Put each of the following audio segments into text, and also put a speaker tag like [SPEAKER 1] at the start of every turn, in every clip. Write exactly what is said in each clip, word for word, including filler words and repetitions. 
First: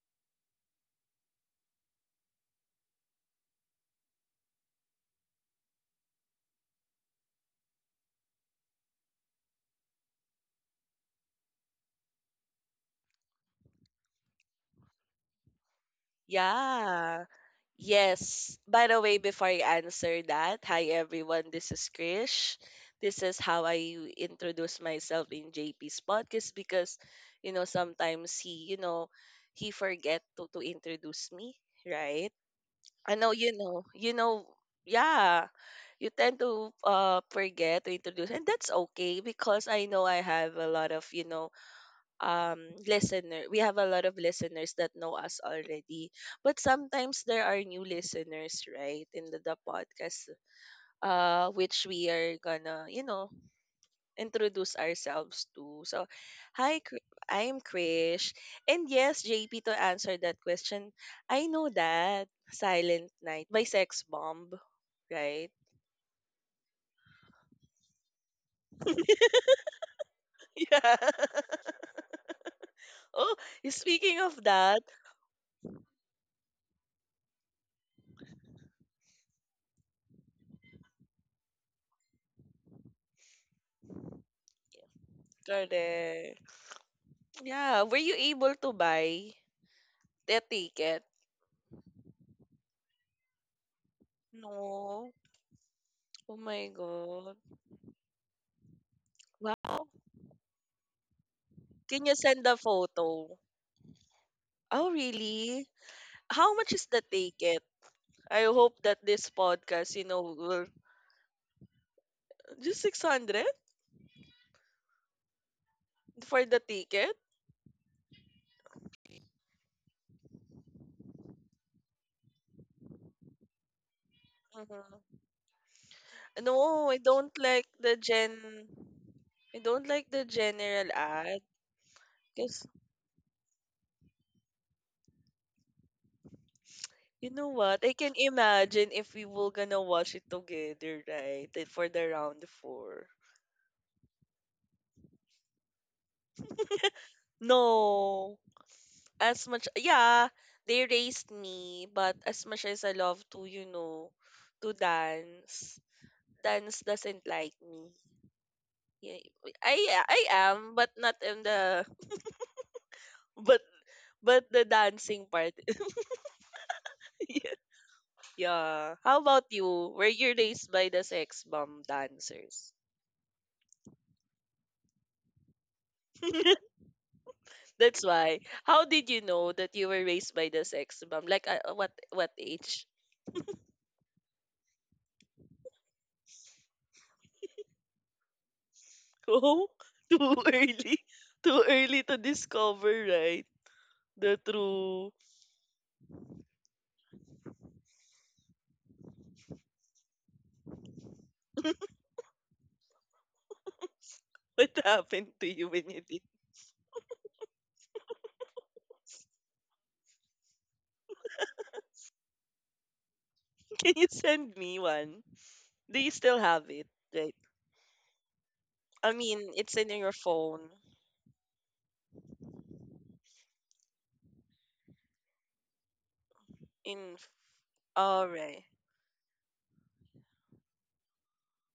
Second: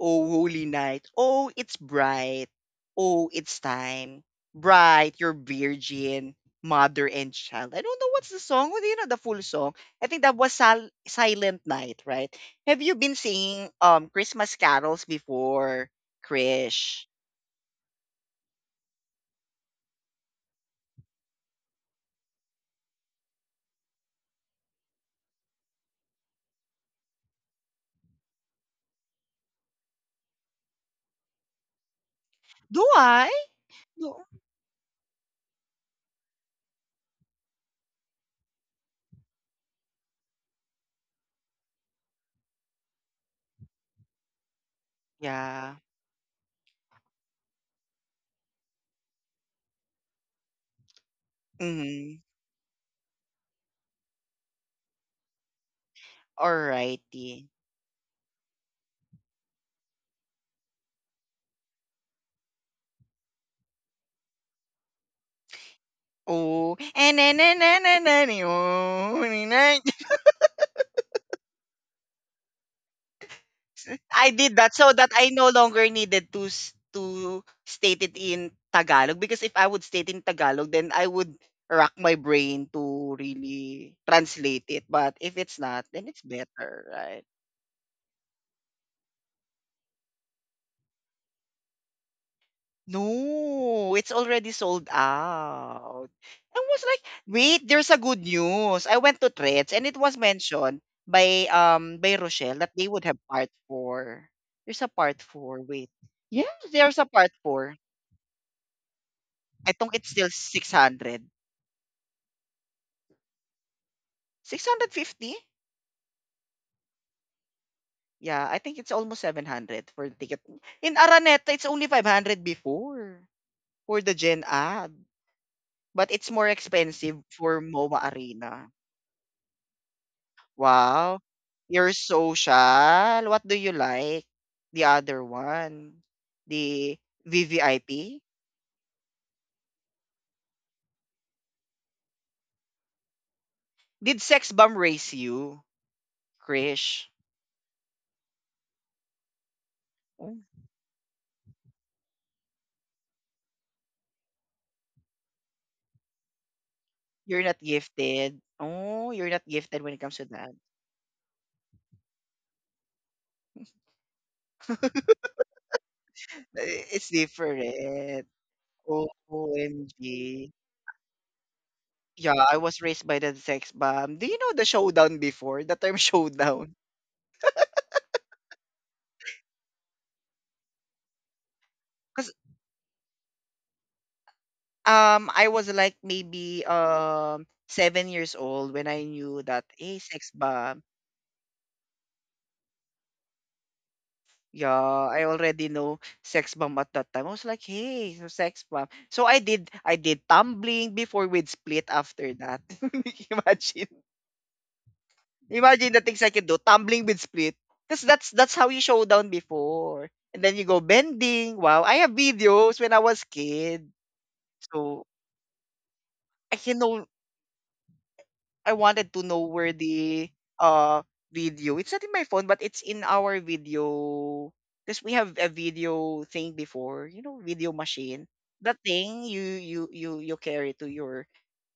[SPEAKER 1] Oh, holy night. Oh, it's bright. Oh, it's time. Bright, you're virgin, mother and child. I don't know what's the song. Do you know the full song? I think that was Sil- Silent Night, right? Have you been singing um Christmas carols before, Krish?
[SPEAKER 2] Yeah. Yes. By the way, before I answer that, hi everyone. This is Krish. This is how I introduce myself in J P's podcast because, you know, sometimes he, you know, he forget to, to introduce me, right?
[SPEAKER 1] Do
[SPEAKER 2] I know
[SPEAKER 1] I?
[SPEAKER 2] you know, you
[SPEAKER 1] Do-
[SPEAKER 2] know, yeah, you tend to uh forget to introduce, and that's okay because I know I have a lot of, you know, um listener. We have a lot of listeners that know us
[SPEAKER 1] yeah.
[SPEAKER 2] already, but sometimes there are new listeners right in the, the podcast, uh which we
[SPEAKER 1] Mm-hmm.
[SPEAKER 2] are gonna, you know introduce ourselves to. So hi, Kr- I
[SPEAKER 1] Alrighty.
[SPEAKER 2] am Krish. And yes, JP, to answer that question, I know that Silent Night by Sex Bomb, right?
[SPEAKER 1] Oh, and then
[SPEAKER 2] Yeah. Oh, speaking
[SPEAKER 1] I
[SPEAKER 2] of
[SPEAKER 1] did that
[SPEAKER 2] that.
[SPEAKER 1] so that I no longer needed to s- to state it in Tagalog, because if I would state in Tagalog then I would rack my brain to really translate it. But if it's not, then it's
[SPEAKER 2] Correct.
[SPEAKER 1] better, right?
[SPEAKER 2] Yeah, were you able to buy the ticket?
[SPEAKER 1] No, it's already sold
[SPEAKER 2] No.
[SPEAKER 1] out.
[SPEAKER 2] Oh
[SPEAKER 1] I
[SPEAKER 2] my
[SPEAKER 1] was like,
[SPEAKER 2] God.
[SPEAKER 1] wait, there's a good news. I went to Threads and
[SPEAKER 2] Wow.
[SPEAKER 1] it was mentioned by um
[SPEAKER 2] Can you
[SPEAKER 1] by
[SPEAKER 2] send a
[SPEAKER 1] Rochelle that they would have
[SPEAKER 2] photo?
[SPEAKER 1] part four. There's a
[SPEAKER 2] Oh,
[SPEAKER 1] part four,
[SPEAKER 2] really?
[SPEAKER 1] wait. Yes,
[SPEAKER 2] How much is
[SPEAKER 1] there's
[SPEAKER 2] the
[SPEAKER 1] a part
[SPEAKER 2] ticket?
[SPEAKER 1] four.
[SPEAKER 2] I hope that this
[SPEAKER 1] I think
[SPEAKER 2] podcast, you
[SPEAKER 1] it's
[SPEAKER 2] know,
[SPEAKER 1] still
[SPEAKER 2] will
[SPEAKER 1] six hundred.
[SPEAKER 2] just six hundred
[SPEAKER 1] six hundred fifty?
[SPEAKER 2] for the ticket.
[SPEAKER 1] Yeah, I think it's almost seven hundred for the ticket. In Araneta, it's only five hundred before for the Gen ad.
[SPEAKER 2] Mhm.
[SPEAKER 1] But it's more
[SPEAKER 2] No, I
[SPEAKER 1] expensive
[SPEAKER 2] don't
[SPEAKER 1] for
[SPEAKER 2] like the
[SPEAKER 1] MoMA Arena.
[SPEAKER 2] gen. I don't like the general
[SPEAKER 1] Wow.
[SPEAKER 2] ad.
[SPEAKER 1] You're
[SPEAKER 2] Cause
[SPEAKER 1] social. What do you like? The other one. The
[SPEAKER 2] you know what? I can
[SPEAKER 1] V V I P.
[SPEAKER 2] imagine if we were gonna watch it together, right? Like, for the round four.
[SPEAKER 1] Did Sex Bomb raise you, Krish?
[SPEAKER 2] No, as much, yeah,
[SPEAKER 1] Oh,
[SPEAKER 2] they raised me, but as much as I love to, you know to dance, dance doesn't
[SPEAKER 1] you're
[SPEAKER 2] like
[SPEAKER 1] not
[SPEAKER 2] me.
[SPEAKER 1] gifted. Oh,
[SPEAKER 2] Yeah,
[SPEAKER 1] you're not
[SPEAKER 2] i
[SPEAKER 1] gifted when it comes
[SPEAKER 2] i
[SPEAKER 1] to that.
[SPEAKER 2] am, but not in the but but the dancing part.
[SPEAKER 1] It's different.
[SPEAKER 2] Yeah, how about you, were you
[SPEAKER 1] O M G.
[SPEAKER 2] raised by the Sex Bomb
[SPEAKER 1] Yeah, I
[SPEAKER 2] dancers?
[SPEAKER 1] was raised by the sex bomb. Do you know the showdown before? The term showdown?
[SPEAKER 2] That's why, how did you know that you were raised by the Sex Bomb, like, uh, uh, what what
[SPEAKER 1] Because
[SPEAKER 2] age?
[SPEAKER 1] um I was like maybe um seven years old when I knew that,
[SPEAKER 2] Oh,
[SPEAKER 1] hey, sex
[SPEAKER 2] too
[SPEAKER 1] bomb.
[SPEAKER 2] early, too early to discover, right? The
[SPEAKER 1] Yeah,
[SPEAKER 2] true.
[SPEAKER 1] I already know sex bomb at that time. I was like, hey, so sex bomb. So I did I did tumbling before we split after that. Imagine.
[SPEAKER 2] What happened to you when
[SPEAKER 1] Imagine the
[SPEAKER 2] you did?
[SPEAKER 1] things I can do. Tumbling with split. Because that's that's how you show down before. And then you go bending. Wow, I have videos when I was kid.
[SPEAKER 2] Can you send me
[SPEAKER 1] So
[SPEAKER 2] one? Do you still
[SPEAKER 1] I
[SPEAKER 2] have
[SPEAKER 1] can
[SPEAKER 2] it?
[SPEAKER 1] know,
[SPEAKER 2] Right.
[SPEAKER 1] I wanted
[SPEAKER 2] I
[SPEAKER 1] to know
[SPEAKER 2] mean,
[SPEAKER 1] where
[SPEAKER 2] it's in your
[SPEAKER 1] the
[SPEAKER 2] phone.
[SPEAKER 1] uh video. It's not in my phone, but it's in our video. Because we have a video thing before,
[SPEAKER 2] In,
[SPEAKER 1] you know, video machine.
[SPEAKER 2] alright.
[SPEAKER 1] That thing you you you you carry to your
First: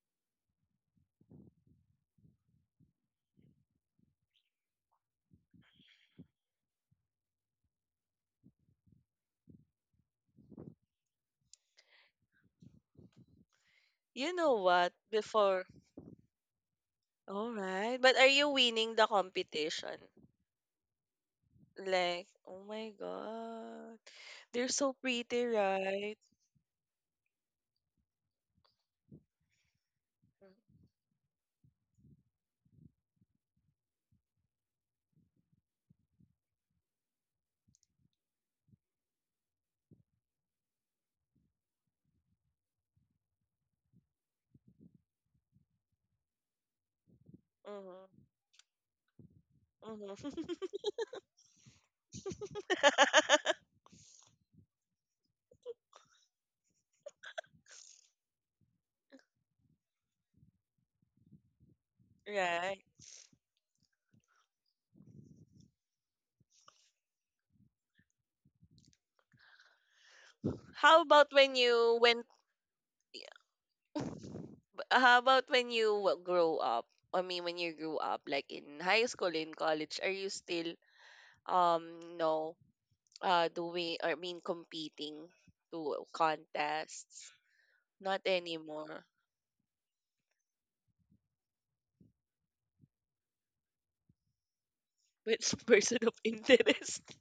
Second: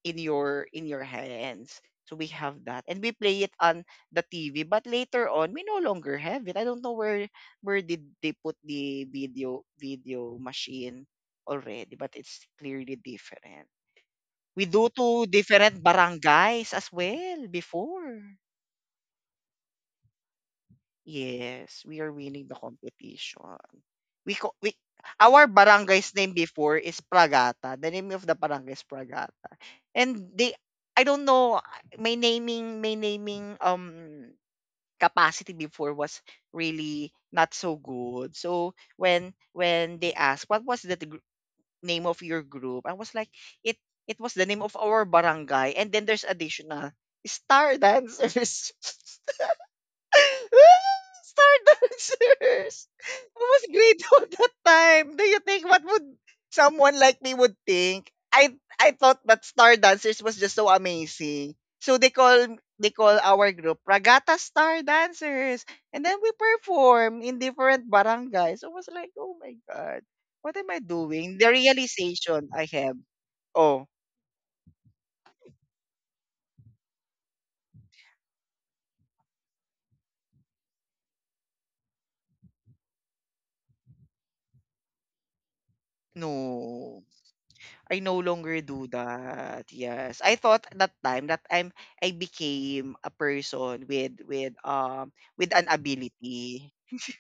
[SPEAKER 1] in your in your hands. So we have that, and we play it on the T V. But later on, we no longer have it. I don't know where where did they put the video video machine already, but it's clearly different.
[SPEAKER 2] You know
[SPEAKER 1] We do
[SPEAKER 2] what?
[SPEAKER 1] to
[SPEAKER 2] Before,
[SPEAKER 1] different barangays as well
[SPEAKER 2] alright. But are
[SPEAKER 1] before.
[SPEAKER 2] you winning the competition?
[SPEAKER 1] Yes, we are
[SPEAKER 2] Like,
[SPEAKER 1] winning the
[SPEAKER 2] oh my
[SPEAKER 1] competition.
[SPEAKER 2] God.
[SPEAKER 1] We co-
[SPEAKER 2] They're
[SPEAKER 1] we
[SPEAKER 2] so pretty,
[SPEAKER 1] our barangay's
[SPEAKER 2] right?
[SPEAKER 1] name before is Pragata. The name of the barangay is Pragata. And they, I don't know, my naming my naming um capacity before was really not so good. So when when they asked what was the gr- name of your group, I was like it it was the name of our barangay and then there's additional star
[SPEAKER 2] Mm-hmm.
[SPEAKER 1] dancers.
[SPEAKER 2] Mm-hmm.
[SPEAKER 1] Star dancers. I was great all that time. Do you think what would someone like me would think? I I thought that star dancers was just so amazing. So they call
[SPEAKER 2] Right.
[SPEAKER 1] they call our group Ragata Star Dancers. And then we perform in different barangays. So, I was like, oh my god, what am I
[SPEAKER 2] How about
[SPEAKER 1] doing? The
[SPEAKER 2] when you went.
[SPEAKER 1] realization I have. Oh
[SPEAKER 2] Uh, how about when you wa- grow up? I mean, when you grew up, like in high school, in college, are you still, um, no, uh, doing, or I mean, competing to
[SPEAKER 1] no.
[SPEAKER 2] contests?
[SPEAKER 1] I no
[SPEAKER 2] Not
[SPEAKER 1] longer do
[SPEAKER 2] anymore.
[SPEAKER 1] that. Yes. I thought that time that I'm I became a person with with um
[SPEAKER 2] But it's
[SPEAKER 1] with an
[SPEAKER 2] person of
[SPEAKER 1] ability.
[SPEAKER 2] interest.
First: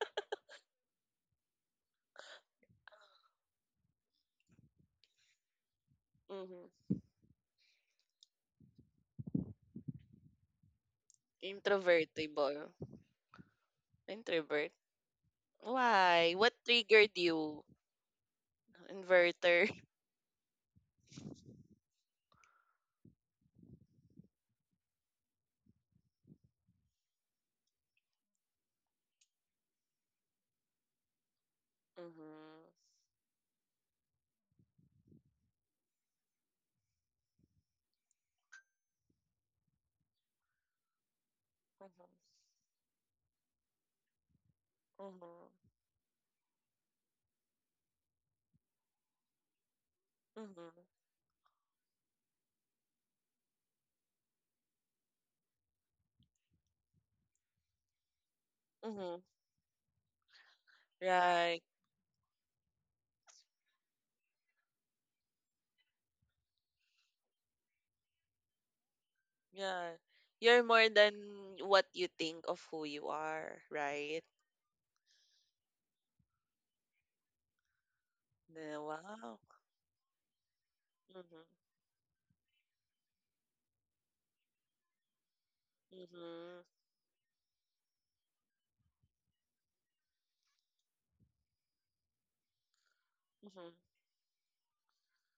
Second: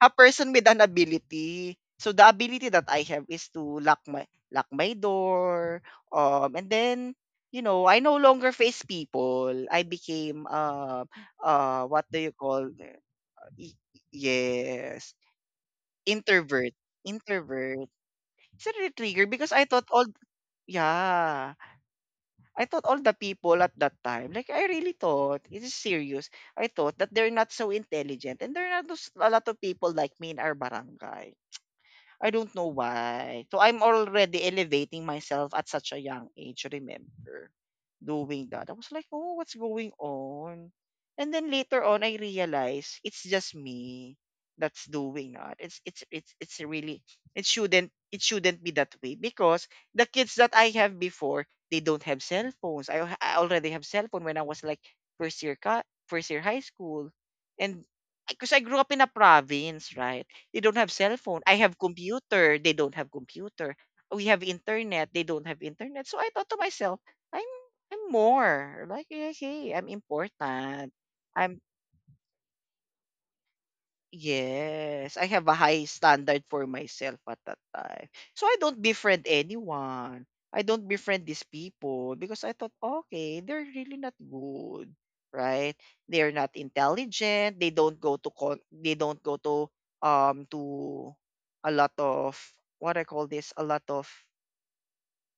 [SPEAKER 1] A person with an ability. So the ability that I have is to lock my lock my door. Um and
[SPEAKER 2] Mm-hmm.
[SPEAKER 1] then you know, I no longer face people. I became uh uh what do you call
[SPEAKER 2] Introvertible.
[SPEAKER 1] y-
[SPEAKER 2] Introvert.
[SPEAKER 1] yes,
[SPEAKER 2] Why? What
[SPEAKER 1] introvert.
[SPEAKER 2] triggered you?
[SPEAKER 1] Introvert. Is it a trigger because I
[SPEAKER 2] Inverter.
[SPEAKER 1] thought all yeah. I thought all the people at that time, like I really thought, it is serious. I thought that they're not so intelligent and there are not those- a lot of people like me in our barangay. I don't
[SPEAKER 2] Mm-hmm.
[SPEAKER 1] know why. So I'm already elevating myself at such a young age, remember, doing that. I was like, oh, what's going on? And then later on I realized it's just me that's
[SPEAKER 2] Mm-hmm.
[SPEAKER 1] doing that. It's
[SPEAKER 2] Mm-hmm.
[SPEAKER 1] it's it's it's really it shouldn't it shouldn't be that way because the kids that I
[SPEAKER 2] Mm-hmm.
[SPEAKER 1] have before, they don't have cell phones. I, al- I already have cell phone when I was like first year co- first year high school. And because I grew up in a
[SPEAKER 2] Mm-hmm.
[SPEAKER 1] province, right? They don't have cell phone. I
[SPEAKER 2] Right.
[SPEAKER 1] have computer. They don't have computer. We have internet. They don't have internet. So I thought to myself, I'm I'm more like, okay, I'm
[SPEAKER 2] Yeah. You're more
[SPEAKER 1] important.
[SPEAKER 2] than
[SPEAKER 1] I'm
[SPEAKER 2] what you think of who you are, right?
[SPEAKER 1] Yes, I have a high standard for myself at that time. So I don't
[SPEAKER 2] Yeah.
[SPEAKER 1] befriend
[SPEAKER 2] Wow.
[SPEAKER 1] anyone. I don't befriend these
[SPEAKER 2] Mm-hmm.
[SPEAKER 1] people because I thought, okay, they're really not good, right? They're not
[SPEAKER 2] Mm-hmm.
[SPEAKER 1] intelligent. They don't go to con- they don't go to um to a lot of what I call this, a
[SPEAKER 2] Mm-hmm.
[SPEAKER 1] lot of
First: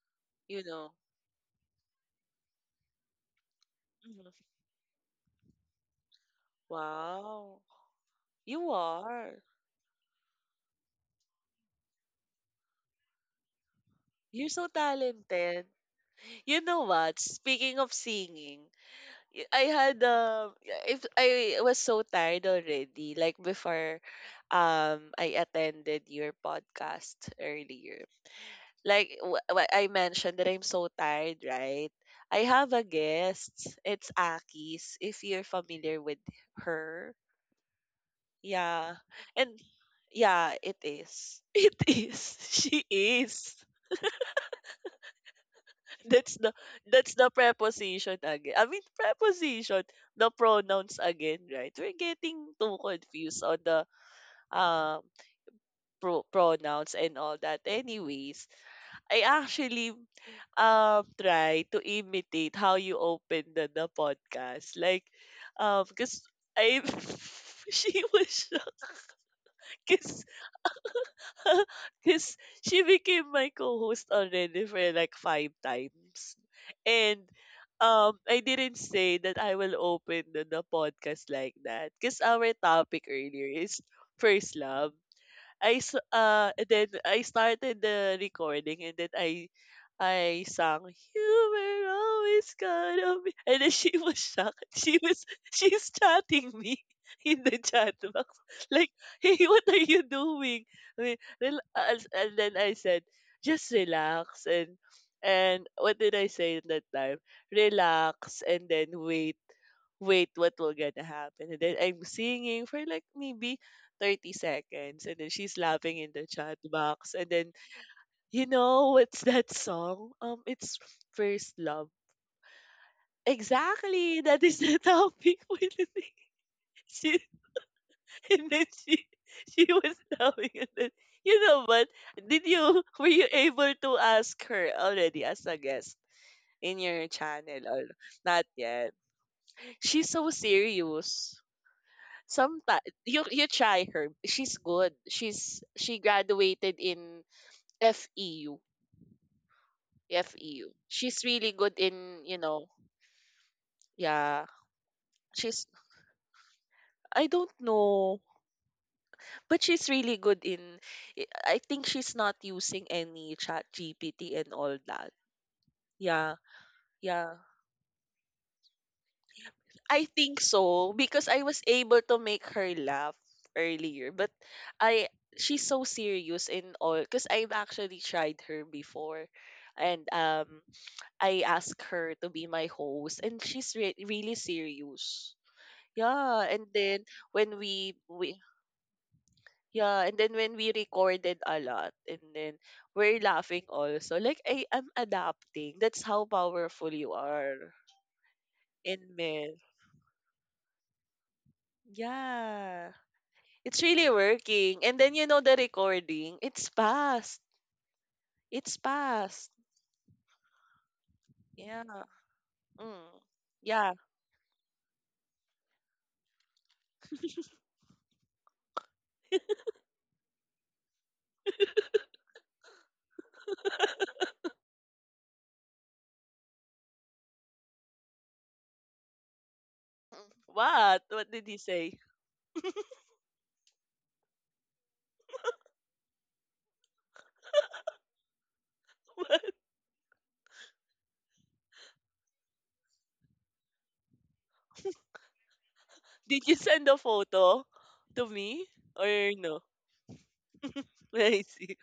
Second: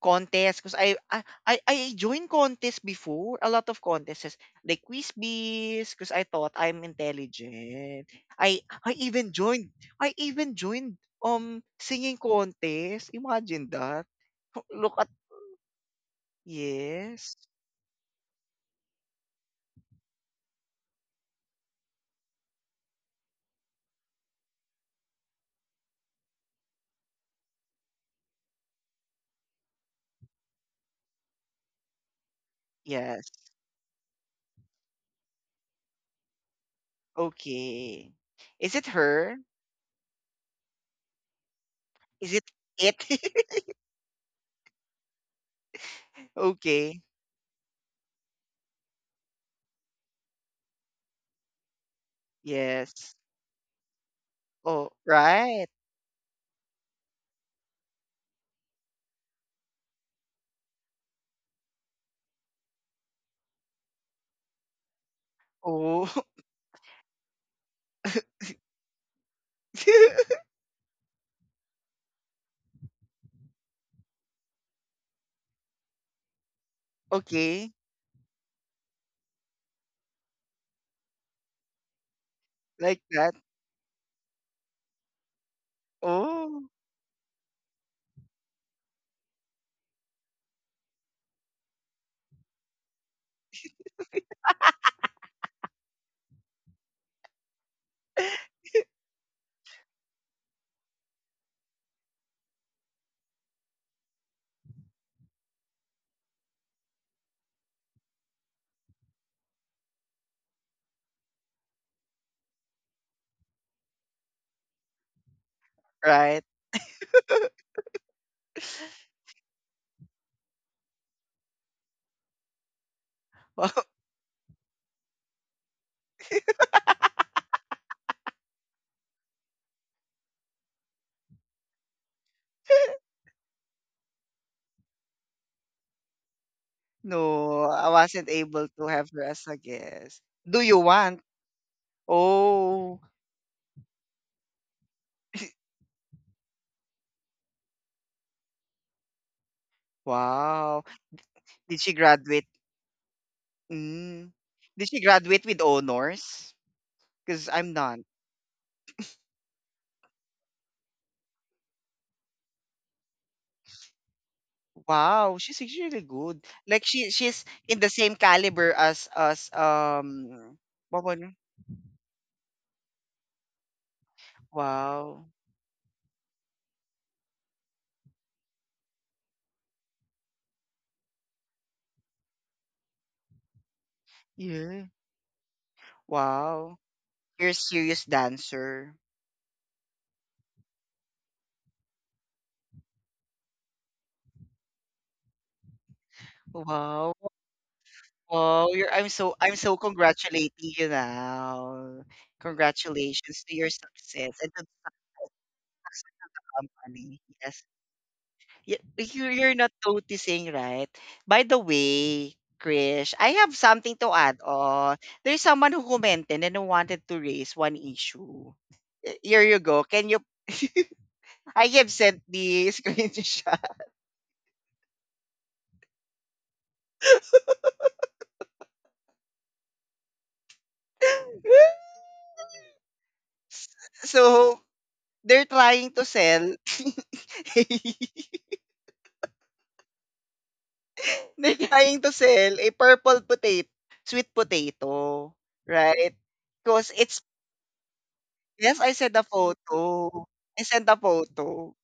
[SPEAKER 1] contest,
[SPEAKER 2] You
[SPEAKER 1] 'cause
[SPEAKER 2] know.
[SPEAKER 1] I I I I joined contest before, a lot of contests, yes.
[SPEAKER 2] Hmm.
[SPEAKER 1] Like quiz bees, cause I thought I'm
[SPEAKER 2] Wow.
[SPEAKER 1] intelligent. I
[SPEAKER 2] You
[SPEAKER 1] I even
[SPEAKER 2] are.
[SPEAKER 1] joined I even joined, um, singing contest, imagine that.
[SPEAKER 2] You're so
[SPEAKER 1] Look at
[SPEAKER 2] talented. You know what?
[SPEAKER 1] yes,
[SPEAKER 2] Speaking of singing, y- I had, um if I was so tired already, like before. um I attended your podcast earlier. Like wh- what I mentioned, that I'm so tired, right? I have a
[SPEAKER 1] yes,
[SPEAKER 2] guest. It's Akis. If you're familiar with her,
[SPEAKER 1] okay. Is it
[SPEAKER 2] yeah,
[SPEAKER 1] her?
[SPEAKER 2] and yeah, it is. It
[SPEAKER 1] Is
[SPEAKER 2] is.
[SPEAKER 1] it
[SPEAKER 2] She
[SPEAKER 1] it?
[SPEAKER 2] is. That's the
[SPEAKER 1] Okay,
[SPEAKER 2] that's the preposition again. I mean, preposition, the pronouns again, right? We're getting too
[SPEAKER 1] yes.
[SPEAKER 2] confused on the
[SPEAKER 1] Oh,
[SPEAKER 2] um
[SPEAKER 1] right.
[SPEAKER 2] pro- pronouns and all that. Anyways, I actually um try to imitate how you opened the, the podcast. Like, um,
[SPEAKER 1] Oh.
[SPEAKER 2] cause I she was shocked, cause, cause she became my co-host already for like five times, and
[SPEAKER 1] Okay,
[SPEAKER 2] um, I didn't say that I will open the, the podcast like that. Cause our
[SPEAKER 1] like
[SPEAKER 2] topic
[SPEAKER 1] that.
[SPEAKER 2] earlier is first love. I s uh, And
[SPEAKER 1] Oh,
[SPEAKER 2] then I started the recording, and then I I sang, "You were always gonna be," and then she was shocked. She was she's chatting me in the chat box, like, "Hey, what are you doing?" I mean, rel- uh, and then I said, "Just relax and." And what did I say at that time? Relax, and then wait wait, what will gonna happen? And then I'm singing for like maybe thirty seconds. And then she's laughing in the
[SPEAKER 1] right.
[SPEAKER 2] chat box. And then, you know, what's that song? Um, It's First Love.
[SPEAKER 1] Wow.
[SPEAKER 2] Exactly. That is the topic. We were thinking. she, and then she, she was laughing. And then, you know what? Did you, were you able to ask her already as a guest in your channel,
[SPEAKER 1] No,
[SPEAKER 2] or
[SPEAKER 1] I wasn't
[SPEAKER 2] not
[SPEAKER 1] able to
[SPEAKER 2] yet?
[SPEAKER 1] have her as a
[SPEAKER 2] She's
[SPEAKER 1] guest.
[SPEAKER 2] so
[SPEAKER 1] Do you want?
[SPEAKER 2] serious. Sometimes
[SPEAKER 1] Oh,
[SPEAKER 2] you you try her. She's good. She's she graduated in F E U. F E U.
[SPEAKER 1] wow.
[SPEAKER 2] She's really good
[SPEAKER 1] Did she
[SPEAKER 2] in, you
[SPEAKER 1] graduate?
[SPEAKER 2] know,
[SPEAKER 1] Mm.
[SPEAKER 2] yeah.
[SPEAKER 1] Did she graduate with
[SPEAKER 2] She's
[SPEAKER 1] honors?
[SPEAKER 2] I
[SPEAKER 1] Because
[SPEAKER 2] don't
[SPEAKER 1] I'm not.
[SPEAKER 2] know, but she's really good in I I think she's not using any chat G P T and all that.
[SPEAKER 1] Wow, she's really
[SPEAKER 2] Yeah.
[SPEAKER 1] good. Like she
[SPEAKER 2] Yeah.
[SPEAKER 1] she's in the same caliber as as
[SPEAKER 2] I think
[SPEAKER 1] um
[SPEAKER 2] so
[SPEAKER 1] what was
[SPEAKER 2] because
[SPEAKER 1] it?
[SPEAKER 2] I was able to make her laugh earlier, but I
[SPEAKER 1] Wow.
[SPEAKER 2] she's so serious in all because I've actually tried her before, and um I asked her to be my host, and she's re- really
[SPEAKER 1] Yeah.
[SPEAKER 2] serious. Yeah, and
[SPEAKER 1] Wow.
[SPEAKER 2] then
[SPEAKER 1] You're a
[SPEAKER 2] when we
[SPEAKER 1] serious
[SPEAKER 2] we
[SPEAKER 1] dancer.
[SPEAKER 2] yeah, and then when we recorded a lot, and then we're laughing also. Like I am adapting. That's how powerful you
[SPEAKER 1] Wow.
[SPEAKER 2] are
[SPEAKER 1] Oh, you're I'm
[SPEAKER 2] in
[SPEAKER 1] so I'm
[SPEAKER 2] men.
[SPEAKER 1] so congratulating you now.
[SPEAKER 2] Yeah,
[SPEAKER 1] Congratulations to your
[SPEAKER 2] it's really
[SPEAKER 1] success and to
[SPEAKER 2] working.
[SPEAKER 1] the
[SPEAKER 2] And then, you know the
[SPEAKER 1] success of
[SPEAKER 2] recording,
[SPEAKER 1] the
[SPEAKER 2] it's
[SPEAKER 1] company.
[SPEAKER 2] past.
[SPEAKER 1] Yes.
[SPEAKER 2] It's
[SPEAKER 1] Y- You,
[SPEAKER 2] past.
[SPEAKER 1] you're not noticing, right? By the
[SPEAKER 2] Yeah.
[SPEAKER 1] way,
[SPEAKER 2] Mm.
[SPEAKER 1] Krish, I have
[SPEAKER 2] Yeah.
[SPEAKER 1] something to add on. There's someone who commented and who wanted to raise one issue. Y- Here you go. Can you I have sent the screenshot.
[SPEAKER 2] What? What did he say?
[SPEAKER 1] so they're trying to sell They're trying to sell a purple potato, sweet potato, right?
[SPEAKER 2] Did you send
[SPEAKER 1] Because
[SPEAKER 2] a
[SPEAKER 1] it's,
[SPEAKER 2] photo to me
[SPEAKER 1] yes, I sent a
[SPEAKER 2] or no?
[SPEAKER 1] photo. I sent a
[SPEAKER 2] Let me
[SPEAKER 1] photo.
[SPEAKER 2] see.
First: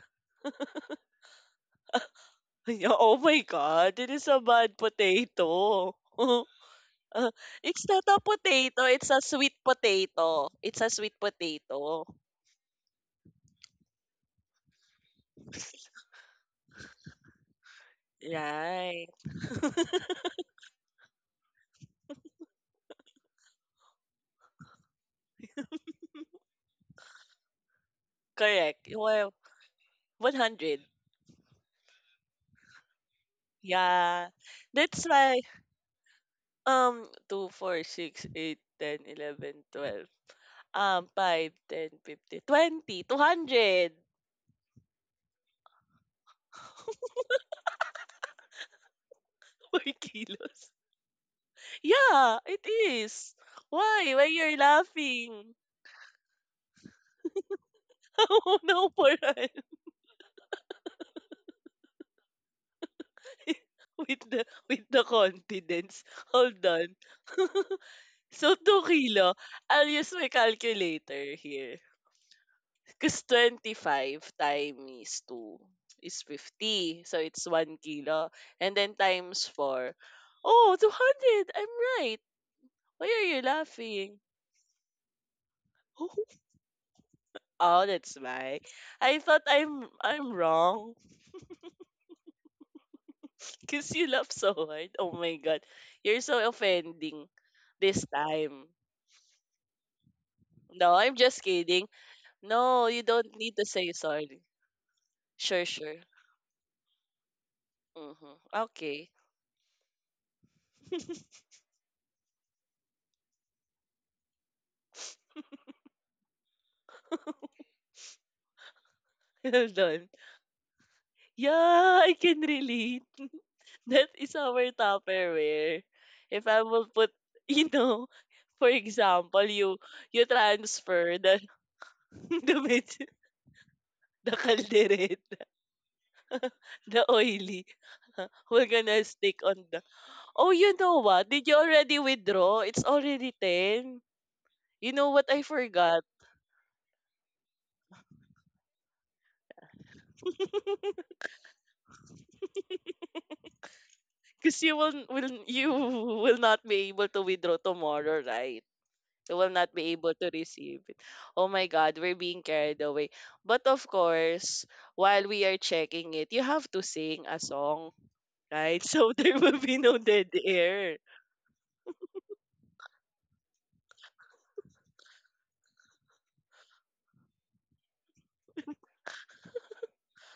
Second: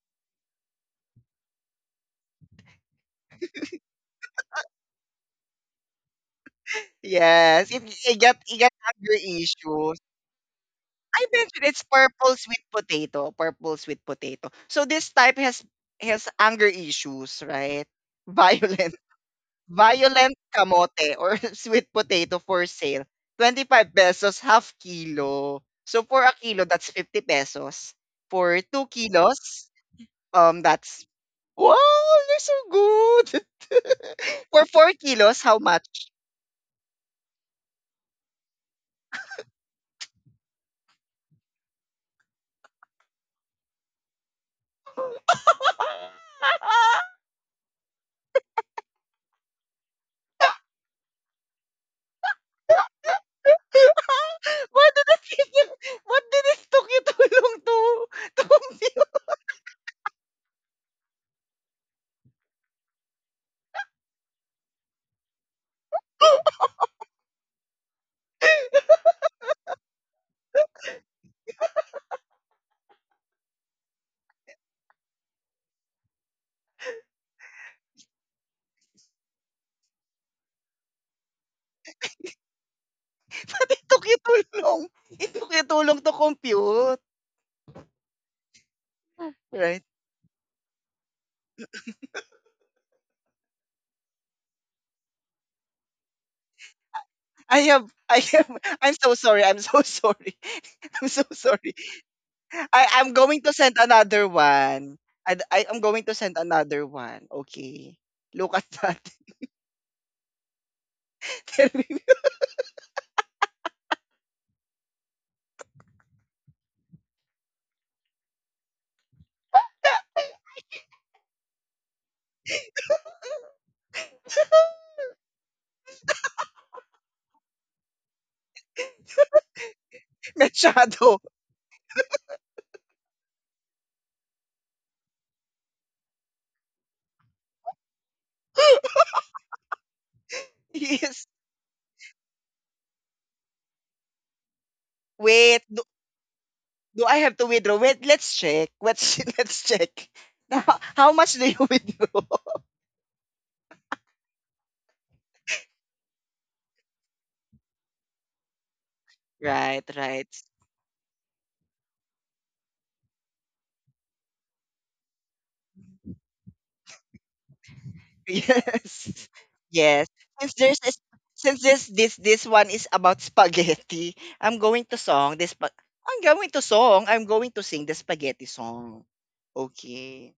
[SPEAKER 2] Oh my God, it is a bad potato. Uh,
[SPEAKER 1] Yes, it,
[SPEAKER 2] it's not
[SPEAKER 1] it
[SPEAKER 2] a
[SPEAKER 1] got, it got
[SPEAKER 2] potato, it's
[SPEAKER 1] anger
[SPEAKER 2] a sweet
[SPEAKER 1] issues.
[SPEAKER 2] potato. It's a sweet
[SPEAKER 1] I mentioned it's
[SPEAKER 2] potato.
[SPEAKER 1] purple sweet potato, purple sweet potato. So this type has, has anger issues, right? Violent
[SPEAKER 2] Right.
[SPEAKER 1] Violent kamote or sweet potato for sale, 25 pesos half kilo. So for a kilo, that's 50 pesos. For
[SPEAKER 2] Correct.
[SPEAKER 1] 2
[SPEAKER 2] Well,
[SPEAKER 1] kilos, um,
[SPEAKER 2] one hundred.
[SPEAKER 1] that's, wow, you're so good.
[SPEAKER 2] Yeah.
[SPEAKER 1] For 4
[SPEAKER 2] That's
[SPEAKER 1] kilos,
[SPEAKER 2] why,
[SPEAKER 1] how much?
[SPEAKER 2] um 2, 4, six, eight, ten, eleven, twelve. um five, ten, fifty, twenty, two hundred.
[SPEAKER 1] What
[SPEAKER 2] 4 kilos. Yeah, it is. Why? Why you're
[SPEAKER 1] did the
[SPEAKER 2] laughing?
[SPEAKER 1] you? What did it took you too long to, to,
[SPEAKER 2] Oh no,
[SPEAKER 1] compute?
[SPEAKER 2] Paran. with the with the confidence. Hold on. So two kilo. I'll use my calculator here. Cause twenty five times two is fifty. So it's one kilo. And then times four. Oh, two hundred. I'm right. Why are you
[SPEAKER 1] But it took you
[SPEAKER 2] laughing?
[SPEAKER 1] too long. It took you too long to compute.
[SPEAKER 2] Oh, that's why. I thought
[SPEAKER 1] Right.
[SPEAKER 2] I'm I'm wrong. Because you laugh so hard. Oh my God. You're so offending
[SPEAKER 1] I have
[SPEAKER 2] this
[SPEAKER 1] I have
[SPEAKER 2] time.
[SPEAKER 1] I'm so sorry. I'm so sorry.
[SPEAKER 2] No,
[SPEAKER 1] I'm
[SPEAKER 2] I'm
[SPEAKER 1] so
[SPEAKER 2] just
[SPEAKER 1] sorry.
[SPEAKER 2] kidding. No,
[SPEAKER 1] I
[SPEAKER 2] you
[SPEAKER 1] I'm
[SPEAKER 2] don't
[SPEAKER 1] going to
[SPEAKER 2] need to
[SPEAKER 1] send
[SPEAKER 2] say
[SPEAKER 1] another
[SPEAKER 2] sorry.
[SPEAKER 1] one. I
[SPEAKER 2] Sure,
[SPEAKER 1] I am
[SPEAKER 2] sure.
[SPEAKER 1] going to send another one. Okay.
[SPEAKER 2] Mm-hmm.
[SPEAKER 1] Look at that.
[SPEAKER 2] Okay.
[SPEAKER 1] Tell me.
[SPEAKER 2] Hold on. Yeah, I can relate. That is our Tupperware. If I will put, you know, for example, you you transfer
[SPEAKER 1] Machado.
[SPEAKER 2] the the med- the calderette, the oily, we're gonna stick on the. Oh, you know
[SPEAKER 1] Yes.
[SPEAKER 2] what? Did you already withdraw? It's already ten. You know what I
[SPEAKER 1] Wait. Do,
[SPEAKER 2] forgot?
[SPEAKER 1] do I have to withdraw? Wait, let's check. Let's let's check. Now, how much do you withdraw?
[SPEAKER 2] Because you will, will you will not be able to withdraw tomorrow, right? You will not
[SPEAKER 1] Right,
[SPEAKER 2] be able
[SPEAKER 1] right.
[SPEAKER 2] to receive it. Oh my God, we're being carried away. But of course, while we are checking it, you have to sing a song, right?
[SPEAKER 1] Yes.
[SPEAKER 2] So there will be no
[SPEAKER 1] Yes.
[SPEAKER 2] dead
[SPEAKER 1] Since there's this,
[SPEAKER 2] air.
[SPEAKER 1] since this this this one is about spaghetti, I'm going to song this spa- I'm going to song. I'm going to sing the spaghetti song. Okay.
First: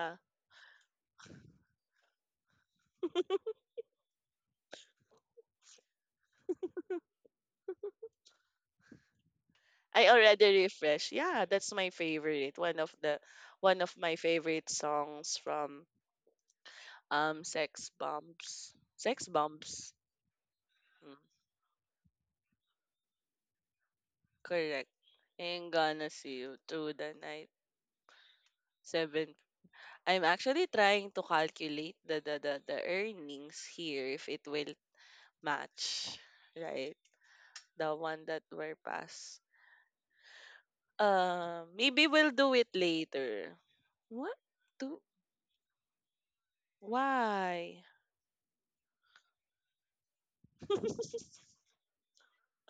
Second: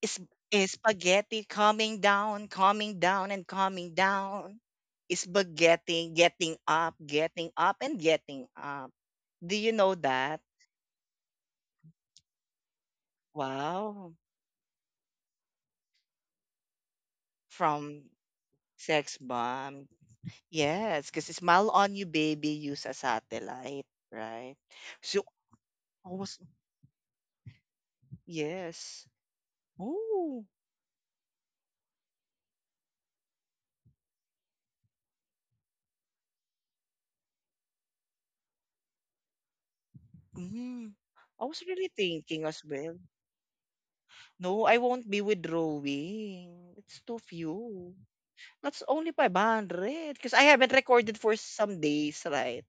[SPEAKER 1] Is is spaghetti coming down, coming down and coming down? Is spaghetti getting up, getting up and getting up? Do you know
[SPEAKER 2] I
[SPEAKER 1] that?
[SPEAKER 2] already refreshed. Yeah, that's my favorite. One of the one of
[SPEAKER 1] Wow.
[SPEAKER 2] my favorite songs from Um, sex
[SPEAKER 1] From
[SPEAKER 2] bombs.
[SPEAKER 1] Sex
[SPEAKER 2] Sex
[SPEAKER 1] Bomb.
[SPEAKER 2] bombs.
[SPEAKER 1] Yes,
[SPEAKER 2] Mm,
[SPEAKER 1] kasi smile on you baby use a satellite, right?
[SPEAKER 2] correct.
[SPEAKER 1] So
[SPEAKER 2] And gonna
[SPEAKER 1] I
[SPEAKER 2] see
[SPEAKER 1] was
[SPEAKER 2] you through the night.
[SPEAKER 1] yes.
[SPEAKER 2] Seven. I'm
[SPEAKER 1] Oh,
[SPEAKER 2] actually trying to calculate the, the, the, the earnings here if it will match, right? The one that were passed.
[SPEAKER 1] mm. I was
[SPEAKER 2] Uh,
[SPEAKER 1] really
[SPEAKER 2] maybe we'll
[SPEAKER 1] thinking
[SPEAKER 2] do
[SPEAKER 1] as
[SPEAKER 2] it
[SPEAKER 1] well.
[SPEAKER 2] later. What?
[SPEAKER 1] No, I
[SPEAKER 2] To?
[SPEAKER 1] won't be withdrawing. It's too
[SPEAKER 2] Why?
[SPEAKER 1] few. That's only five hundred because I haven't recorded for some days, right?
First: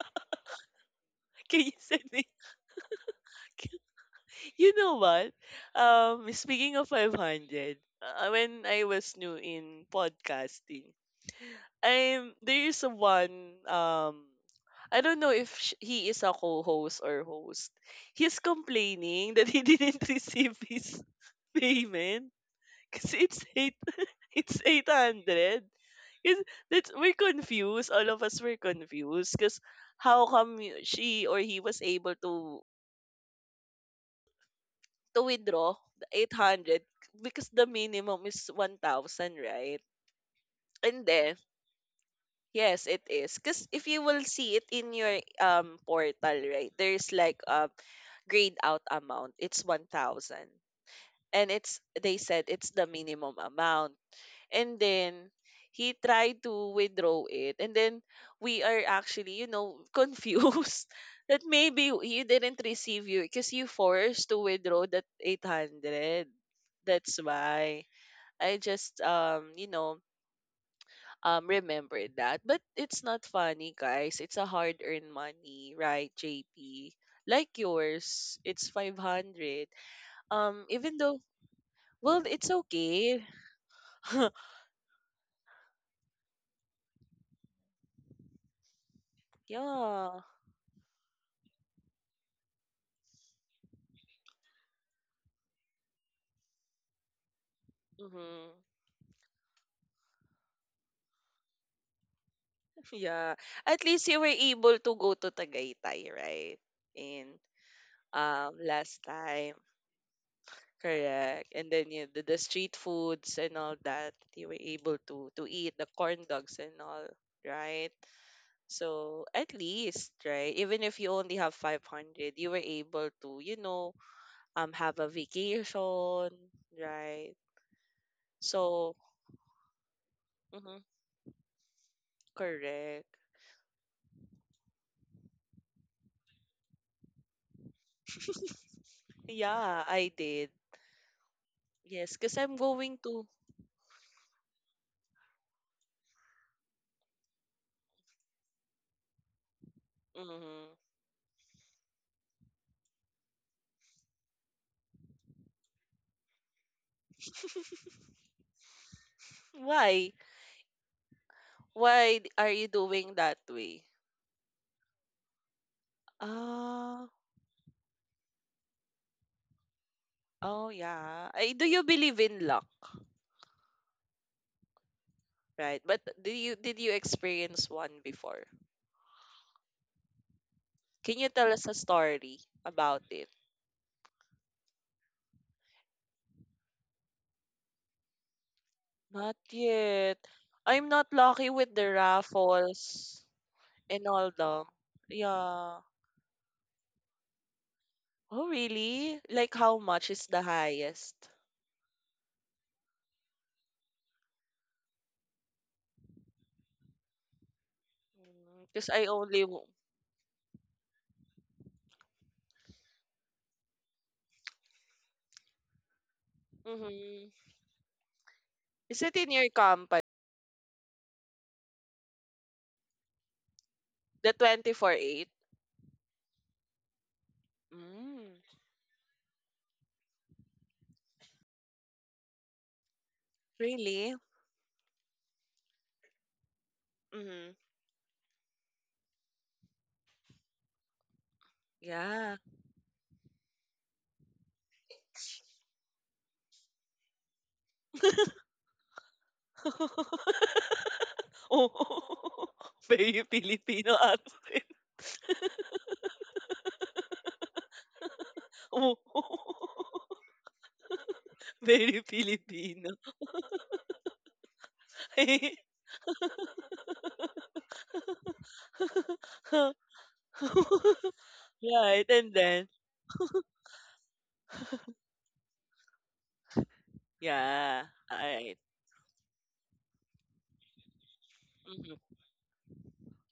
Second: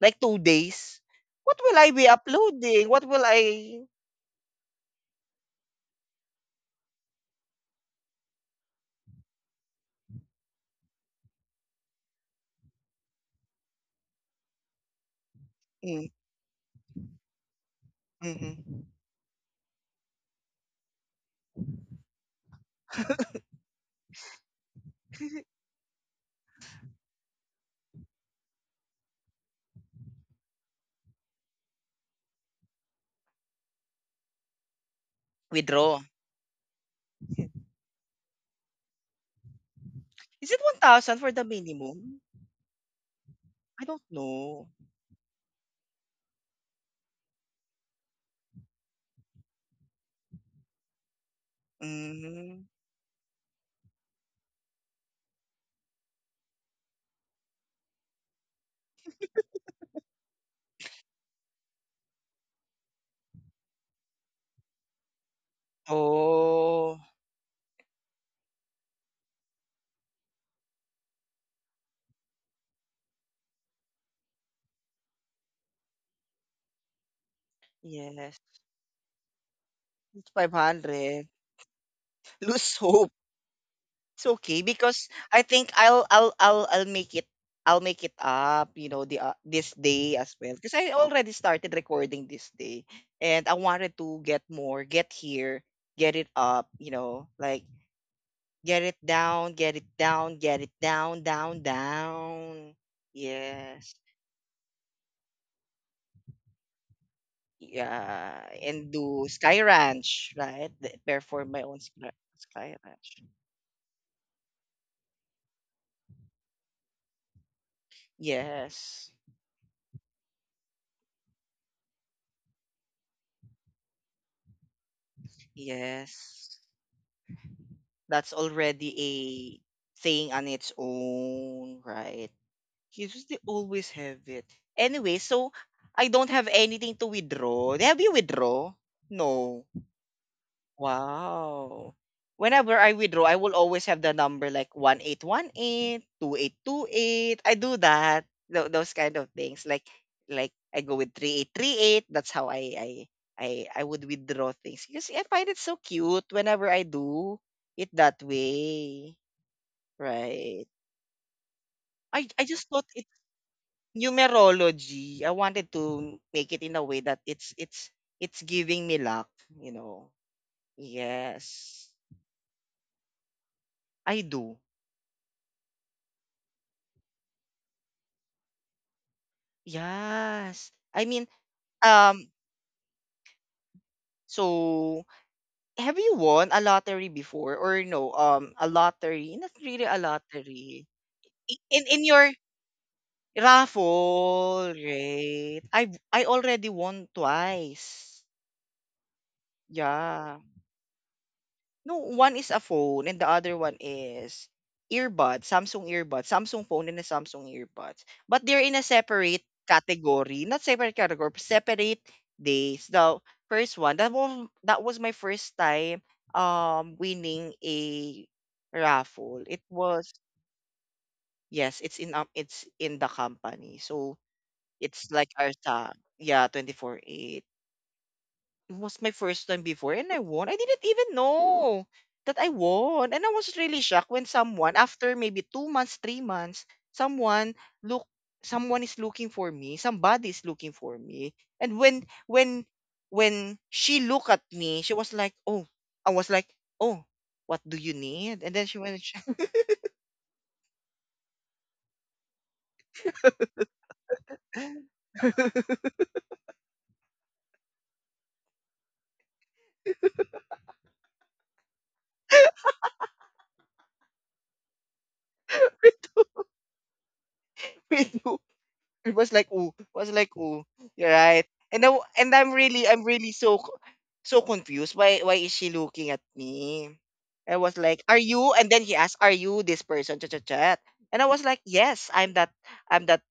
[SPEAKER 1] Like two days. What
[SPEAKER 2] Can you
[SPEAKER 1] will I
[SPEAKER 2] send
[SPEAKER 1] be
[SPEAKER 2] it?
[SPEAKER 1] uploading? What will I
[SPEAKER 2] You know what? Um, speaking of five hundred, uh, when I was new in podcasting, I'm there is a one um I don't know if sh- he
[SPEAKER 1] mm,
[SPEAKER 2] is a co-host or host. He's
[SPEAKER 1] mhm.
[SPEAKER 2] complaining that he didn't receive his payment because it's eight it's eight hundred. Is- that's, we're confused all of us were confused because how come y- she or he was able to to withdraw
[SPEAKER 1] withdraw?
[SPEAKER 2] the eight hundred, because the minimum is one thousand, right?
[SPEAKER 1] Is it
[SPEAKER 2] And
[SPEAKER 1] one thousand for
[SPEAKER 2] then,
[SPEAKER 1] the minimum?
[SPEAKER 2] yes, it is. Because
[SPEAKER 1] I
[SPEAKER 2] if
[SPEAKER 1] don't
[SPEAKER 2] you will see it
[SPEAKER 1] know.
[SPEAKER 2] in your um portal, right, there's like a grayed out amount. It's one thousand. And it's, they said
[SPEAKER 1] Mm-hmm.
[SPEAKER 2] it's the minimum amount, and then he tried to withdraw it, and then we are actually, you know confused, that maybe you didn't receive, you, because you forced to withdraw that eight hundred.
[SPEAKER 1] Oh,
[SPEAKER 2] That's why I just, um you know um remembered that. But it's not funny, guys, it's a hard earned money, right, JP? Like yours,
[SPEAKER 1] yes.
[SPEAKER 2] it's five hundred.
[SPEAKER 1] It's
[SPEAKER 2] Um even though,
[SPEAKER 1] five hundred.
[SPEAKER 2] well, it's
[SPEAKER 1] Lose hope.
[SPEAKER 2] okay.
[SPEAKER 1] It's okay because I think I'll I'll I'll I'll make it I'll make it up, you know, the uh, this day
[SPEAKER 2] Yeah.
[SPEAKER 1] as well because I already started recording this day and I wanted to get more, get here, get it up, you know, like
[SPEAKER 2] Hmm.
[SPEAKER 1] get it down, get it down, get it down, down, down.
[SPEAKER 2] Yeah. At
[SPEAKER 1] Yes.
[SPEAKER 2] least you were able to go to Tagaytay, right? In
[SPEAKER 1] Yeah,
[SPEAKER 2] um
[SPEAKER 1] and
[SPEAKER 2] Last
[SPEAKER 1] do
[SPEAKER 2] time.
[SPEAKER 1] Sky Ranch, right? The-
[SPEAKER 2] Correct.
[SPEAKER 1] Perform my
[SPEAKER 2] And
[SPEAKER 1] own
[SPEAKER 2] then you
[SPEAKER 1] Sky
[SPEAKER 2] the, the
[SPEAKER 1] Sky
[SPEAKER 2] street
[SPEAKER 1] Ranch.
[SPEAKER 2] foods and all that, you were able to to eat the corn dogs and all, right?
[SPEAKER 1] Yes.
[SPEAKER 2] So at least, right? Even if you only have five hundred, you were able to, you know, um have a vacation,
[SPEAKER 1] Yes.
[SPEAKER 2] right?
[SPEAKER 1] That's already
[SPEAKER 2] So,
[SPEAKER 1] a thing on its
[SPEAKER 2] mhm,
[SPEAKER 1] own, right? You
[SPEAKER 2] correct.
[SPEAKER 1] just they always have it. Anyway, so I don't have anything to withdraw. Have you withdraw? No.
[SPEAKER 2] Yeah, I did.
[SPEAKER 1] Wow.
[SPEAKER 2] Yes, because I'm
[SPEAKER 1] Whenever I
[SPEAKER 2] going
[SPEAKER 1] withdraw,
[SPEAKER 2] to.
[SPEAKER 1] I will always have the number like one eight one eight two eight two eight. I do that. Tho- Those kind of things. Like like
[SPEAKER 2] Mhm.
[SPEAKER 1] I go with three eight three eight. That's how I I I I would withdraw things because I find it so cute whenever I do it that way.
[SPEAKER 2] Why?
[SPEAKER 1] Right.
[SPEAKER 2] Why
[SPEAKER 1] I
[SPEAKER 2] d-
[SPEAKER 1] I
[SPEAKER 2] are
[SPEAKER 1] just
[SPEAKER 2] you
[SPEAKER 1] thought it's
[SPEAKER 2] doing that way?
[SPEAKER 1] numerology. I wanted to make it in a way
[SPEAKER 2] Oh,
[SPEAKER 1] that it's it's it's giving me luck, you know.
[SPEAKER 2] oh yeah. Ay, do you
[SPEAKER 1] Yes.
[SPEAKER 2] believe in luck,
[SPEAKER 1] I do.
[SPEAKER 2] right? But do you did you experience one before?
[SPEAKER 1] Yes. I
[SPEAKER 2] Can
[SPEAKER 1] mean,
[SPEAKER 2] you tell us a
[SPEAKER 1] um,
[SPEAKER 2] story about it?
[SPEAKER 1] so have you won a lottery before or no? Um, a lottery,
[SPEAKER 2] Not
[SPEAKER 1] not really a
[SPEAKER 2] yet.
[SPEAKER 1] lottery.
[SPEAKER 2] I'm not lucky
[SPEAKER 1] I-
[SPEAKER 2] with
[SPEAKER 1] In
[SPEAKER 2] the
[SPEAKER 1] in your
[SPEAKER 2] raffles and all them.
[SPEAKER 1] raffle, right?
[SPEAKER 2] Yeah.
[SPEAKER 1] I I already won twice.
[SPEAKER 2] Oh, really? Like how much is
[SPEAKER 1] Yeah.
[SPEAKER 2] the highest?
[SPEAKER 1] No, one is a phone and the other one is earbuds, Samsung earbuds, Samsung phone and a Samsung earbuds. But they're in a
[SPEAKER 2] Because I
[SPEAKER 1] separate
[SPEAKER 2] only.
[SPEAKER 1] category, not separate category, separate days. The first one, that was that was my first time um
[SPEAKER 2] Mm-hmm.
[SPEAKER 1] winning a
[SPEAKER 2] Is it in
[SPEAKER 1] raffle.
[SPEAKER 2] your
[SPEAKER 1] It
[SPEAKER 2] company?
[SPEAKER 1] was, yes, it's in um, it's in the company. So
[SPEAKER 2] The
[SPEAKER 1] it's
[SPEAKER 2] twenty four eight?
[SPEAKER 1] like our sa yeah, twenty four eight
[SPEAKER 2] Mm,
[SPEAKER 1] it was my first time before and I won. I didn't even know that I won. And I was really shocked
[SPEAKER 2] really?
[SPEAKER 1] when someone, after maybe two months, three months,
[SPEAKER 2] Mm-hmm.
[SPEAKER 1] someone look someone is looking for me. Somebody is looking for me. And when
[SPEAKER 2] Yeah.
[SPEAKER 1] when when she looked at me, she was like, "Oh," I was like, "Oh, what do you need?" And then she went
[SPEAKER 2] Oo. Very Filipino accent. Oo. Very Filipino.
[SPEAKER 1] it was like, "Oh," was like, "Oh, you're right." And I, w-
[SPEAKER 2] Right, and
[SPEAKER 1] and I'm
[SPEAKER 2] then
[SPEAKER 1] really, I'm really so so confused. Why why is she looking at me? I was
[SPEAKER 2] yeah,
[SPEAKER 1] like, "Are you?"
[SPEAKER 2] alright.
[SPEAKER 1] And then he asked, "Are you this person?" Chat chat chat. And I was like,
[SPEAKER 2] Mhm,
[SPEAKER 1] "Yes, I'm that I'm that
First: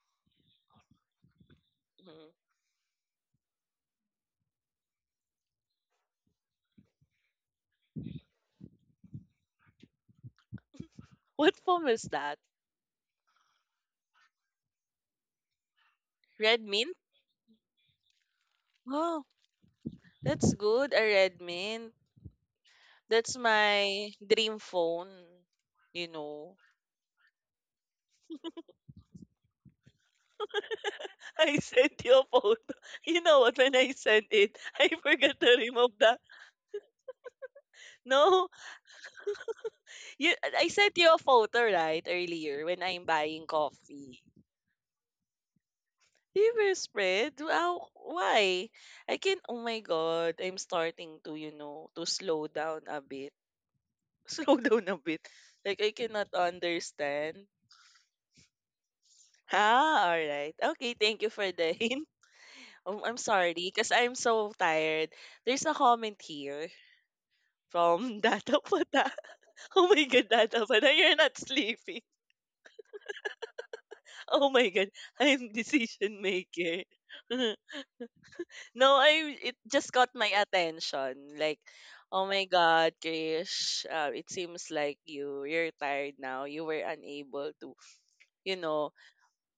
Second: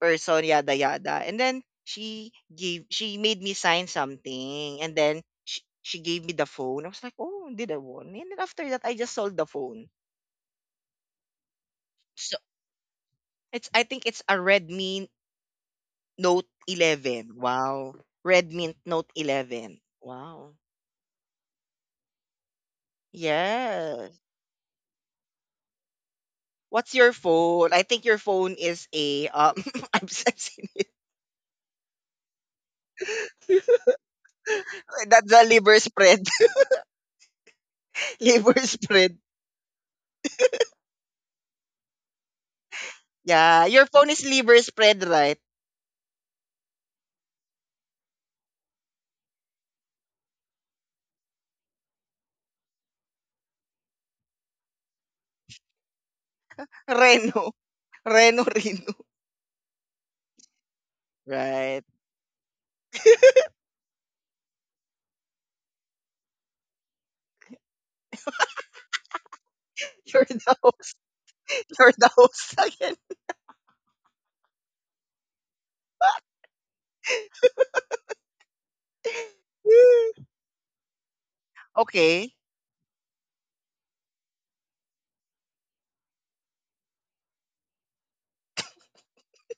[SPEAKER 1] person." Yada yada. And then
[SPEAKER 2] mhm.
[SPEAKER 1] she gave she made me sign something, and then she, she gave me the phone. I was like, "Oh, did I won?" And then after that, I just sold the phone.
[SPEAKER 2] What form is
[SPEAKER 1] So
[SPEAKER 2] that?
[SPEAKER 1] it's I think it's a Redmi Note
[SPEAKER 2] Red mint?
[SPEAKER 1] eleven. Wow, Redmi Note
[SPEAKER 2] Oh,
[SPEAKER 1] eleven.
[SPEAKER 2] that's
[SPEAKER 1] Wow.
[SPEAKER 2] good, a red mint. That's my
[SPEAKER 1] Yes.
[SPEAKER 2] dream phone, you know.
[SPEAKER 1] What's your phone? I think your phone is a um I've seen it.
[SPEAKER 2] I sent you a photo. You know what? When I sent it, I
[SPEAKER 1] That's
[SPEAKER 2] forgot
[SPEAKER 1] a
[SPEAKER 2] to
[SPEAKER 1] liver
[SPEAKER 2] remove the...
[SPEAKER 1] spread.
[SPEAKER 2] No,
[SPEAKER 1] liver spread.
[SPEAKER 2] you, I sent you a photo right earlier when I'm buying
[SPEAKER 1] Yeah, your phone
[SPEAKER 2] coffee.
[SPEAKER 1] is liver spread, right?
[SPEAKER 2] Liver spread? Wow, why? I can, oh my God, I'm starting to, you know, to slow down a bit. Slow down a bit. Like, I cannot understand.
[SPEAKER 1] Reno. Reno Reno.
[SPEAKER 2] Ah, all right. Okay, thank you for the
[SPEAKER 1] Right.
[SPEAKER 2] hint. Um, I'm sorry because I'm so tired. There's a comment here from Data Pata. Oh my
[SPEAKER 1] You're
[SPEAKER 2] God,
[SPEAKER 1] the
[SPEAKER 2] Data Pata,
[SPEAKER 1] host.
[SPEAKER 2] you're not
[SPEAKER 1] You're
[SPEAKER 2] sleeping.
[SPEAKER 1] the host again.
[SPEAKER 2] Oh my God, I'm decision maker. no, I, it just caught my attention. Like, oh
[SPEAKER 1] okay.
[SPEAKER 2] my God, Krish, uh, it seems like you you're tired now. You were unable to, you know,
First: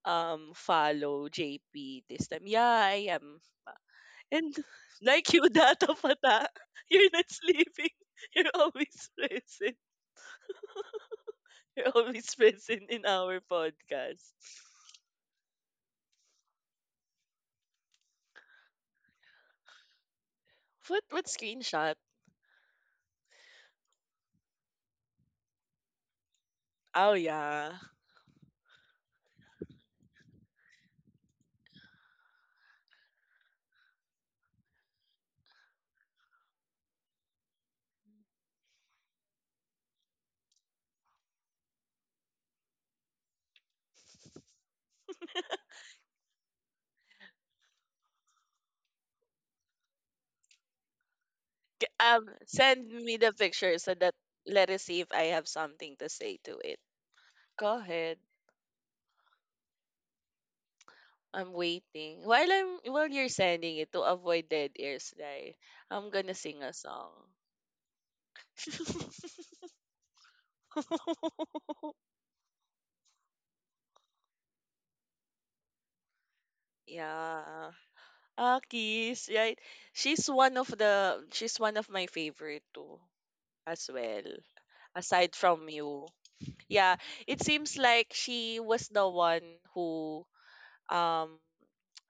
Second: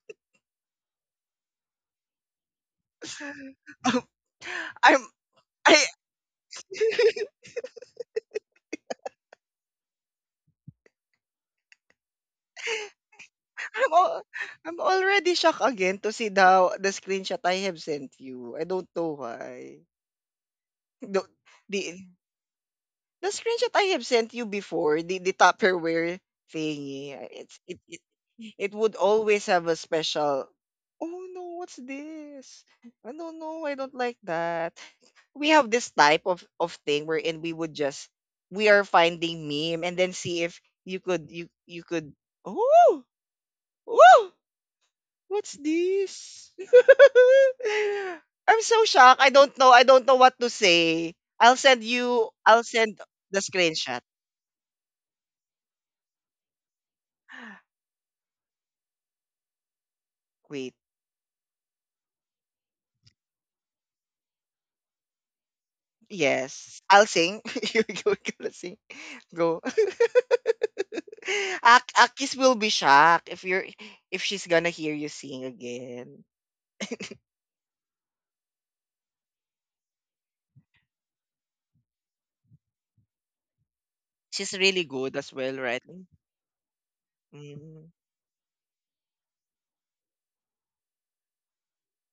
[SPEAKER 2] um, follow J P this time. Yeah, I am. And
[SPEAKER 1] I'm
[SPEAKER 2] like you,
[SPEAKER 1] I
[SPEAKER 2] Data Fata, you're not sleeping. You're always present. You're always present in our
[SPEAKER 1] I'm al-
[SPEAKER 2] podcast.
[SPEAKER 1] I'm already shocked again to see the the screenshot I have sent you. I don't know why.
[SPEAKER 2] What what
[SPEAKER 1] Don't,
[SPEAKER 2] screenshot?
[SPEAKER 1] the the screenshot I have sent you before, the, the Tupperware
[SPEAKER 2] Oh
[SPEAKER 1] thingy, uh, it's
[SPEAKER 2] yeah.
[SPEAKER 1] it, it it would always have a special. Oh no, what's this? I don't know. I don't like that. We have this type of of thing wherein we would just we are finding meme and then see if you could you you could. Oh, oh, what's this? I'm so shocked. I don't know. I don't know what to say. I'll send
[SPEAKER 2] K-
[SPEAKER 1] you.
[SPEAKER 2] Um,
[SPEAKER 1] I'll
[SPEAKER 2] send
[SPEAKER 1] send
[SPEAKER 2] me the
[SPEAKER 1] the
[SPEAKER 2] picture so
[SPEAKER 1] screenshot.
[SPEAKER 2] that let us see if I have something to say to it. Go ahead.
[SPEAKER 1] Wait.
[SPEAKER 2] I'm waiting. While I'm while you're sending it to avoid dead ears, right? I'm gonna sing a
[SPEAKER 1] Yes. I'll
[SPEAKER 2] song.
[SPEAKER 1] sing. You're gonna sing. Go. Ak Akis will be shocked if you're if she's gonna hear you sing again.
[SPEAKER 2] yeah. Akis, right? She's one of the she's one of my favorite too as well.
[SPEAKER 1] She's really good as
[SPEAKER 2] Aside
[SPEAKER 1] well,
[SPEAKER 2] from
[SPEAKER 1] right?
[SPEAKER 2] you. Yeah. It seems
[SPEAKER 1] Mm.
[SPEAKER 2] like she was the one who um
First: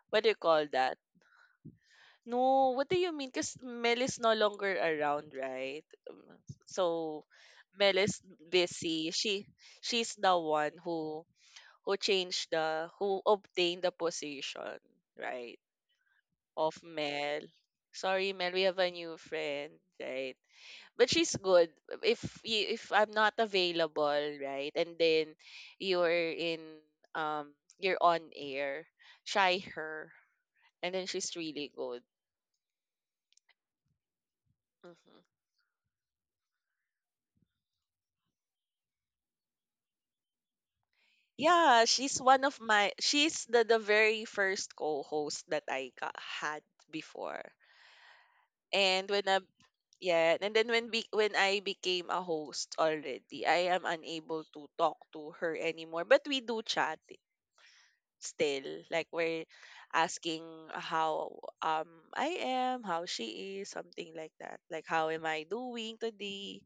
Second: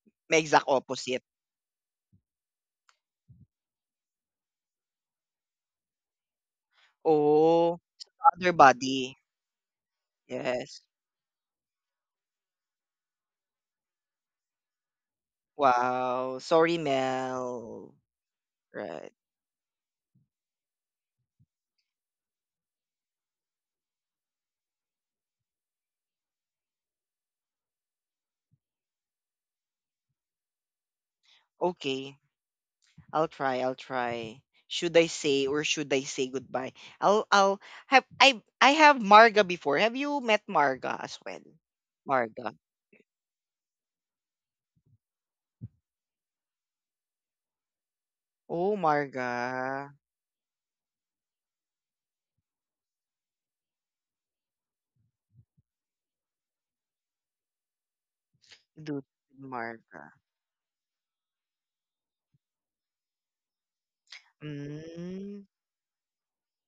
[SPEAKER 2] what do you
[SPEAKER 1] May exact
[SPEAKER 2] call that?
[SPEAKER 1] opposite.
[SPEAKER 2] No, what do you mean? Because Mel is no longer around, right? Um, So
[SPEAKER 1] Oh,
[SPEAKER 2] Mel is
[SPEAKER 1] other
[SPEAKER 2] busy.
[SPEAKER 1] body.
[SPEAKER 2] She she's the one
[SPEAKER 1] Yes.
[SPEAKER 2] who who changed the who obtained the position, right?
[SPEAKER 1] Wow. Sorry,
[SPEAKER 2] Of Mel.
[SPEAKER 1] Mel.
[SPEAKER 2] Sorry, Mel, we have a
[SPEAKER 1] Right.
[SPEAKER 2] new friend, right? But she's good. If y- if I'm not available, right? And then you're in um you're on air, try her. And then she's really good.
[SPEAKER 1] Okay. I'll try. I'll try. Should I
[SPEAKER 2] Mhm.
[SPEAKER 1] say or should I say goodbye? I'll I'll have I I have Marga before. Have you met Marga as well?
[SPEAKER 2] Yeah, she's one
[SPEAKER 1] Marga.
[SPEAKER 2] of my she's the the very first co-host that I got, had before.
[SPEAKER 1] Oh,
[SPEAKER 2] And when I
[SPEAKER 1] Marga.
[SPEAKER 2] Yeah, and then when be, when I became a host already, I am unable to talk to her anymore, but we do chat i- still
[SPEAKER 1] Dude,
[SPEAKER 2] Like we're
[SPEAKER 1] Marga.
[SPEAKER 2] asking how um I am, how she is, something like that. Like how am
[SPEAKER 1] Mm,
[SPEAKER 2] I doing today?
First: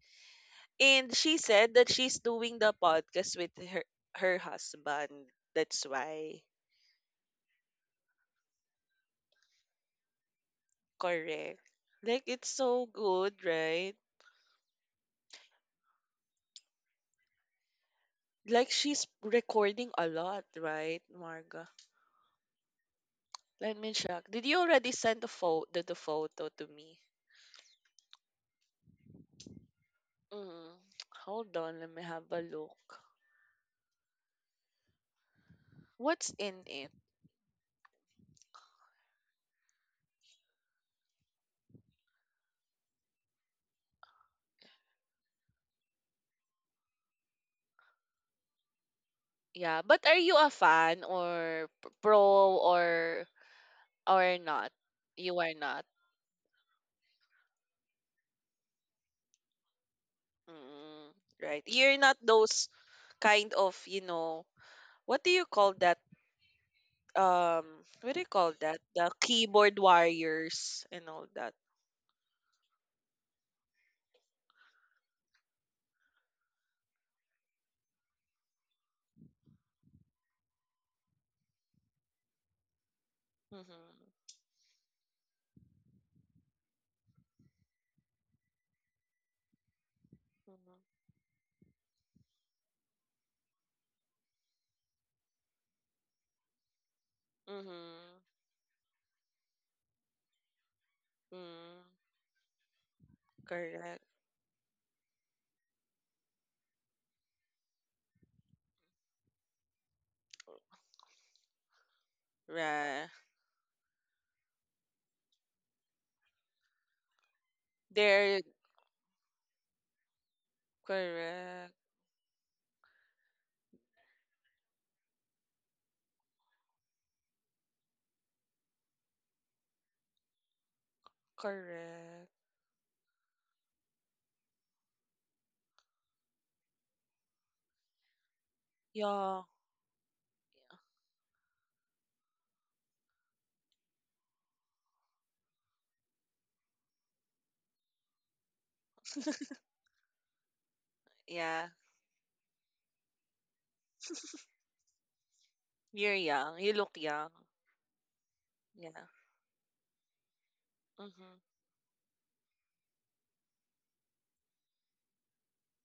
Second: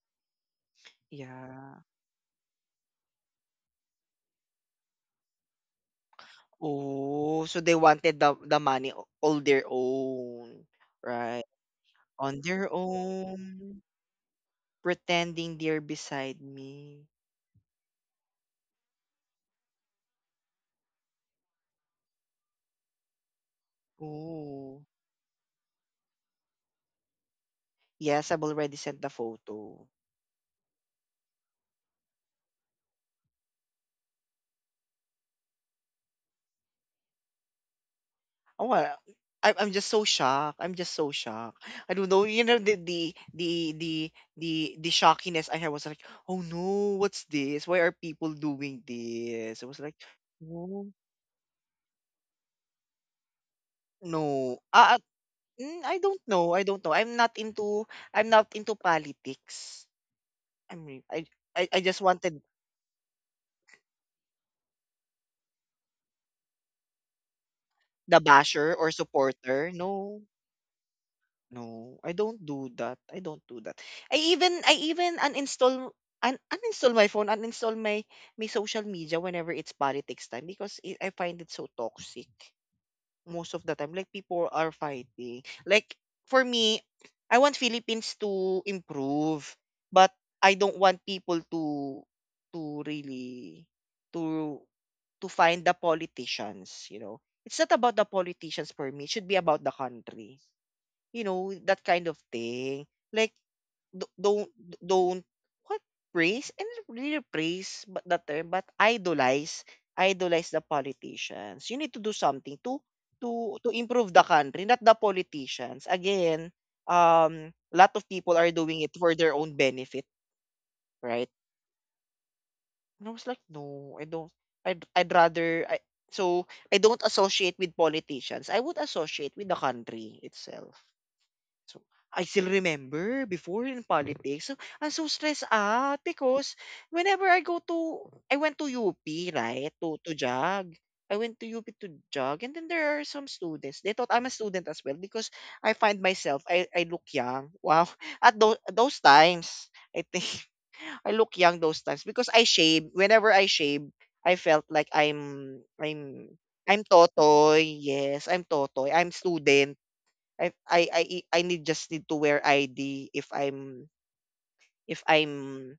[SPEAKER 2] And she said
[SPEAKER 1] yeah.
[SPEAKER 2] that she's doing the podcast with her her husband. That's why.
[SPEAKER 1] Oh, so they wanted the the money o- all their own, right?
[SPEAKER 2] Correct. Like
[SPEAKER 1] On
[SPEAKER 2] it's
[SPEAKER 1] their
[SPEAKER 2] so good,
[SPEAKER 1] own,
[SPEAKER 2] right?
[SPEAKER 1] pretending they're beside me.
[SPEAKER 2] Like she's recording a lot, right, Marga? Let me check. Did you
[SPEAKER 1] Oh,
[SPEAKER 2] already send the photo the, the photo to me?
[SPEAKER 1] yes, I've already sent the photo.
[SPEAKER 2] Mm, hold on, let me have a look. What's in it?
[SPEAKER 1] Oh, well, I'm I'm just so shocked. I'm just so shocked. I don't know. You know the the the the the the shockiness I had was like, oh no, what's this? Why are people doing this? I was
[SPEAKER 2] Yeah,
[SPEAKER 1] like,
[SPEAKER 2] but are you a
[SPEAKER 1] no,
[SPEAKER 2] fan, or p- pro or or
[SPEAKER 1] no.
[SPEAKER 2] not?
[SPEAKER 1] ah, ah,
[SPEAKER 2] You are
[SPEAKER 1] mm,
[SPEAKER 2] not.
[SPEAKER 1] I don't know. I don't know. I'm not into I'm not into politics. I mean,
[SPEAKER 2] Mm,
[SPEAKER 1] I
[SPEAKER 2] right.
[SPEAKER 1] I, I
[SPEAKER 2] You're
[SPEAKER 1] just
[SPEAKER 2] not
[SPEAKER 1] wanted
[SPEAKER 2] those kind of, you know, what do you call that um what do
[SPEAKER 1] the
[SPEAKER 2] you call
[SPEAKER 1] basher
[SPEAKER 2] that,
[SPEAKER 1] or
[SPEAKER 2] the
[SPEAKER 1] supporter.
[SPEAKER 2] keyboard
[SPEAKER 1] No.
[SPEAKER 2] warriors and all that.
[SPEAKER 1] No, I don't do that. I don't do that. I even I even uninstall un uninstall my phone, uninstall my my social media whenever it's politics time because it, I find it so toxic most of the time. Like
[SPEAKER 2] Mm-hmm.
[SPEAKER 1] people are fighting. Like for me, I want Philippines to improve, but I don't want people to to really to to find the politicians, you know. It's not about the
[SPEAKER 2] Mm-hmm.
[SPEAKER 1] politicians for me. It should be about the country, you know, that
[SPEAKER 2] Mm-hmm.
[SPEAKER 1] kind of thing. Like,
[SPEAKER 2] Correct.
[SPEAKER 1] d- don't, don't, what? Praise? And really praise but the term, but idolize, idolize the politicians. You need to do something to,
[SPEAKER 2] Right.
[SPEAKER 1] to, to improve the country, not the politicians. Again, um, a lot of
[SPEAKER 2] They're...
[SPEAKER 1] people are doing it for their own benefit, right?
[SPEAKER 2] Correct.
[SPEAKER 1] And I was like, no, I don't, I'd, I'd rather, I, so I don't associate with politicians. I would associate with the country itself. So
[SPEAKER 2] Correct.
[SPEAKER 1] I still remember before in politics, so I'm so stressed out because whenever I go to, I went to U P,
[SPEAKER 2] Yeah,
[SPEAKER 1] right, to, to jog. I went to U P to jog, and then there are some students. They thought I'm a student as well because I find myself, I, I look young. Wow. At those, those times, I think I look young
[SPEAKER 2] yeah,
[SPEAKER 1] those times because I shave. Whenever I shave, I felt like I'm,
[SPEAKER 2] you're
[SPEAKER 1] I'm,
[SPEAKER 2] young, you
[SPEAKER 1] I'm
[SPEAKER 2] look young.
[SPEAKER 1] Totoy. Yes, I'm Totoy.
[SPEAKER 2] Yeah.
[SPEAKER 1] I'm student I I I e-
[SPEAKER 2] Mm-hmm.
[SPEAKER 1] I need just need to wear I D if I'm if I'm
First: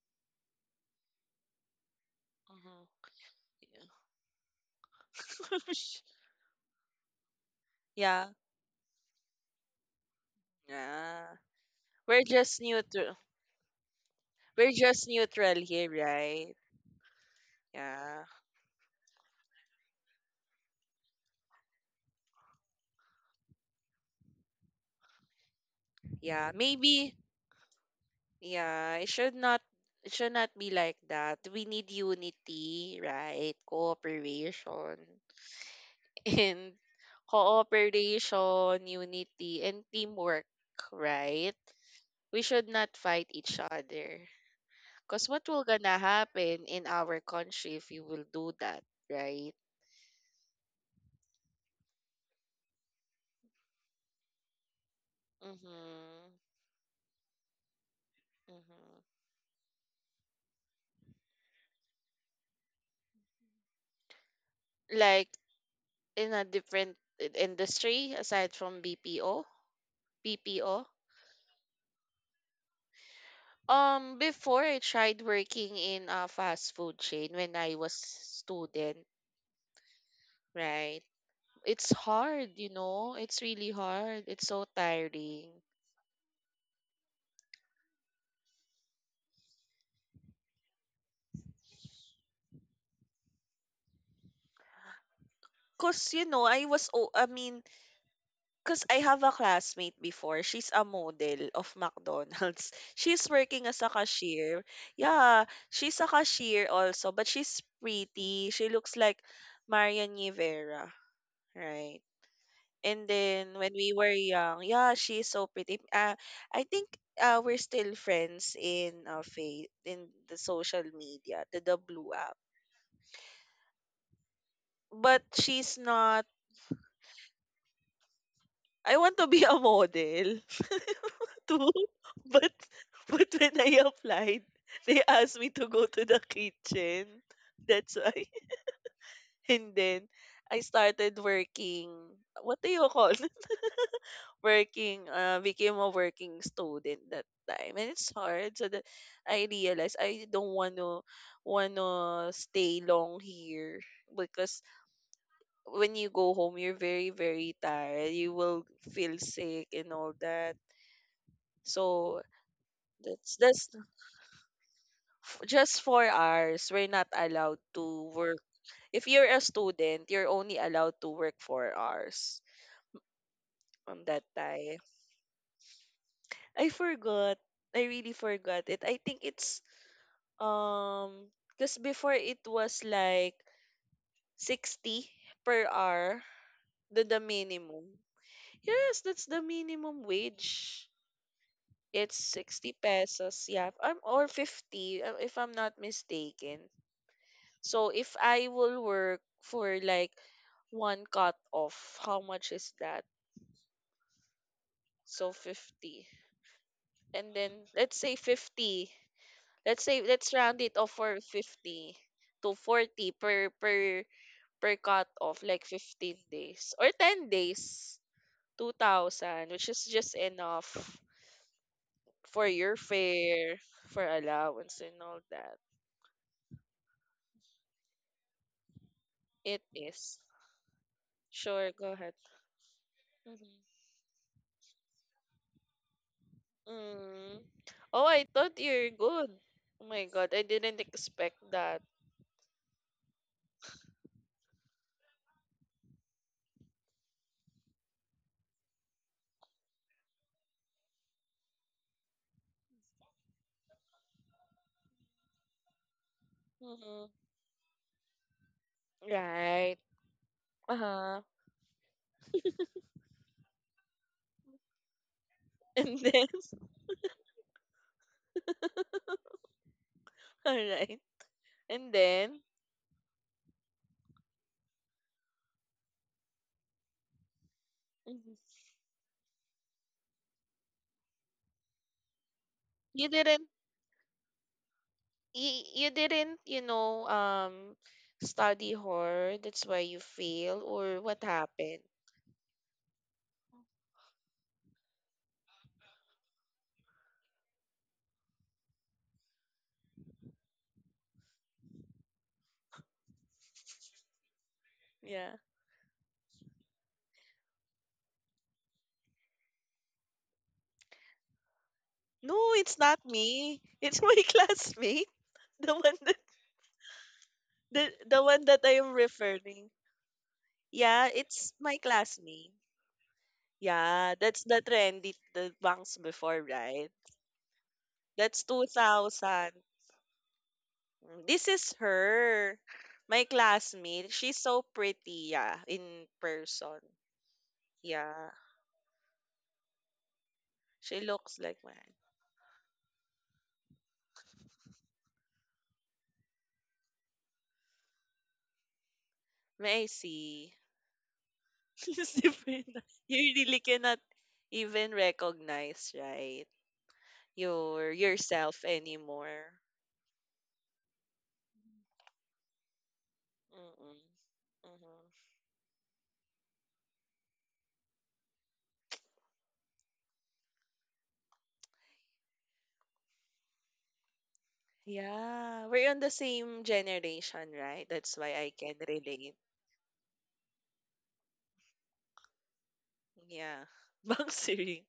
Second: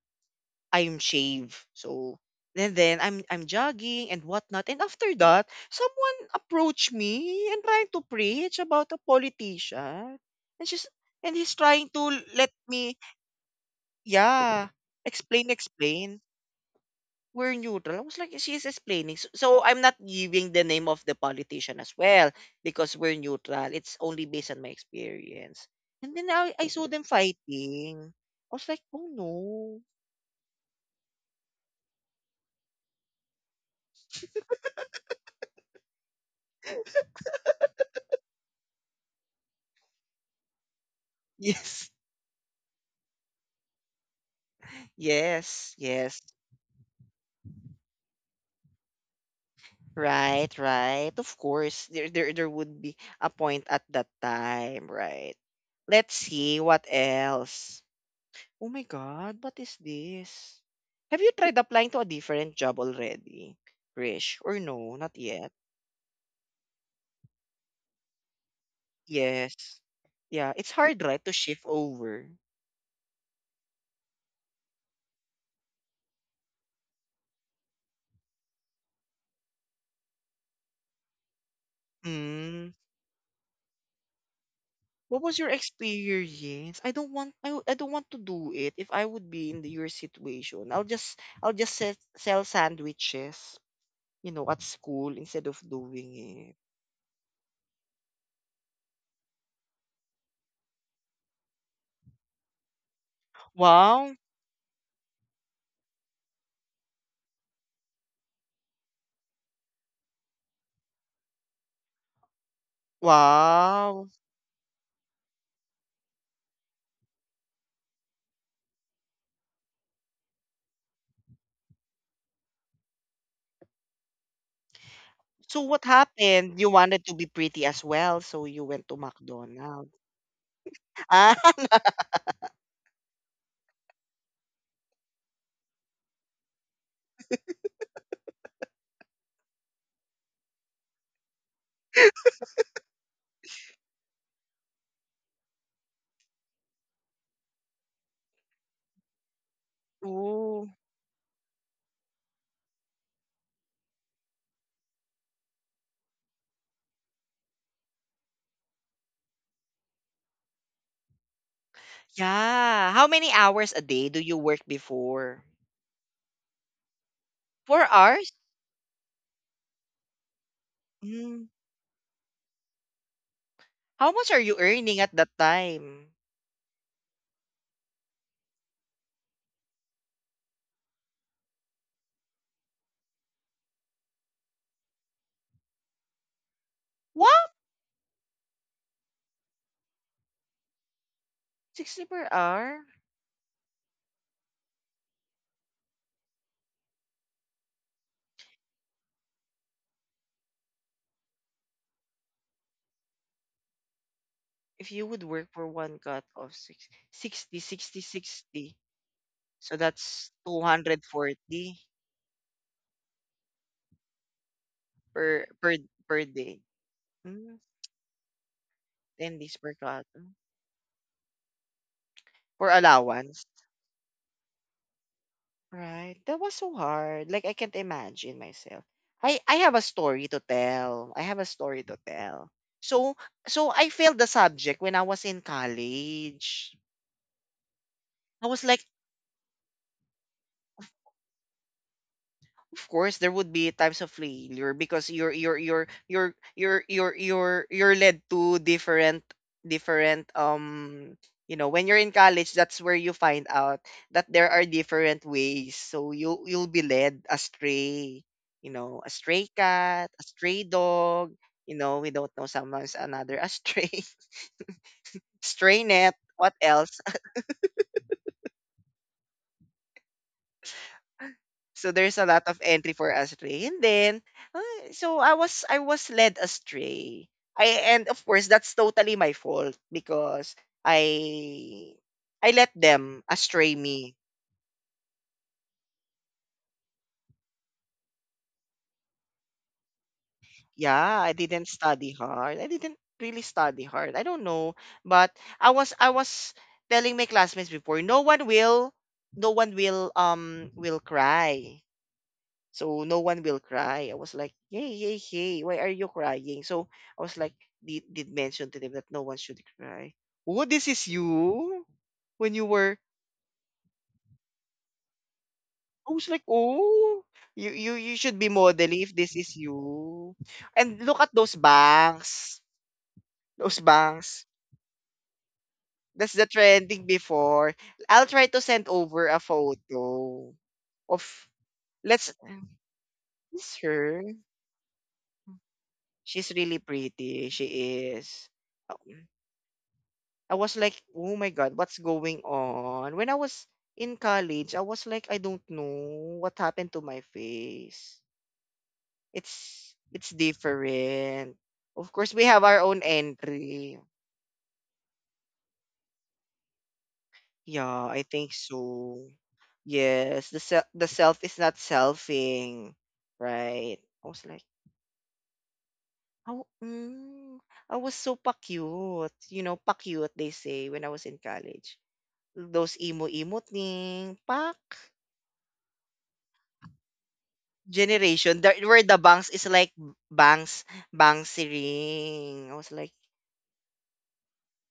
[SPEAKER 1] I'm shave. So then then
[SPEAKER 2] Mm-hmm.
[SPEAKER 1] I'm I'm jogging and whatnot. And after that,
[SPEAKER 2] Yeah.
[SPEAKER 1] someone approached me and trying to
[SPEAKER 2] Yeah.
[SPEAKER 1] preach about a politician. And she's and
[SPEAKER 2] Yeah.
[SPEAKER 1] he's trying to
[SPEAKER 2] We're
[SPEAKER 1] let
[SPEAKER 2] just
[SPEAKER 1] me,
[SPEAKER 2] neutral,
[SPEAKER 1] yeah,
[SPEAKER 2] we're just
[SPEAKER 1] explain
[SPEAKER 2] neutral here,
[SPEAKER 1] explain.
[SPEAKER 2] right?
[SPEAKER 1] We're neutral. I was
[SPEAKER 2] Yeah.
[SPEAKER 1] like, she's explaining. So, so I'm not giving the name of the politician as well because we're neutral. It's only based on my experience. And then
[SPEAKER 2] Yeah,
[SPEAKER 1] I, I saw them
[SPEAKER 2] maybe.
[SPEAKER 1] fighting. I was like,
[SPEAKER 2] Yeah, it
[SPEAKER 1] oh
[SPEAKER 2] should not,
[SPEAKER 1] no.
[SPEAKER 2] it should not be like that. We need unity, right? Cooperation and cooperation, unity and teamwork, right?
[SPEAKER 1] Yes.
[SPEAKER 2] We should not fight each other. Cause what will
[SPEAKER 1] Yes.
[SPEAKER 2] gonna
[SPEAKER 1] Yes.
[SPEAKER 2] happen in our country if you will do that, right?
[SPEAKER 1] Right, right. Of course. There there there would be a point at that time, right? Let's
[SPEAKER 2] Mm-hmm.
[SPEAKER 1] see what else. Oh my
[SPEAKER 2] Mm-hmm.
[SPEAKER 1] God, what is this? Have you tried applying to a different job already, Krish? Or no, not
[SPEAKER 2] Like
[SPEAKER 1] yet?
[SPEAKER 2] in a different i- industry aside from B P O,
[SPEAKER 1] Yes. Yeah, it's
[SPEAKER 2] B P O.
[SPEAKER 1] hard, right, to shift over.
[SPEAKER 2] Um, before I tried working in a fast food chain when I was student, right? It's hard, you
[SPEAKER 1] Mm.
[SPEAKER 2] know. It's really hard. It's so
[SPEAKER 1] What was your
[SPEAKER 2] tiring.
[SPEAKER 1] experience? I don't want I, w- I don't want to do it. If I would be in the, your situation, I'll just I'll just se- sell sandwiches, you know, at school instead of
[SPEAKER 2] Cause you
[SPEAKER 1] doing
[SPEAKER 2] know,
[SPEAKER 1] it.
[SPEAKER 2] I was oh, I mean, cause I have a classmate before. She's a model of McDonald's. She's working as a
[SPEAKER 1] Wow.
[SPEAKER 2] cashier. Yeah, she's a cashier also, but she's pretty. She looks like Marian Rivera, right? And then when we were
[SPEAKER 1] Wow.
[SPEAKER 2] young, yeah, she's so pretty. Uh, I think uh, We're still friends in uh, fa- in the social media, the, the blue app. But
[SPEAKER 1] So
[SPEAKER 2] she's
[SPEAKER 1] what
[SPEAKER 2] not.
[SPEAKER 1] happened? You wanted to be pretty as well, so you went to
[SPEAKER 2] I want to be a
[SPEAKER 1] McDonald's.
[SPEAKER 2] model
[SPEAKER 1] Ah,
[SPEAKER 2] too, but but when I applied, they asked me to go to the kitchen. That's why. And then I started working. What do you call Working, uh became a working student that time, and it's hard, so that I realized I don't
[SPEAKER 1] Ooh.
[SPEAKER 2] want to want to stay long here because when you go home you're very, very tired, you will feel sick and all that. So
[SPEAKER 1] Yeah. How many
[SPEAKER 2] that's that's
[SPEAKER 1] hours a day do you work before?
[SPEAKER 2] just four hours, we're not allowed
[SPEAKER 1] Four
[SPEAKER 2] to
[SPEAKER 1] hours?
[SPEAKER 2] work. If you're a student you're only allowed to work
[SPEAKER 1] Mm.
[SPEAKER 2] four hours on
[SPEAKER 1] How
[SPEAKER 2] that
[SPEAKER 1] much are you
[SPEAKER 2] time.
[SPEAKER 1] earning at that time?
[SPEAKER 2] I forgot, I really forgot it. I think it's... Um, because before it was like sixty per hour, the, the
[SPEAKER 1] What?
[SPEAKER 2] minimum. Yes, that's the minimum wage.
[SPEAKER 1] sixty
[SPEAKER 2] It's
[SPEAKER 1] per
[SPEAKER 2] sixty
[SPEAKER 1] hour?
[SPEAKER 2] pesos, yeah. Um, or fifty, uh, if I'm not mistaken. So if I will work for like one cut off, how much is that?
[SPEAKER 1] If you would
[SPEAKER 2] So
[SPEAKER 1] work for one
[SPEAKER 2] fifty.
[SPEAKER 1] cut of six
[SPEAKER 2] And
[SPEAKER 1] sixty
[SPEAKER 2] then let's
[SPEAKER 1] sixty
[SPEAKER 2] say
[SPEAKER 1] sixty,
[SPEAKER 2] fifty.
[SPEAKER 1] so
[SPEAKER 2] Let's say
[SPEAKER 1] that's
[SPEAKER 2] let's round it off for
[SPEAKER 1] two hundred forty
[SPEAKER 2] fifty to forty per per per cut off,
[SPEAKER 1] per
[SPEAKER 2] like
[SPEAKER 1] per
[SPEAKER 2] fifteen
[SPEAKER 1] per day.
[SPEAKER 2] days or ten
[SPEAKER 1] Mm.
[SPEAKER 2] days.
[SPEAKER 1] ten
[SPEAKER 2] two thousand,
[SPEAKER 1] days
[SPEAKER 2] which
[SPEAKER 1] per
[SPEAKER 2] is
[SPEAKER 1] cut.
[SPEAKER 2] just
[SPEAKER 1] mm,
[SPEAKER 2] enough for
[SPEAKER 1] For
[SPEAKER 2] your
[SPEAKER 1] allowance.
[SPEAKER 2] fare, for allowance and all that.
[SPEAKER 1] Right. That was so hard. Like I can't imagine myself. I I
[SPEAKER 2] It
[SPEAKER 1] have a
[SPEAKER 2] is.
[SPEAKER 1] story to tell. I have a
[SPEAKER 2] Sure,
[SPEAKER 1] story
[SPEAKER 2] go
[SPEAKER 1] to
[SPEAKER 2] ahead.
[SPEAKER 1] tell. So
[SPEAKER 2] Mhm.
[SPEAKER 1] so I failed the subject when I was in college.
[SPEAKER 2] Mm. Oh, I
[SPEAKER 1] I
[SPEAKER 2] thought
[SPEAKER 1] was like,
[SPEAKER 2] you're good. Oh my God, I didn't expect that.
[SPEAKER 1] of course there would be times of failure because you're you're you're you're you're you're you're you're led to different different um you know, when you're in college, that's where you find out that there are different ways, so you you'll be
[SPEAKER 2] Hmm.
[SPEAKER 1] led astray, you know, a stray
[SPEAKER 2] Right.
[SPEAKER 1] cat, a stray
[SPEAKER 2] Uh-huh.
[SPEAKER 1] dog, you know, we don't know someone's another astray stray
[SPEAKER 2] And
[SPEAKER 1] net,
[SPEAKER 2] then
[SPEAKER 1] what else.
[SPEAKER 2] all right,
[SPEAKER 1] So
[SPEAKER 2] and
[SPEAKER 1] there's a
[SPEAKER 2] then...
[SPEAKER 1] lot of entry for astray. And then uh, so I was I was led astray. I And of
[SPEAKER 2] Mhm.
[SPEAKER 1] course that's totally my fault because I I let
[SPEAKER 2] You
[SPEAKER 1] them
[SPEAKER 2] didn't,
[SPEAKER 1] astray me.
[SPEAKER 2] you, you didn't, you know, um, study horror. That's why you fail, or
[SPEAKER 1] Yeah,
[SPEAKER 2] what
[SPEAKER 1] I didn't
[SPEAKER 2] happened?
[SPEAKER 1] study hard. I didn't really study hard. I don't know, but I was I was telling my classmates before, no one will no one will um will cry. So no one will cry. I was like, yay, yay,
[SPEAKER 2] Yeah.
[SPEAKER 1] yay. Why are you crying? So I was like, did, did mention to them that no one should cry. Oh, this is you when
[SPEAKER 2] No,
[SPEAKER 1] you
[SPEAKER 2] it's
[SPEAKER 1] were.
[SPEAKER 2] not me. It's my classmate. The one
[SPEAKER 1] I
[SPEAKER 2] that,
[SPEAKER 1] was like, oh, you you
[SPEAKER 2] the,
[SPEAKER 1] you
[SPEAKER 2] the
[SPEAKER 1] should
[SPEAKER 2] one
[SPEAKER 1] be
[SPEAKER 2] that I am
[SPEAKER 1] modeling if this is
[SPEAKER 2] referring.
[SPEAKER 1] you. And
[SPEAKER 2] Yeah,
[SPEAKER 1] look at
[SPEAKER 2] it's
[SPEAKER 1] those
[SPEAKER 2] my classmate.
[SPEAKER 1] bangs, those
[SPEAKER 2] Yeah, that's
[SPEAKER 1] bangs.
[SPEAKER 2] the trendy, the bangs
[SPEAKER 1] That's
[SPEAKER 2] before,
[SPEAKER 1] the
[SPEAKER 2] right?
[SPEAKER 1] trending before. I'll
[SPEAKER 2] That's
[SPEAKER 1] try to send over a
[SPEAKER 2] two thousand.
[SPEAKER 1] photo
[SPEAKER 2] Mm,
[SPEAKER 1] of
[SPEAKER 2] this is
[SPEAKER 1] let's.
[SPEAKER 2] her. My
[SPEAKER 1] Is
[SPEAKER 2] classmate.
[SPEAKER 1] her?
[SPEAKER 2] She's so pretty, yeah, in
[SPEAKER 1] She's really
[SPEAKER 2] person.
[SPEAKER 1] pretty. She
[SPEAKER 2] Yeah.
[SPEAKER 1] is. Oh. I was
[SPEAKER 2] She
[SPEAKER 1] like, oh
[SPEAKER 2] looks
[SPEAKER 1] my
[SPEAKER 2] like my...
[SPEAKER 1] God, what's going on? When I was in college, I was like, I don't know what happened to my face.
[SPEAKER 2] I
[SPEAKER 1] It's it's
[SPEAKER 2] see.
[SPEAKER 1] different. Of
[SPEAKER 2] It's
[SPEAKER 1] course, we have
[SPEAKER 2] different.
[SPEAKER 1] our own
[SPEAKER 2] You really
[SPEAKER 1] entry.
[SPEAKER 2] cannot even recognize, right? Your
[SPEAKER 1] Yeah, I think
[SPEAKER 2] yourself
[SPEAKER 1] so.
[SPEAKER 2] anymore.
[SPEAKER 1] Yes, the self the self is not selfing, right?
[SPEAKER 2] Mm-mm.
[SPEAKER 1] I was like,
[SPEAKER 2] Mm-hmm.
[SPEAKER 1] oh, mm, I was so pa-cute. You know, pa-cute, they say, when I was in college. Those emo-emo thing, pak.
[SPEAKER 2] Yeah, we're on the same generation, right? That's why I
[SPEAKER 1] Generation the,
[SPEAKER 2] can
[SPEAKER 1] where the
[SPEAKER 2] relate.
[SPEAKER 1] bangs is like bangs Banksy ring. I was like
[SPEAKER 2] Yeah, bangsiri.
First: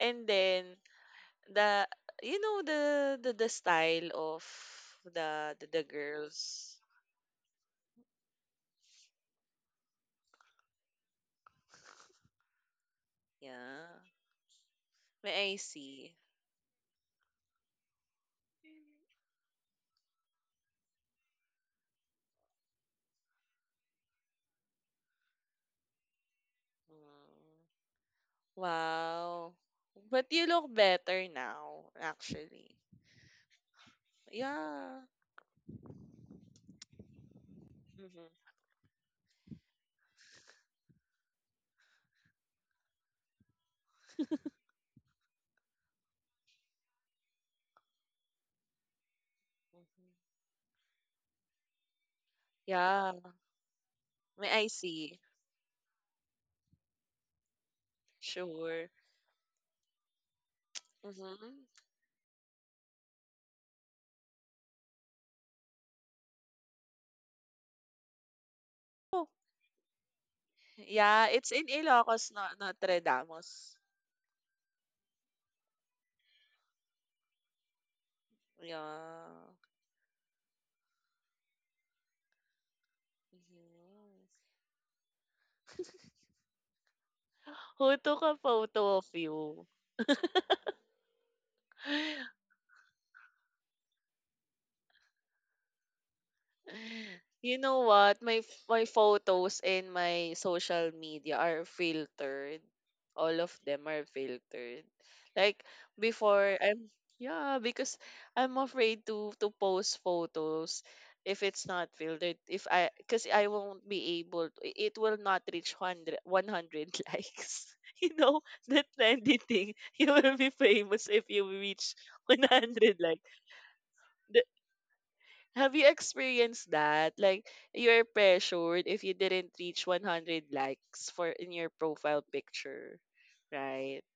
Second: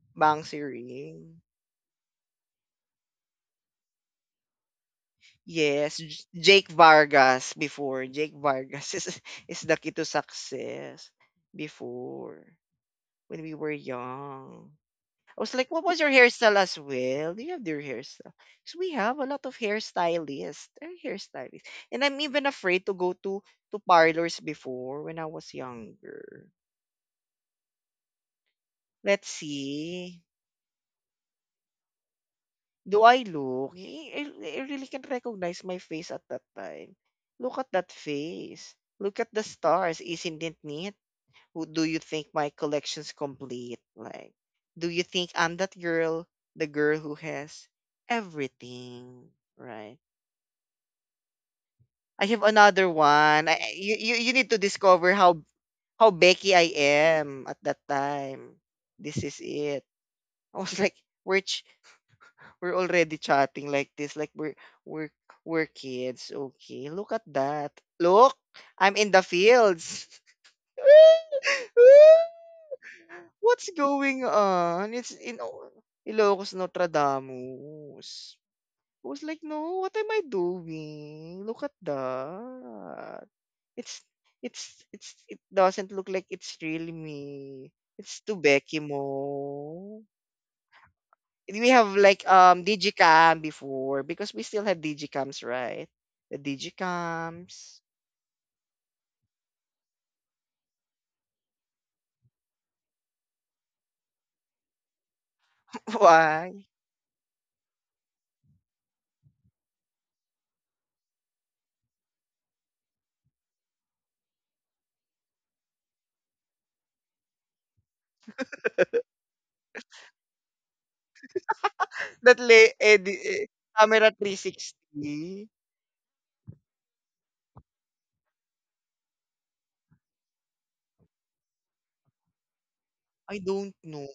[SPEAKER 2] And
[SPEAKER 1] Banksy
[SPEAKER 2] then
[SPEAKER 1] ring.
[SPEAKER 2] the, you know, the the, the style of the, the the
[SPEAKER 1] Yes, J- Jake
[SPEAKER 2] girls.
[SPEAKER 1] Vargas before. Jake Vargas is, is the key to success before when we were
[SPEAKER 2] Yeah,
[SPEAKER 1] young. I
[SPEAKER 2] may
[SPEAKER 1] was
[SPEAKER 2] I
[SPEAKER 1] like, what was your
[SPEAKER 2] see.
[SPEAKER 1] hairstyle as well? Do you have their hairstyle? Because we have a lot of hairstylists. They're hairstylists. And I'm even afraid to go to, to parlors before when I was younger.
[SPEAKER 2] Mm.
[SPEAKER 1] Let's
[SPEAKER 2] Wow.
[SPEAKER 1] see.
[SPEAKER 2] But you look better now, actually.
[SPEAKER 1] Do I look? I I I really can't
[SPEAKER 2] Yeah.
[SPEAKER 1] recognize my face at that time. Look at that
[SPEAKER 2] Mm-hmm.
[SPEAKER 1] face. Look at the stars. Isn't it neat? Who do you think my collection's complete? Like, do you think I'm that girl, the girl who has everything, right? I have another
[SPEAKER 2] Yeah.
[SPEAKER 1] one. I, I- you, you you need
[SPEAKER 2] May
[SPEAKER 1] to
[SPEAKER 2] I
[SPEAKER 1] discover
[SPEAKER 2] see.
[SPEAKER 1] how how Becky I am at that time.
[SPEAKER 2] Sure.
[SPEAKER 1] This is it. I was like, where
[SPEAKER 2] Mm-hmm.
[SPEAKER 1] we're already chatting like this, like we're we're we're kids. Okay, look at that. Look, I'm in the
[SPEAKER 2] Oh,
[SPEAKER 1] fields.
[SPEAKER 2] yeah. It's in Ilocos, not Notre
[SPEAKER 1] What's
[SPEAKER 2] Damos.
[SPEAKER 1] going on? It's in O- Ilocos Nostradamus. I was
[SPEAKER 2] Yeah.
[SPEAKER 1] like, no, what am I doing? Look at that. It's
[SPEAKER 2] Mhm.
[SPEAKER 1] it's it's it doesn't look like it's really me.
[SPEAKER 2] Who took
[SPEAKER 1] It's to
[SPEAKER 2] a
[SPEAKER 1] Becky
[SPEAKER 2] photo of you?
[SPEAKER 1] Mo. We have like um digicam before because we still have digicams, right, the
[SPEAKER 2] You
[SPEAKER 1] digicams.
[SPEAKER 2] know what? My f- my photos in my social media are filtered. All of them are filtered. Like
[SPEAKER 1] Why
[SPEAKER 2] before, I'm yeah, because I'm afraid to to post photos if it's not filtered. If I Because I won't be able to, it will not reach hundred one hundred likes. You know that trendy thing. You will be famous if you reach
[SPEAKER 1] that
[SPEAKER 2] one
[SPEAKER 1] lay, eh,
[SPEAKER 2] hundred likes.
[SPEAKER 1] di- eh, camera three sixty.
[SPEAKER 2] Have you experienced that? Like you're pressured if you didn't reach one hundred likes for in your profile picture,
[SPEAKER 1] I don't
[SPEAKER 2] right?
[SPEAKER 1] know.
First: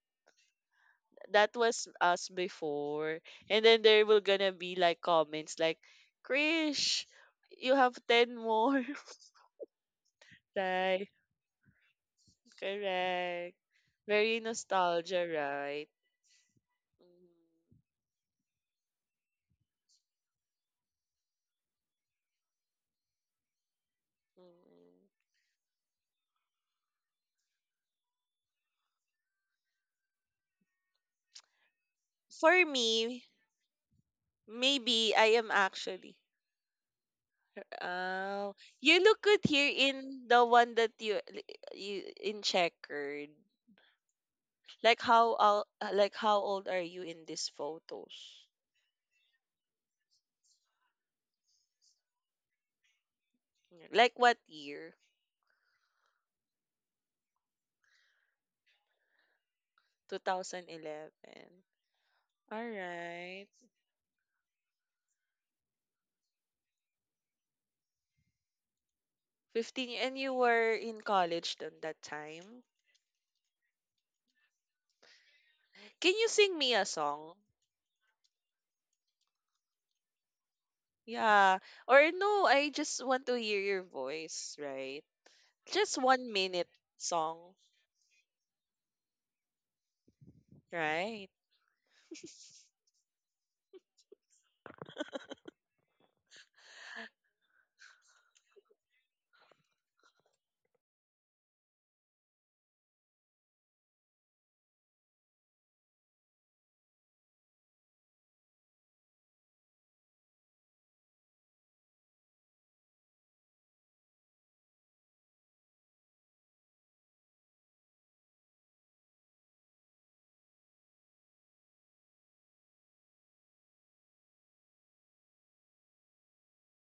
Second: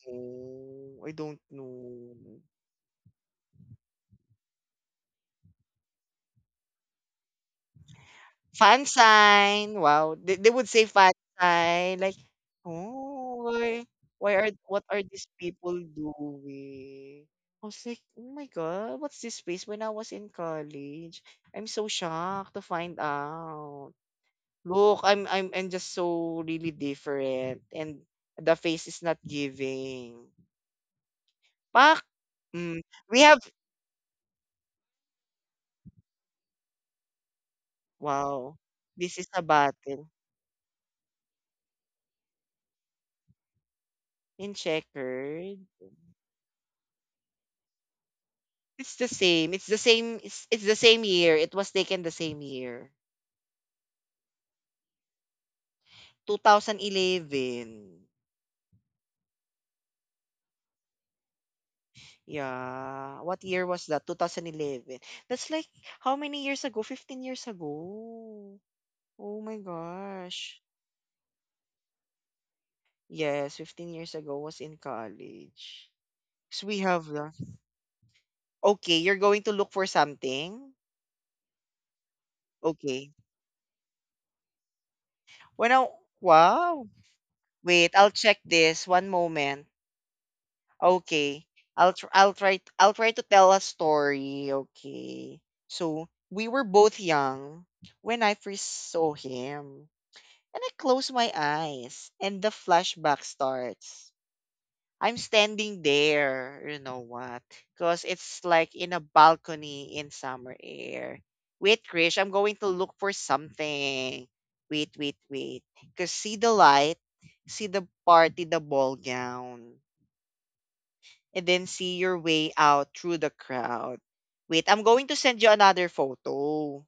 [SPEAKER 1] I don't
[SPEAKER 2] That was us
[SPEAKER 1] know.
[SPEAKER 2] before. And then there will gonna be like comments like, "Krish, you have ten more."
[SPEAKER 1] Fan sign. Wow, they, they would say
[SPEAKER 2] Right?
[SPEAKER 1] fan sign. Like, oh,
[SPEAKER 2] Correct.
[SPEAKER 1] why why
[SPEAKER 2] Very
[SPEAKER 1] are what are these
[SPEAKER 2] nostalgia,
[SPEAKER 1] people
[SPEAKER 2] right?
[SPEAKER 1] doing? I was
[SPEAKER 2] Mhm.
[SPEAKER 1] like, oh my god, what's this space? When I was in college, I'm so shocked to find out. Look,
[SPEAKER 2] Mhm.
[SPEAKER 1] I'm I'm I'm just so really different, and the face is not giving. Pak.
[SPEAKER 2] For
[SPEAKER 1] Mm, we
[SPEAKER 2] me,
[SPEAKER 1] have.
[SPEAKER 2] maybe I am actually... Oh,
[SPEAKER 1] Wow.
[SPEAKER 2] you
[SPEAKER 1] This
[SPEAKER 2] look
[SPEAKER 1] is
[SPEAKER 2] good
[SPEAKER 1] a
[SPEAKER 2] here
[SPEAKER 1] battle
[SPEAKER 2] in the one that you you in checkered.
[SPEAKER 1] in
[SPEAKER 2] Like how
[SPEAKER 1] checkered.
[SPEAKER 2] old? Like how old are you in these photos?
[SPEAKER 1] It's the same. It's the same, it's, it's the same year. It was taken the same year.
[SPEAKER 2] Like what year?
[SPEAKER 1] twenty eleven.
[SPEAKER 2] twenty eleven. All
[SPEAKER 1] Yeah. What
[SPEAKER 2] right.
[SPEAKER 1] year was that? twenty eleven. That's like, how many years ago? fifteen years ago. Oh my
[SPEAKER 2] fifteen y- and you
[SPEAKER 1] gosh.
[SPEAKER 2] were in college then that time.
[SPEAKER 1] Yes, fifteen years ago was in college.
[SPEAKER 2] Can you sing
[SPEAKER 1] So
[SPEAKER 2] me
[SPEAKER 1] we
[SPEAKER 2] a
[SPEAKER 1] have the
[SPEAKER 2] song?
[SPEAKER 1] Okay, you're going to look for something?
[SPEAKER 2] Yeah. Or no, I just
[SPEAKER 1] Okay.
[SPEAKER 2] want to hear your voice, right?
[SPEAKER 1] When I,
[SPEAKER 2] Just one minute
[SPEAKER 1] wow.
[SPEAKER 2] song,
[SPEAKER 1] Wait, I'll check this. One moment.
[SPEAKER 2] right?
[SPEAKER 1] Okay. I'll tr- I'll try I'll try to tell a story. Okay. So we were both young when I first saw him. And I close my eyes and the flashback starts. I'm standing there, you know what? Because it's like in a balcony in summer air. Wait, Krish, I'm going to look for something. Wait, wait, wait. Because see the light, see the party, the ball gown, and then see your way out through the crowd. Wait, I'm going to send you another photo.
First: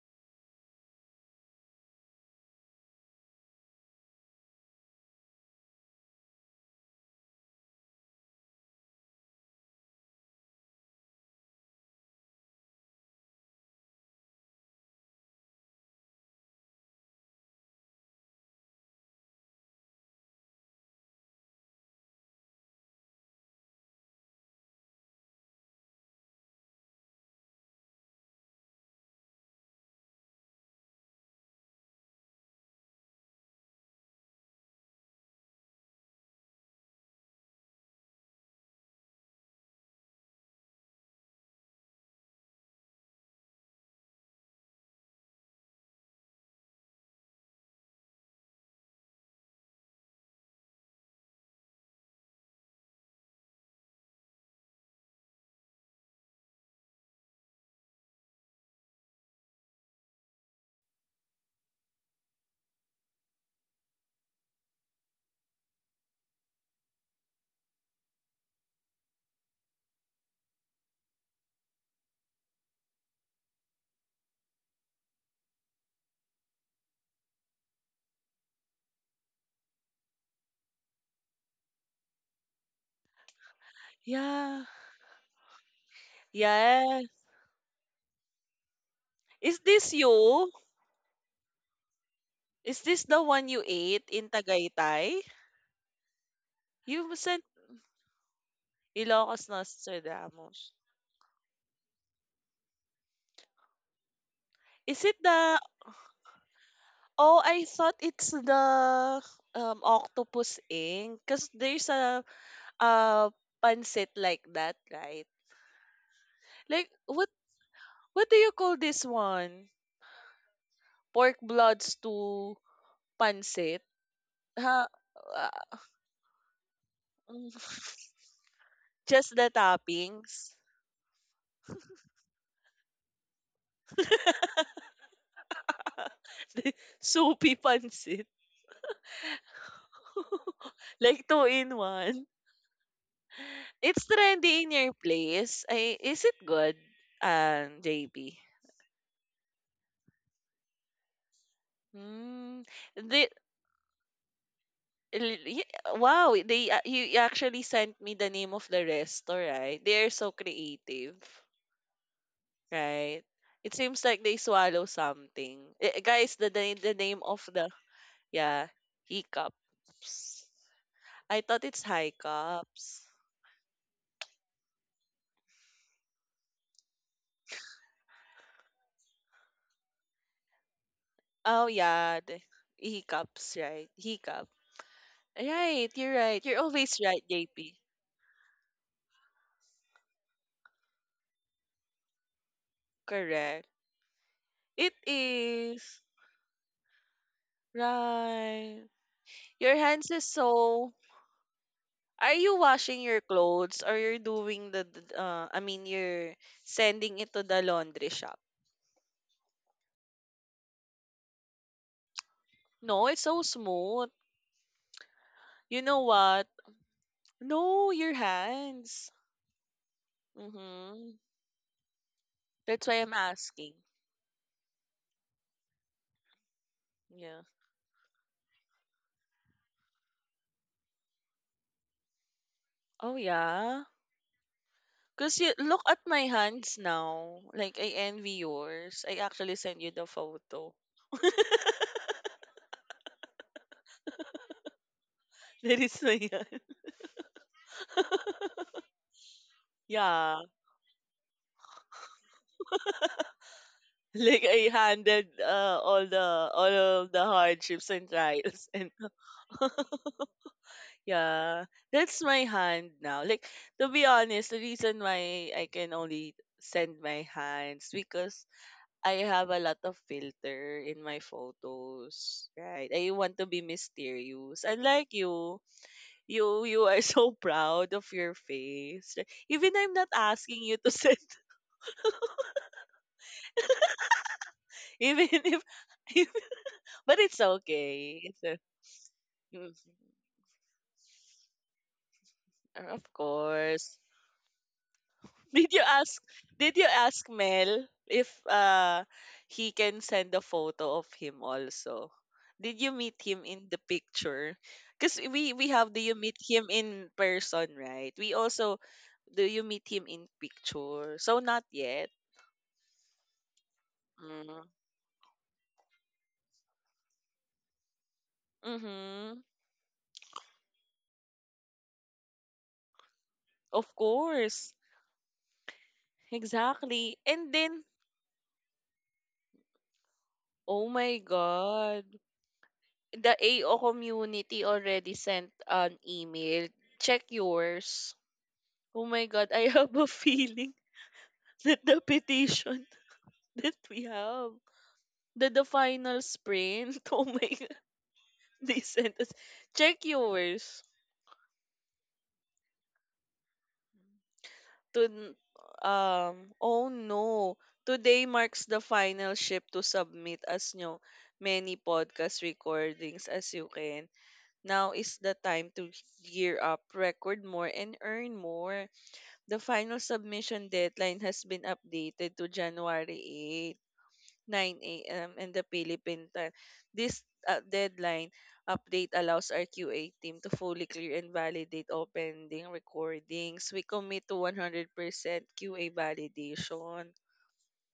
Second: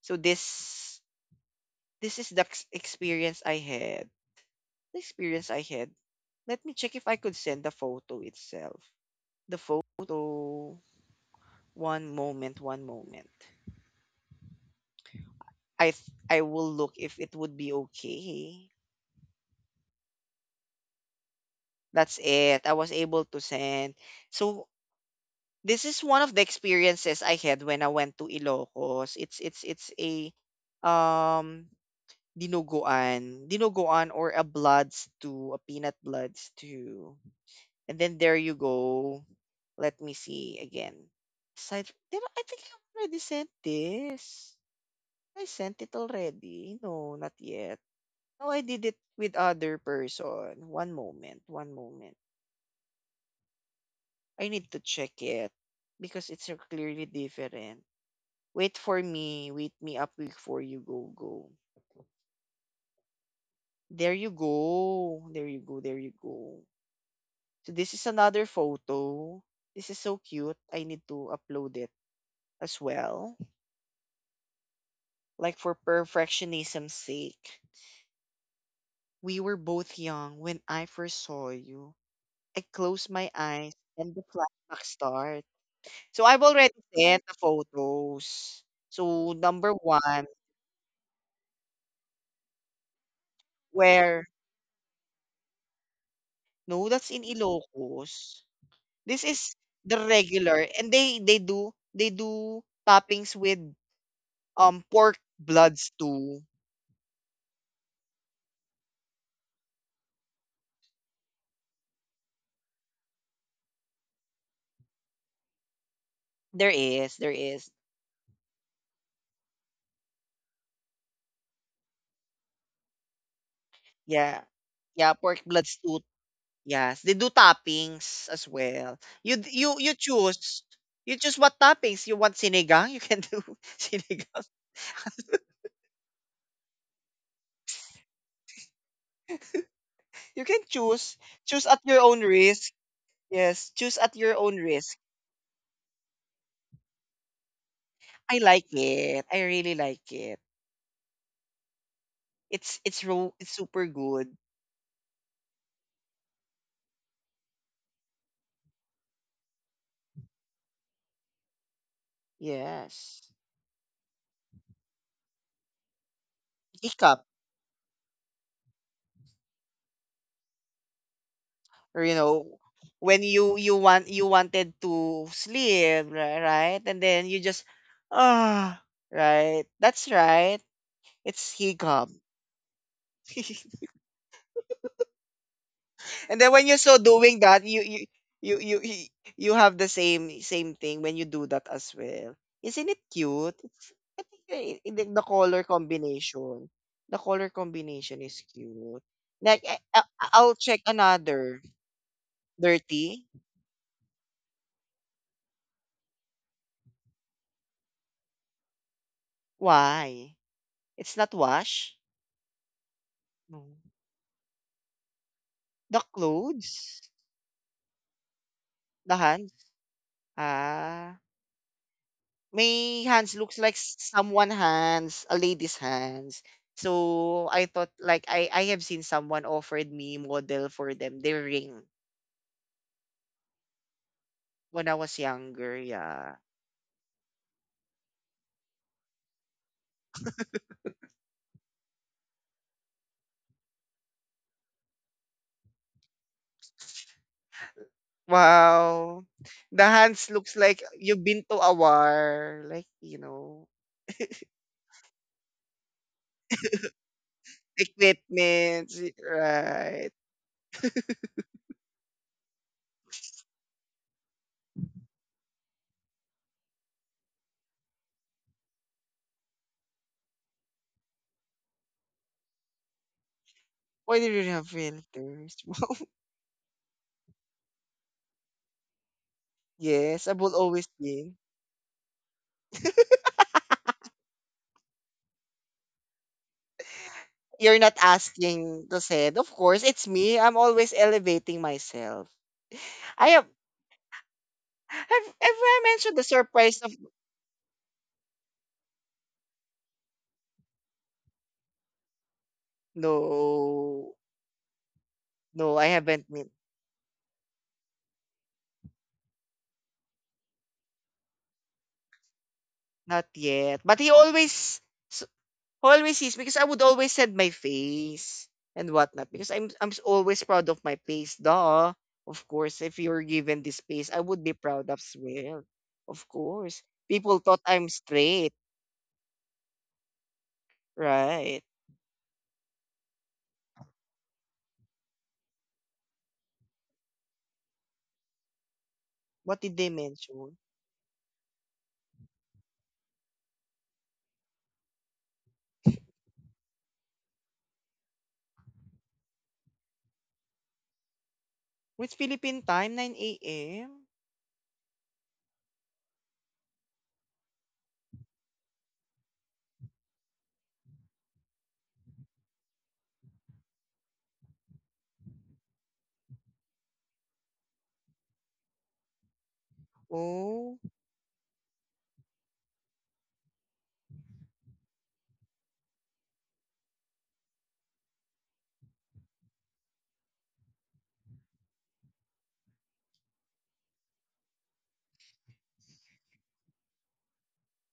[SPEAKER 1] So this this is the ex- experience I had. The experience I had. Let me check if I could send the photo itself. The photo. One moment, one moment. I th- I will look if it would be okay. That's it. I was able to send. So this is one of the experiences I had when I went to Ilocos. It's it's it's a um dinuguan, dinuguan, or a blood stew, a peanut blood stew. And then there you go. Let me see again. Aside, did I, I think I already sent this. I sent it already. No, not yet. No, I did it with other person. One moment, one moment. I need to check it because it's uh, clearly different. Wait for me. Wait me up before you go go. There you go. There you go. There you go. So this is another photo. This is so cute. I need to upload it as well. Like, for perfectionism's sake. We were both young when I first saw you. I close my eyes and the
[SPEAKER 2] Yeah.
[SPEAKER 1] flashback start. So I've already
[SPEAKER 2] Yeah.
[SPEAKER 1] sent the photos. So
[SPEAKER 2] Is
[SPEAKER 1] number
[SPEAKER 2] this
[SPEAKER 1] one,
[SPEAKER 2] you? Is this the one you ate
[SPEAKER 1] where
[SPEAKER 2] in Tagaytay?
[SPEAKER 1] no, that's
[SPEAKER 2] You
[SPEAKER 1] in
[SPEAKER 2] sent
[SPEAKER 1] Ilocos. This
[SPEAKER 2] Ilocos
[SPEAKER 1] is the
[SPEAKER 2] Nostradamus.
[SPEAKER 1] regular, and they they do they do toppings with um
[SPEAKER 2] Is it
[SPEAKER 1] pork
[SPEAKER 2] the...
[SPEAKER 1] bloods too.
[SPEAKER 2] Oh, I thought it's the um, Octopus Ink. Because there's a, a pancit like that, right?
[SPEAKER 1] There
[SPEAKER 2] Like,
[SPEAKER 1] is,
[SPEAKER 2] what
[SPEAKER 1] there is,
[SPEAKER 2] what do you call this one? Pork bloods to pancit?
[SPEAKER 1] yeah,
[SPEAKER 2] Ha?
[SPEAKER 1] yeah, pork
[SPEAKER 2] Ah,
[SPEAKER 1] bloods too. Yes, they do toppings as well.
[SPEAKER 2] just
[SPEAKER 1] You
[SPEAKER 2] the
[SPEAKER 1] d- you you
[SPEAKER 2] toppings?
[SPEAKER 1] choose. You choose what toppings you want. Sinigang, you can do sinigang.
[SPEAKER 2] The soupy pancit.
[SPEAKER 1] You can choose.
[SPEAKER 2] Like two
[SPEAKER 1] Choose
[SPEAKER 2] in
[SPEAKER 1] at your
[SPEAKER 2] one.
[SPEAKER 1] own risk. Yes, choose
[SPEAKER 2] It's
[SPEAKER 1] at your own
[SPEAKER 2] trendy in your
[SPEAKER 1] risk.
[SPEAKER 2] place. I, is it good, um, J P?
[SPEAKER 1] I like it. I really like it.
[SPEAKER 2] Mm,
[SPEAKER 1] It's it's
[SPEAKER 2] the,
[SPEAKER 1] ro- it's super good.
[SPEAKER 2] l- y- wow, they a- you you actually sent me the name of the restaurant. They are so creative, right?
[SPEAKER 1] Yes.
[SPEAKER 2] It seems like they swallow something. Eh, eh, guys, the, the the name
[SPEAKER 1] Hiccup.
[SPEAKER 2] of the... Yeah, hiccups. I thought it's
[SPEAKER 1] Or
[SPEAKER 2] high
[SPEAKER 1] you know,
[SPEAKER 2] cups.
[SPEAKER 1] when you you want you wanted to sleep, ri- right? And then you just ah, right. That's right. It's
[SPEAKER 2] Oh
[SPEAKER 1] hiccup.
[SPEAKER 2] yeah, the hiccups, right? Right, you're
[SPEAKER 1] And
[SPEAKER 2] right.
[SPEAKER 1] then
[SPEAKER 2] You're
[SPEAKER 1] when you're so
[SPEAKER 2] always right,
[SPEAKER 1] doing that,
[SPEAKER 2] J P.
[SPEAKER 1] you you you you y- you have the same same thing when you do that as well. Isn't it cute?
[SPEAKER 2] Correct.
[SPEAKER 1] It's, I think the,
[SPEAKER 2] It
[SPEAKER 1] the the color
[SPEAKER 2] is.
[SPEAKER 1] combination, the color combination is
[SPEAKER 2] Right.
[SPEAKER 1] cute. Like
[SPEAKER 2] Your
[SPEAKER 1] I, I,
[SPEAKER 2] hands is
[SPEAKER 1] I'll check
[SPEAKER 2] so...
[SPEAKER 1] another
[SPEAKER 2] Are you washing your
[SPEAKER 1] dirty.
[SPEAKER 2] clothes or you're doing the, the uh, I mean, you're sending it to the laundry shop?
[SPEAKER 1] Why? It's not wash.
[SPEAKER 2] No, it's so
[SPEAKER 1] No.
[SPEAKER 2] smooth. You know
[SPEAKER 1] The
[SPEAKER 2] what?
[SPEAKER 1] clothes,
[SPEAKER 2] No, your hands.
[SPEAKER 1] the hands. Ah.
[SPEAKER 2] Mhm. That's why
[SPEAKER 1] My
[SPEAKER 2] I'm
[SPEAKER 1] hands looks like
[SPEAKER 2] asking.
[SPEAKER 1] s- someone hands, a lady's hands.
[SPEAKER 2] Yeah.
[SPEAKER 1] So I thought, like, I I have seen someone offered me model for them their ring
[SPEAKER 2] Oh yeah.
[SPEAKER 1] when I was
[SPEAKER 2] Cause you
[SPEAKER 1] younger.
[SPEAKER 2] look at my
[SPEAKER 1] Yeah.
[SPEAKER 2] hands now. Like I envy yours. I actually sent you the photo. There is no yeah.
[SPEAKER 1] Wow. The hands
[SPEAKER 2] Yeah,
[SPEAKER 1] looks like you've been to a war, like you know,
[SPEAKER 2] like I handled uh, all the all of the hardships and trials and
[SPEAKER 1] equipment, right?
[SPEAKER 2] yeah, that's my hand now. Like, to be honest, the reason why I can only send my hands, because I have a lot of filter in my photos, right? I want to be
[SPEAKER 1] Why do you
[SPEAKER 2] mysterious.
[SPEAKER 1] have
[SPEAKER 2] Unlike
[SPEAKER 1] filters?
[SPEAKER 2] you, you you are so proud of your face. Like, even I'm not
[SPEAKER 1] yes, I will
[SPEAKER 2] asking you
[SPEAKER 1] always
[SPEAKER 2] to send
[SPEAKER 1] be.
[SPEAKER 2] even if but it's
[SPEAKER 1] You're not
[SPEAKER 2] okay. It's a...
[SPEAKER 1] asking to said. Of
[SPEAKER 2] Mm,
[SPEAKER 1] course, it's me. I'm always elevating myself.
[SPEAKER 2] of
[SPEAKER 1] I have
[SPEAKER 2] course.
[SPEAKER 1] Have have
[SPEAKER 2] Did
[SPEAKER 1] I
[SPEAKER 2] you
[SPEAKER 1] mentioned
[SPEAKER 2] ask,
[SPEAKER 1] the
[SPEAKER 2] did
[SPEAKER 1] surprise
[SPEAKER 2] you
[SPEAKER 1] of
[SPEAKER 2] ask Mel if uh he can send a photo of him also? Did you meet him in the
[SPEAKER 1] no,
[SPEAKER 2] picture? Cuz we we
[SPEAKER 1] no. I
[SPEAKER 2] have, do you
[SPEAKER 1] haven't
[SPEAKER 2] meet
[SPEAKER 1] met.
[SPEAKER 2] him in person, right? We also do you meet him in picture? So not yet.
[SPEAKER 1] Not yet, but he
[SPEAKER 2] Mm.
[SPEAKER 1] always s- always sees, because I would always send my face and whatnot,
[SPEAKER 2] Mhm.
[SPEAKER 1] because I'm I'm s- always proud of my face, duh. Of course, if you're given this
[SPEAKER 2] Of
[SPEAKER 1] face, I would be
[SPEAKER 2] course.
[SPEAKER 1] proud as well. Of course,
[SPEAKER 2] Exactly.
[SPEAKER 1] people
[SPEAKER 2] And
[SPEAKER 1] thought
[SPEAKER 2] then
[SPEAKER 1] I'm straight,
[SPEAKER 2] oh my
[SPEAKER 1] right?
[SPEAKER 2] god, the A O community already sent an email. Check yours. Oh my God,
[SPEAKER 1] What
[SPEAKER 2] I
[SPEAKER 1] did they
[SPEAKER 2] have a
[SPEAKER 1] mention?
[SPEAKER 2] feeling that the petition that we have, that the final sprint, oh my God, they sent us. Check yours.
[SPEAKER 1] It's Philippine time, nine a m
[SPEAKER 2] To, um, oh no. Today marks the final ship to submit as new many podcast recordings as you can. Now is the time to gear up, record more, and earn more. The final submission
[SPEAKER 1] Oh,
[SPEAKER 2] deadline has been updated to January eighth, nine a m in the Philippine time. This uh, deadline update allows our Q A team to fully clear and validate all pending recordings. We commit to one hundred percent Q A validation.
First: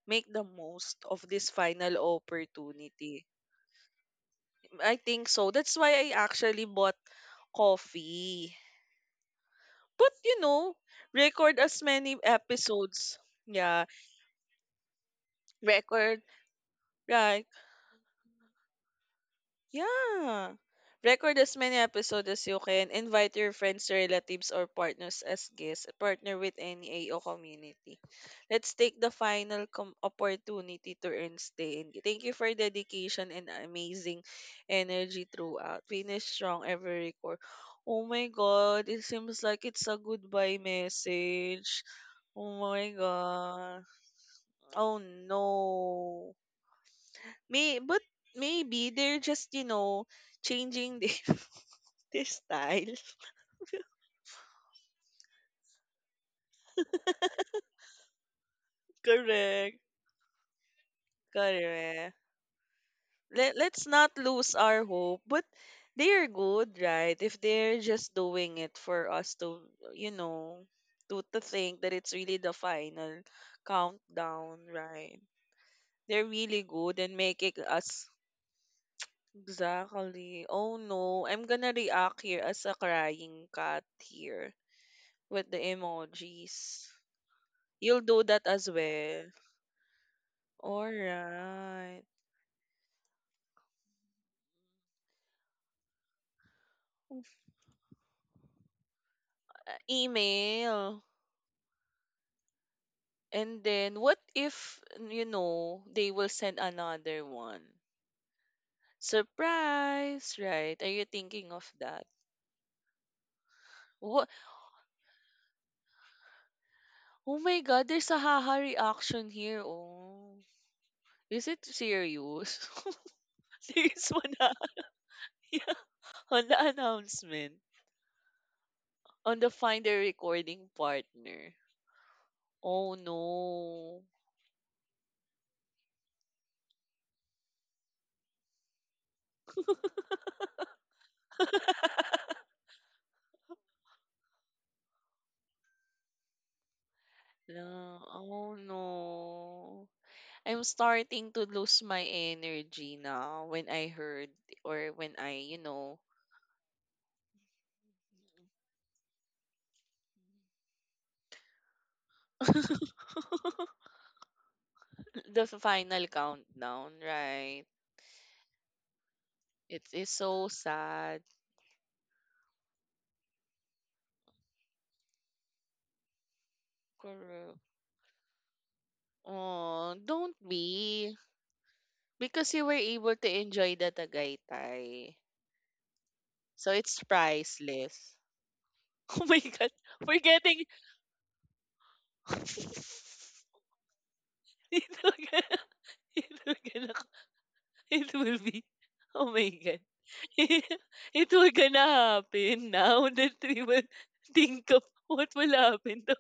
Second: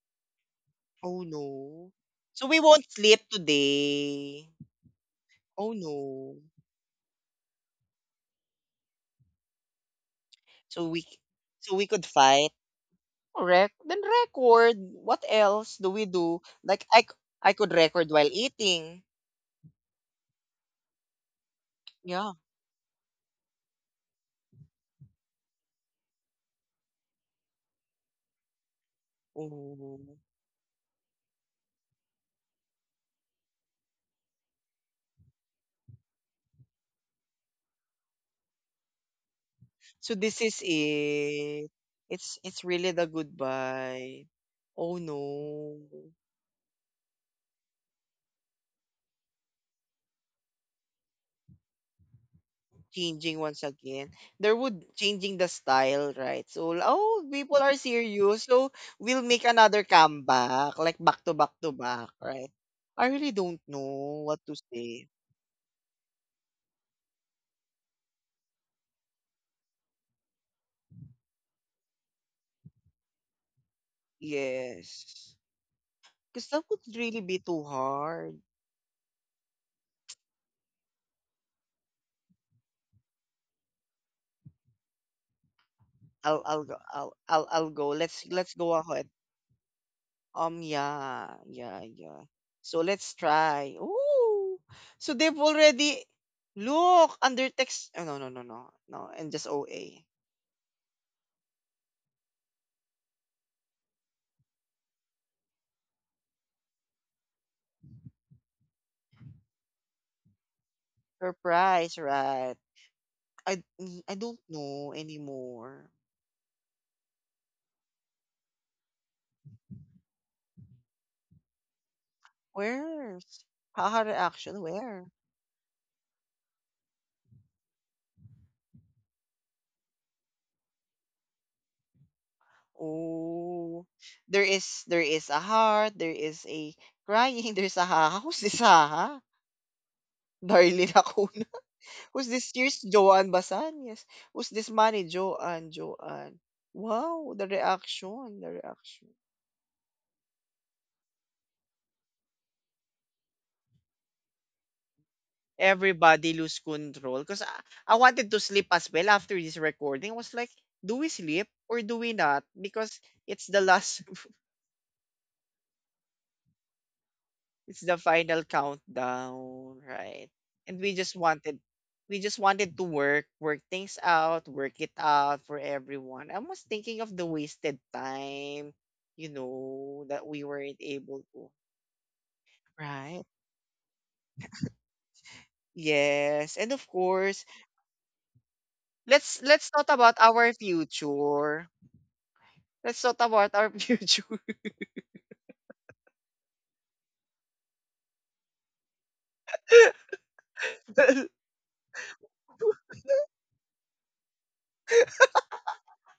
[SPEAKER 2] Make the most
[SPEAKER 1] oh
[SPEAKER 2] of this
[SPEAKER 1] no,
[SPEAKER 2] final
[SPEAKER 1] so we won't sleep
[SPEAKER 2] opportunity.
[SPEAKER 1] today.
[SPEAKER 2] I think so.
[SPEAKER 1] Oh
[SPEAKER 2] That's why I
[SPEAKER 1] no.
[SPEAKER 2] actually bought coffee. But you know,
[SPEAKER 1] So we
[SPEAKER 2] Record
[SPEAKER 1] so
[SPEAKER 2] as
[SPEAKER 1] we could
[SPEAKER 2] many
[SPEAKER 1] fight.
[SPEAKER 2] episodes.
[SPEAKER 1] Correct.
[SPEAKER 2] Yeah,
[SPEAKER 1] Then record. What else do we
[SPEAKER 2] record.
[SPEAKER 1] do? Like, I c-
[SPEAKER 2] Right.
[SPEAKER 1] I could record while eating.
[SPEAKER 2] Yeah. Record as many episodes
[SPEAKER 1] Yeah.
[SPEAKER 2] as you can. Invite your friends, relatives, or partners as guests. Partner with any A O community. Let's take the final com-
[SPEAKER 1] Oh.
[SPEAKER 2] opportunity to earn stay. And thank you for dedication and amazing energy throughout. Finish strong every record. Oh my God. It seems like it's a
[SPEAKER 1] So this
[SPEAKER 2] goodbye
[SPEAKER 1] is it.
[SPEAKER 2] message.
[SPEAKER 1] It's it's
[SPEAKER 2] Oh my
[SPEAKER 1] really the
[SPEAKER 2] God.
[SPEAKER 1] goodbye. Oh
[SPEAKER 2] Oh
[SPEAKER 1] no.
[SPEAKER 2] no. May but maybe they're just, you know, changing the, their style.
[SPEAKER 1] Changing once again. There would changing the style, right? So oh people are serious. So we'll make
[SPEAKER 2] Correct.
[SPEAKER 1] another comeback. Like, back to back to back,
[SPEAKER 2] Correct.
[SPEAKER 1] right? I really
[SPEAKER 2] Let,
[SPEAKER 1] don't
[SPEAKER 2] let's not
[SPEAKER 1] know what to
[SPEAKER 2] lose our
[SPEAKER 1] say.
[SPEAKER 2] hope. But they're good, right? If they're just doing it for us to, you know, to, to think that it's really the final countdown, right?
[SPEAKER 1] Yes,
[SPEAKER 2] They're
[SPEAKER 1] because
[SPEAKER 2] really
[SPEAKER 1] that would
[SPEAKER 2] good and
[SPEAKER 1] really be
[SPEAKER 2] making
[SPEAKER 1] too
[SPEAKER 2] us
[SPEAKER 1] hard.
[SPEAKER 2] exactly. Oh no, I'm gonna react here as a crying cat here with the
[SPEAKER 1] I'll I'll go
[SPEAKER 2] emojis.
[SPEAKER 1] I'll I'll I'll go.
[SPEAKER 2] You'll do
[SPEAKER 1] Let's
[SPEAKER 2] that
[SPEAKER 1] let's
[SPEAKER 2] as
[SPEAKER 1] go ahead.
[SPEAKER 2] well.
[SPEAKER 1] Um, yeah, yeah,
[SPEAKER 2] Alright.
[SPEAKER 1] yeah. So let's try. Ooh, so they've already look
[SPEAKER 2] Uh,
[SPEAKER 1] under text. Oh, no, no, no, no, no, and just O A.
[SPEAKER 2] Email. And then what if, you know, they will send another one? Surprise, right? Are you thinking of
[SPEAKER 1] Surprise,
[SPEAKER 2] that?
[SPEAKER 1] right? I mm, I
[SPEAKER 2] What?
[SPEAKER 1] don't know anymore.
[SPEAKER 2] Oh my God, there's a haha reaction here. Oh, is it serious?
[SPEAKER 1] Where's haha
[SPEAKER 2] There's one haha.
[SPEAKER 1] reaction? Where?
[SPEAKER 2] Yeah, on the announcement on the find a recording partner. Oh
[SPEAKER 1] Oh,
[SPEAKER 2] no.
[SPEAKER 1] there is, there is a heart, there is a crying, there's a haha. Who's this haha? Darlene Acuna. Who's this? Here's Joanne Basan. Yes. Who's this money? Joanne, Joanne. Wow, the
[SPEAKER 2] Yeah,
[SPEAKER 1] reaction, the
[SPEAKER 2] oh
[SPEAKER 1] reaction.
[SPEAKER 2] no. I'm starting to lose my energy now when I heard or when I, you know,
[SPEAKER 1] Everybody lose control. Because I, I wanted to sleep as well after this recording. I was like, do we sleep or do we not? Because it's the last.
[SPEAKER 2] the final countdown, right?
[SPEAKER 1] It's the final countdown,
[SPEAKER 2] It is
[SPEAKER 1] right?
[SPEAKER 2] so
[SPEAKER 1] And we just
[SPEAKER 2] sad.
[SPEAKER 1] wanted we just wanted to work. Work things out, work it out for everyone. I was thinking of the
[SPEAKER 2] Correct.
[SPEAKER 1] wasted time, you
[SPEAKER 2] Oh,
[SPEAKER 1] know, that
[SPEAKER 2] don't
[SPEAKER 1] we weren't
[SPEAKER 2] be.
[SPEAKER 1] able to.
[SPEAKER 2] Because you were able
[SPEAKER 1] Right.
[SPEAKER 2] to enjoy the Tagaytay.
[SPEAKER 1] Yes. And
[SPEAKER 2] So
[SPEAKER 1] of
[SPEAKER 2] it's
[SPEAKER 1] course,
[SPEAKER 2] priceless. Oh my
[SPEAKER 1] let's let's
[SPEAKER 2] God.
[SPEAKER 1] talk about
[SPEAKER 2] We're
[SPEAKER 1] our
[SPEAKER 2] getting...
[SPEAKER 1] future. Let's talk about our future.
[SPEAKER 2] it will, get. It will, get. It will be... Oh my God. It will gonna happen now that we will think of what will happen. To,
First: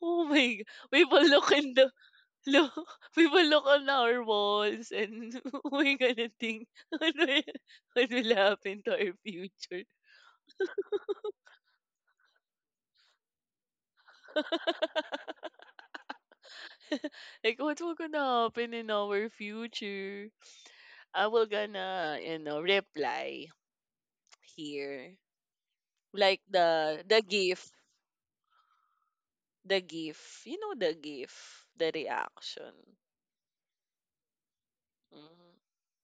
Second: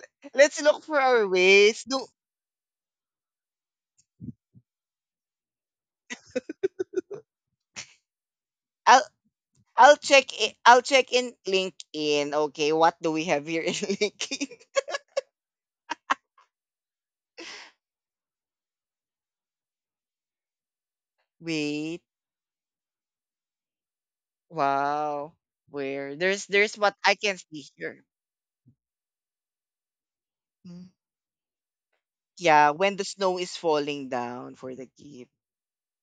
[SPEAKER 2] oh my
[SPEAKER 1] Let's
[SPEAKER 2] god.
[SPEAKER 1] look for
[SPEAKER 2] We
[SPEAKER 1] our
[SPEAKER 2] will look in
[SPEAKER 1] ways.
[SPEAKER 2] the
[SPEAKER 1] Do
[SPEAKER 2] look we will look on our walls and we're gonna think what will, what will happen to
[SPEAKER 1] I'll
[SPEAKER 2] our future.
[SPEAKER 1] I'll check i I'll check in LinkedIn. Okay, what do we have here in LinkedIn?
[SPEAKER 2] Like what will gonna happen in our future? I will
[SPEAKER 1] Wait.
[SPEAKER 2] gonna, you know, reply here.
[SPEAKER 1] Wow. Where
[SPEAKER 2] Like
[SPEAKER 1] there's there's what
[SPEAKER 2] the
[SPEAKER 1] I
[SPEAKER 2] the
[SPEAKER 1] can
[SPEAKER 2] gif.
[SPEAKER 1] see here.
[SPEAKER 2] The gif. You know
[SPEAKER 1] Mm.
[SPEAKER 2] the gif. The
[SPEAKER 1] Yeah,
[SPEAKER 2] reaction.
[SPEAKER 1] when the snow is falling down for the gift,
[SPEAKER 2] Mhm.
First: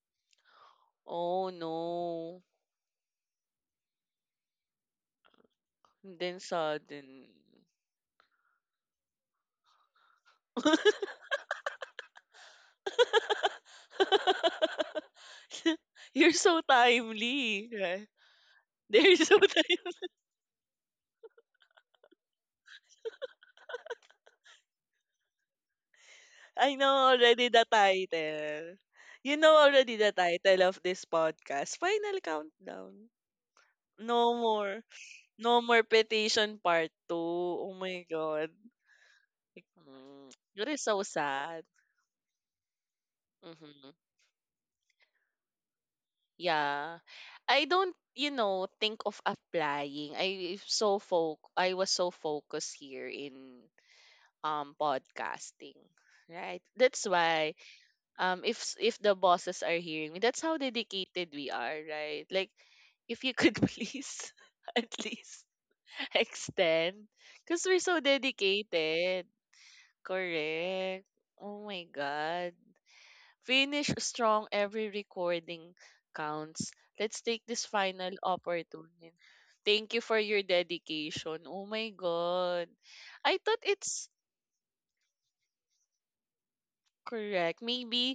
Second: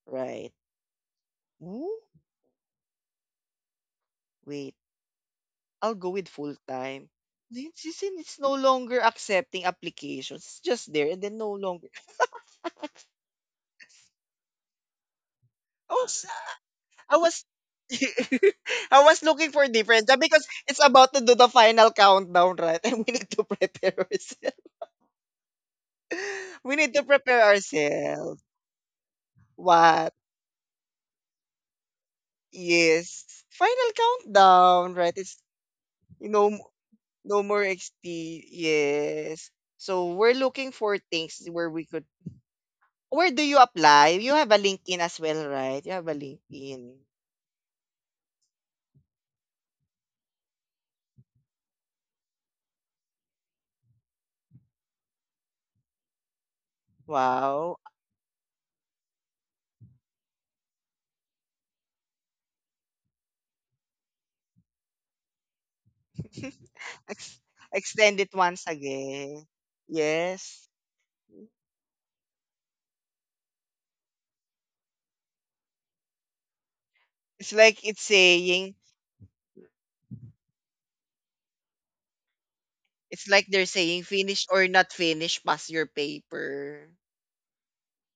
[SPEAKER 1] right?
[SPEAKER 2] Oh
[SPEAKER 1] Ooh,
[SPEAKER 2] no.
[SPEAKER 1] wait. I'll go with
[SPEAKER 2] Then
[SPEAKER 1] full time.
[SPEAKER 2] sudden.
[SPEAKER 1] It's, it's it's no longer accepting applications. It's just there and then no longer. I was
[SPEAKER 2] You're so
[SPEAKER 1] I was
[SPEAKER 2] timely, right?
[SPEAKER 1] I
[SPEAKER 2] They're
[SPEAKER 1] was
[SPEAKER 2] so
[SPEAKER 1] looking for
[SPEAKER 2] timely.
[SPEAKER 1] different job because it's about to do the final countdown, right? And we need to prepare ourselves.
[SPEAKER 2] I
[SPEAKER 1] We need to
[SPEAKER 2] know
[SPEAKER 1] prepare
[SPEAKER 2] already the
[SPEAKER 1] ourselves.
[SPEAKER 2] title. You know already the
[SPEAKER 1] What?
[SPEAKER 2] title of this podcast. Final countdown.
[SPEAKER 1] Yes. Final
[SPEAKER 2] No more.
[SPEAKER 1] countdown, right? It's
[SPEAKER 2] No more
[SPEAKER 1] no
[SPEAKER 2] petition
[SPEAKER 1] m-
[SPEAKER 2] part two.
[SPEAKER 1] no more
[SPEAKER 2] Oh my god.
[SPEAKER 1] X T. Yes.
[SPEAKER 2] Like,
[SPEAKER 1] So
[SPEAKER 2] Mm,
[SPEAKER 1] we're looking
[SPEAKER 2] you're
[SPEAKER 1] for
[SPEAKER 2] so
[SPEAKER 1] things
[SPEAKER 2] sad.
[SPEAKER 1] where we could where do you
[SPEAKER 2] Mhm.
[SPEAKER 1] apply? You have a LinkedIn as well, right? You have a LinkedIn.
[SPEAKER 2] Yeah. I don't, you know, think of applying. I so foc I was so focused here in um podcasting, right? That's why
[SPEAKER 1] Wow.
[SPEAKER 2] um if s- if the bosses are hearing me, that's how dedicated we are, right? Like if you could please at least extend
[SPEAKER 1] Ex-
[SPEAKER 2] because we're so
[SPEAKER 1] Extend it once
[SPEAKER 2] dedicated.
[SPEAKER 1] again. Yes.
[SPEAKER 2] Correct. Oh my god. Finish strong. Every recording counts. Let's take
[SPEAKER 1] It's
[SPEAKER 2] this
[SPEAKER 1] like it's
[SPEAKER 2] final
[SPEAKER 1] saying
[SPEAKER 2] opportunity. Thank you for your dedication. Oh my God.
[SPEAKER 1] it's
[SPEAKER 2] I
[SPEAKER 1] like
[SPEAKER 2] thought
[SPEAKER 1] they're saying
[SPEAKER 2] it's
[SPEAKER 1] finish or not finish, pass your paper
[SPEAKER 2] correct. Maybe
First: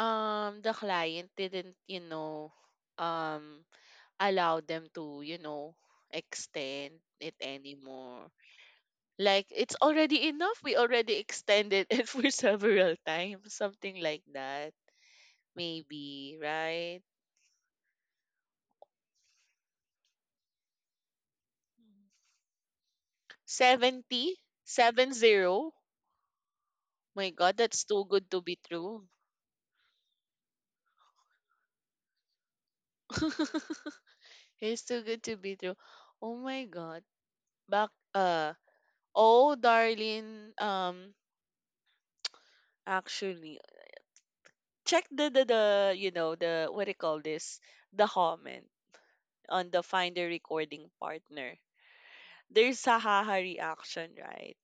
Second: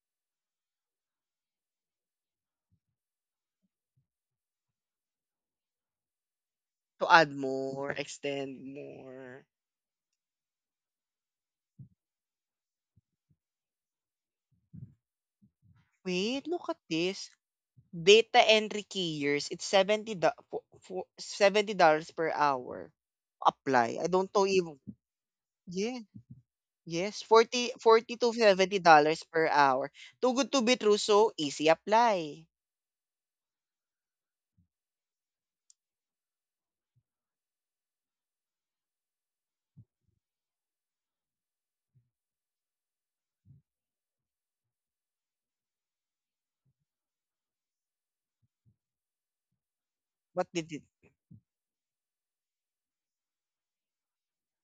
[SPEAKER 2] um the client didn't, you know, um allow them to, you know, extend
[SPEAKER 1] to add
[SPEAKER 2] it
[SPEAKER 1] more,
[SPEAKER 2] anymore.
[SPEAKER 1] extend more.
[SPEAKER 2] Like it's already enough. We already extended it for several times. Something like that. Maybe,
[SPEAKER 1] Wait, look at
[SPEAKER 2] right?
[SPEAKER 1] this. Data entry keyers, it's seventy do- fo- fo- seventy dollars per hour. Apply. I don't know even.
[SPEAKER 2] Seventy-seven zero.
[SPEAKER 1] Yeah, yes.
[SPEAKER 2] My God,
[SPEAKER 1] forty
[SPEAKER 2] that's too
[SPEAKER 1] forty
[SPEAKER 2] good
[SPEAKER 1] to
[SPEAKER 2] to be true.
[SPEAKER 1] seventy dollars per hour. Too good to be true, so easy apply.
[SPEAKER 2] It's too good to be true. Oh my God. Back, uh, oh, darling, um, actually, check the, the, the, you know, the, what do you call this? The comment on the find a
[SPEAKER 1] What did it?
[SPEAKER 2] recording partner. There's a haha reaction, right?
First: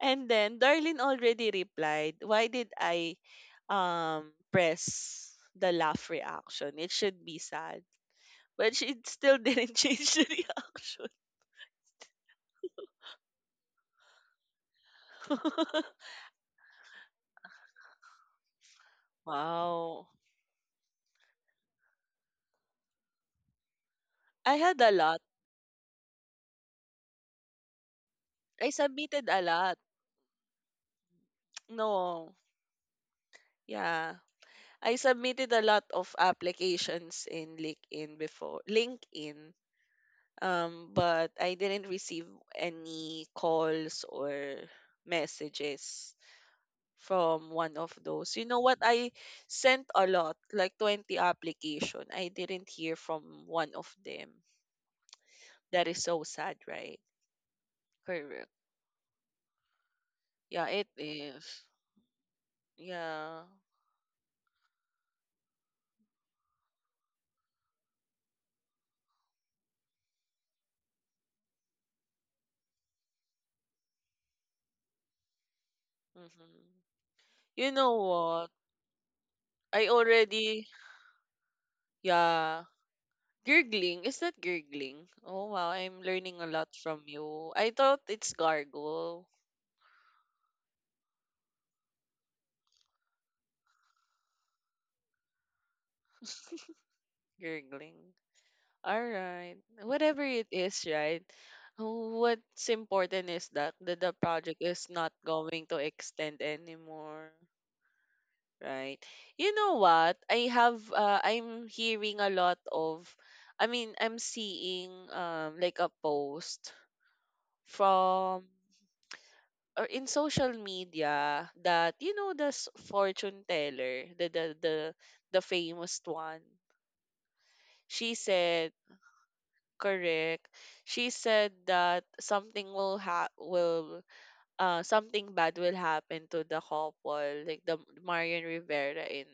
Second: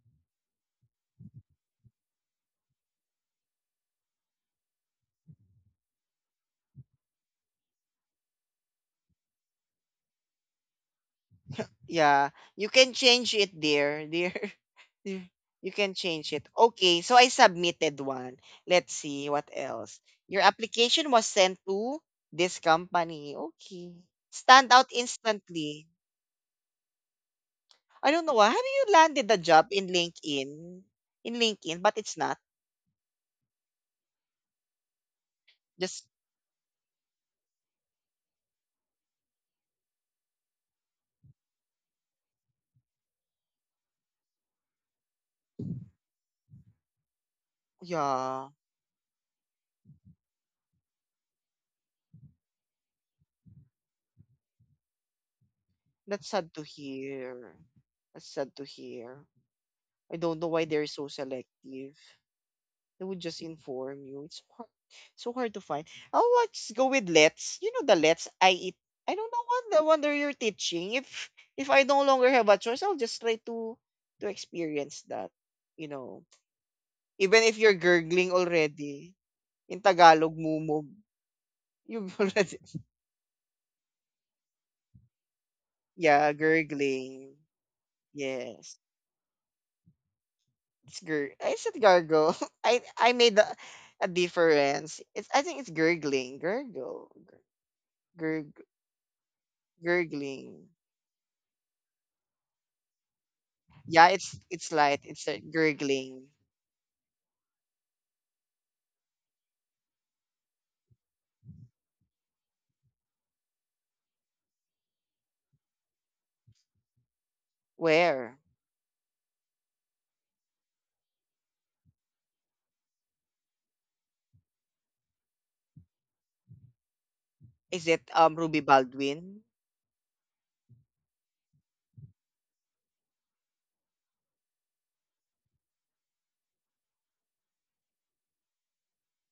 [SPEAKER 2] And then, darling already replied, why did I, um, press the laugh reaction? It should be sad. But she still didn't change the reaction.
[SPEAKER 1] Yeah, you can change it there, dear. Dear. You can change it. Okay, so I submitted one. Let's see what else.
[SPEAKER 2] Wow.
[SPEAKER 1] Your application was sent to this company. Okay.
[SPEAKER 2] I
[SPEAKER 1] Stand
[SPEAKER 2] had a
[SPEAKER 1] out
[SPEAKER 2] lot.
[SPEAKER 1] instantly. I don't know why. Have
[SPEAKER 2] I
[SPEAKER 1] you
[SPEAKER 2] submitted
[SPEAKER 1] landed the
[SPEAKER 2] a
[SPEAKER 1] job
[SPEAKER 2] lot.
[SPEAKER 1] in LinkedIn? In LinkedIn, but it's
[SPEAKER 2] No.
[SPEAKER 1] not.
[SPEAKER 2] Yeah. I submitted a lot
[SPEAKER 1] Just,
[SPEAKER 2] of applications in LinkedIn before. LinkedIn. Um, but I didn't receive any calls or messages from one of those. You
[SPEAKER 1] yeah.
[SPEAKER 2] know what? I sent a lot, like twenty application. I didn't hear from one of them. That is so
[SPEAKER 1] That's sad
[SPEAKER 2] sad,
[SPEAKER 1] to
[SPEAKER 2] right?
[SPEAKER 1] hear. That's
[SPEAKER 2] Correct.
[SPEAKER 1] sad to hear. I don't know why
[SPEAKER 2] Yeah,
[SPEAKER 1] they're
[SPEAKER 2] it
[SPEAKER 1] so
[SPEAKER 2] is.
[SPEAKER 1] selective. They would
[SPEAKER 2] Yeah.
[SPEAKER 1] just inform you. It's hard, so hard to find. Oh, let's go with let's. You know the let's I eat. I don't know what the wonder you're teaching. If if I no longer have a choice, I'll just try to to experience that. You know,
[SPEAKER 2] Hmm.
[SPEAKER 1] even if
[SPEAKER 2] You
[SPEAKER 1] you're
[SPEAKER 2] know
[SPEAKER 1] gurgling
[SPEAKER 2] what?
[SPEAKER 1] already, in
[SPEAKER 2] I
[SPEAKER 1] Tagalog,
[SPEAKER 2] already,
[SPEAKER 1] mumog. You've already,
[SPEAKER 2] yeah. Gurgling. Is that gurgling? Oh, wow. I'm
[SPEAKER 1] yeah,
[SPEAKER 2] learning a lot from
[SPEAKER 1] gurgling.
[SPEAKER 2] you. I thought it's
[SPEAKER 1] Yes,
[SPEAKER 2] gargle.
[SPEAKER 1] it's gur. I said gargle. I I made a, a difference. It's, I think it's gurgling, gurgle,
[SPEAKER 2] Gurgling.
[SPEAKER 1] gurg,
[SPEAKER 2] All right. Whatever it
[SPEAKER 1] gurgling.
[SPEAKER 2] is, right? What's important is that, that
[SPEAKER 1] Yeah,
[SPEAKER 2] the
[SPEAKER 1] it's
[SPEAKER 2] project
[SPEAKER 1] it's
[SPEAKER 2] is
[SPEAKER 1] light.
[SPEAKER 2] not
[SPEAKER 1] It's a
[SPEAKER 2] going to
[SPEAKER 1] gurgling.
[SPEAKER 2] extend anymore. Right. You know what? I have uh, I'm hearing a lot of I mean, I'm seeing um like a post
[SPEAKER 1] Where
[SPEAKER 2] from or in social media that you know the s- fortune teller, the the the, the famous one.
[SPEAKER 1] is it?
[SPEAKER 2] She
[SPEAKER 1] Um, Ruby
[SPEAKER 2] said
[SPEAKER 1] Baldwin.
[SPEAKER 2] correct. She said that something will ha will uh something bad will happen to the couple, like the Marian Rivera and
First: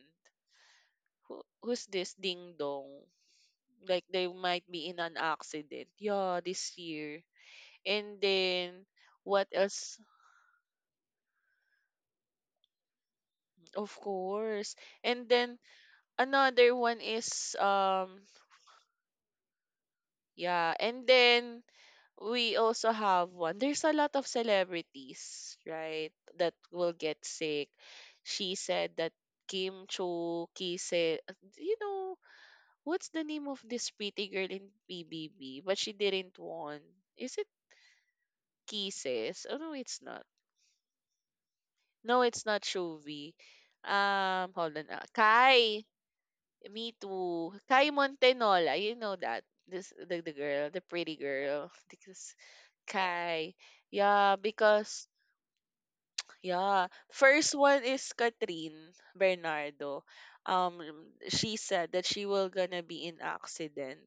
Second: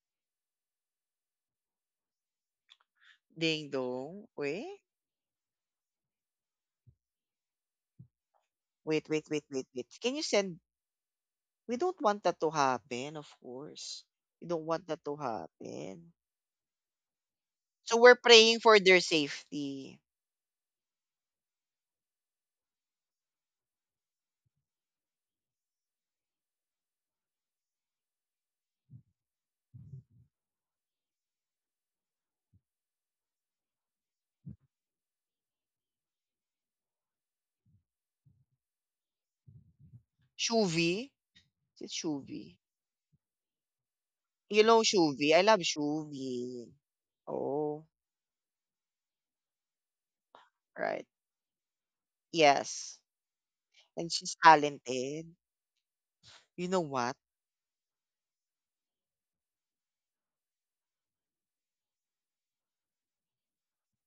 [SPEAKER 2] who, who's this Ding Dong,
[SPEAKER 1] Ding
[SPEAKER 2] like they
[SPEAKER 1] dong.
[SPEAKER 2] might
[SPEAKER 1] Wait,
[SPEAKER 2] be in an accident yeah this year. And then
[SPEAKER 1] wait, wait, wait,
[SPEAKER 2] what
[SPEAKER 1] wait, wait.
[SPEAKER 2] else?
[SPEAKER 1] Can you send? We don't want that to happen. Of
[SPEAKER 2] Of
[SPEAKER 1] course, we don't
[SPEAKER 2] course.
[SPEAKER 1] want that to
[SPEAKER 2] And then
[SPEAKER 1] happen.
[SPEAKER 2] another one is
[SPEAKER 1] So we're
[SPEAKER 2] um
[SPEAKER 1] praying for their safety.
[SPEAKER 2] yeah. And then we also have one, there's a lot of celebrities, right, that will get sick. She said that Kim Cho Ki said, you know, what's the name of this pretty girl in P B B, but she didn't want. Is it Kisses? Oh no, it's not.
[SPEAKER 1] Shuvi. Is it
[SPEAKER 2] No, it's
[SPEAKER 1] Shuvi?
[SPEAKER 2] not Shuvi. Um,
[SPEAKER 1] You
[SPEAKER 2] hold
[SPEAKER 1] know
[SPEAKER 2] on. Uh,
[SPEAKER 1] Shuvi? I love
[SPEAKER 2] Kai.
[SPEAKER 1] Shuvi.
[SPEAKER 2] Me too.
[SPEAKER 1] Oh,
[SPEAKER 2] Kai Montenola. You know that. This the, the girl, the
[SPEAKER 1] right.
[SPEAKER 2] pretty girl. Because
[SPEAKER 1] Yes.
[SPEAKER 2] Kai.
[SPEAKER 1] And
[SPEAKER 2] Yeah,
[SPEAKER 1] she's
[SPEAKER 2] because
[SPEAKER 1] talented. You know
[SPEAKER 2] yeah.
[SPEAKER 1] what?
[SPEAKER 2] First one is Katrin Bernardo. Um she said that she will gonna be in accident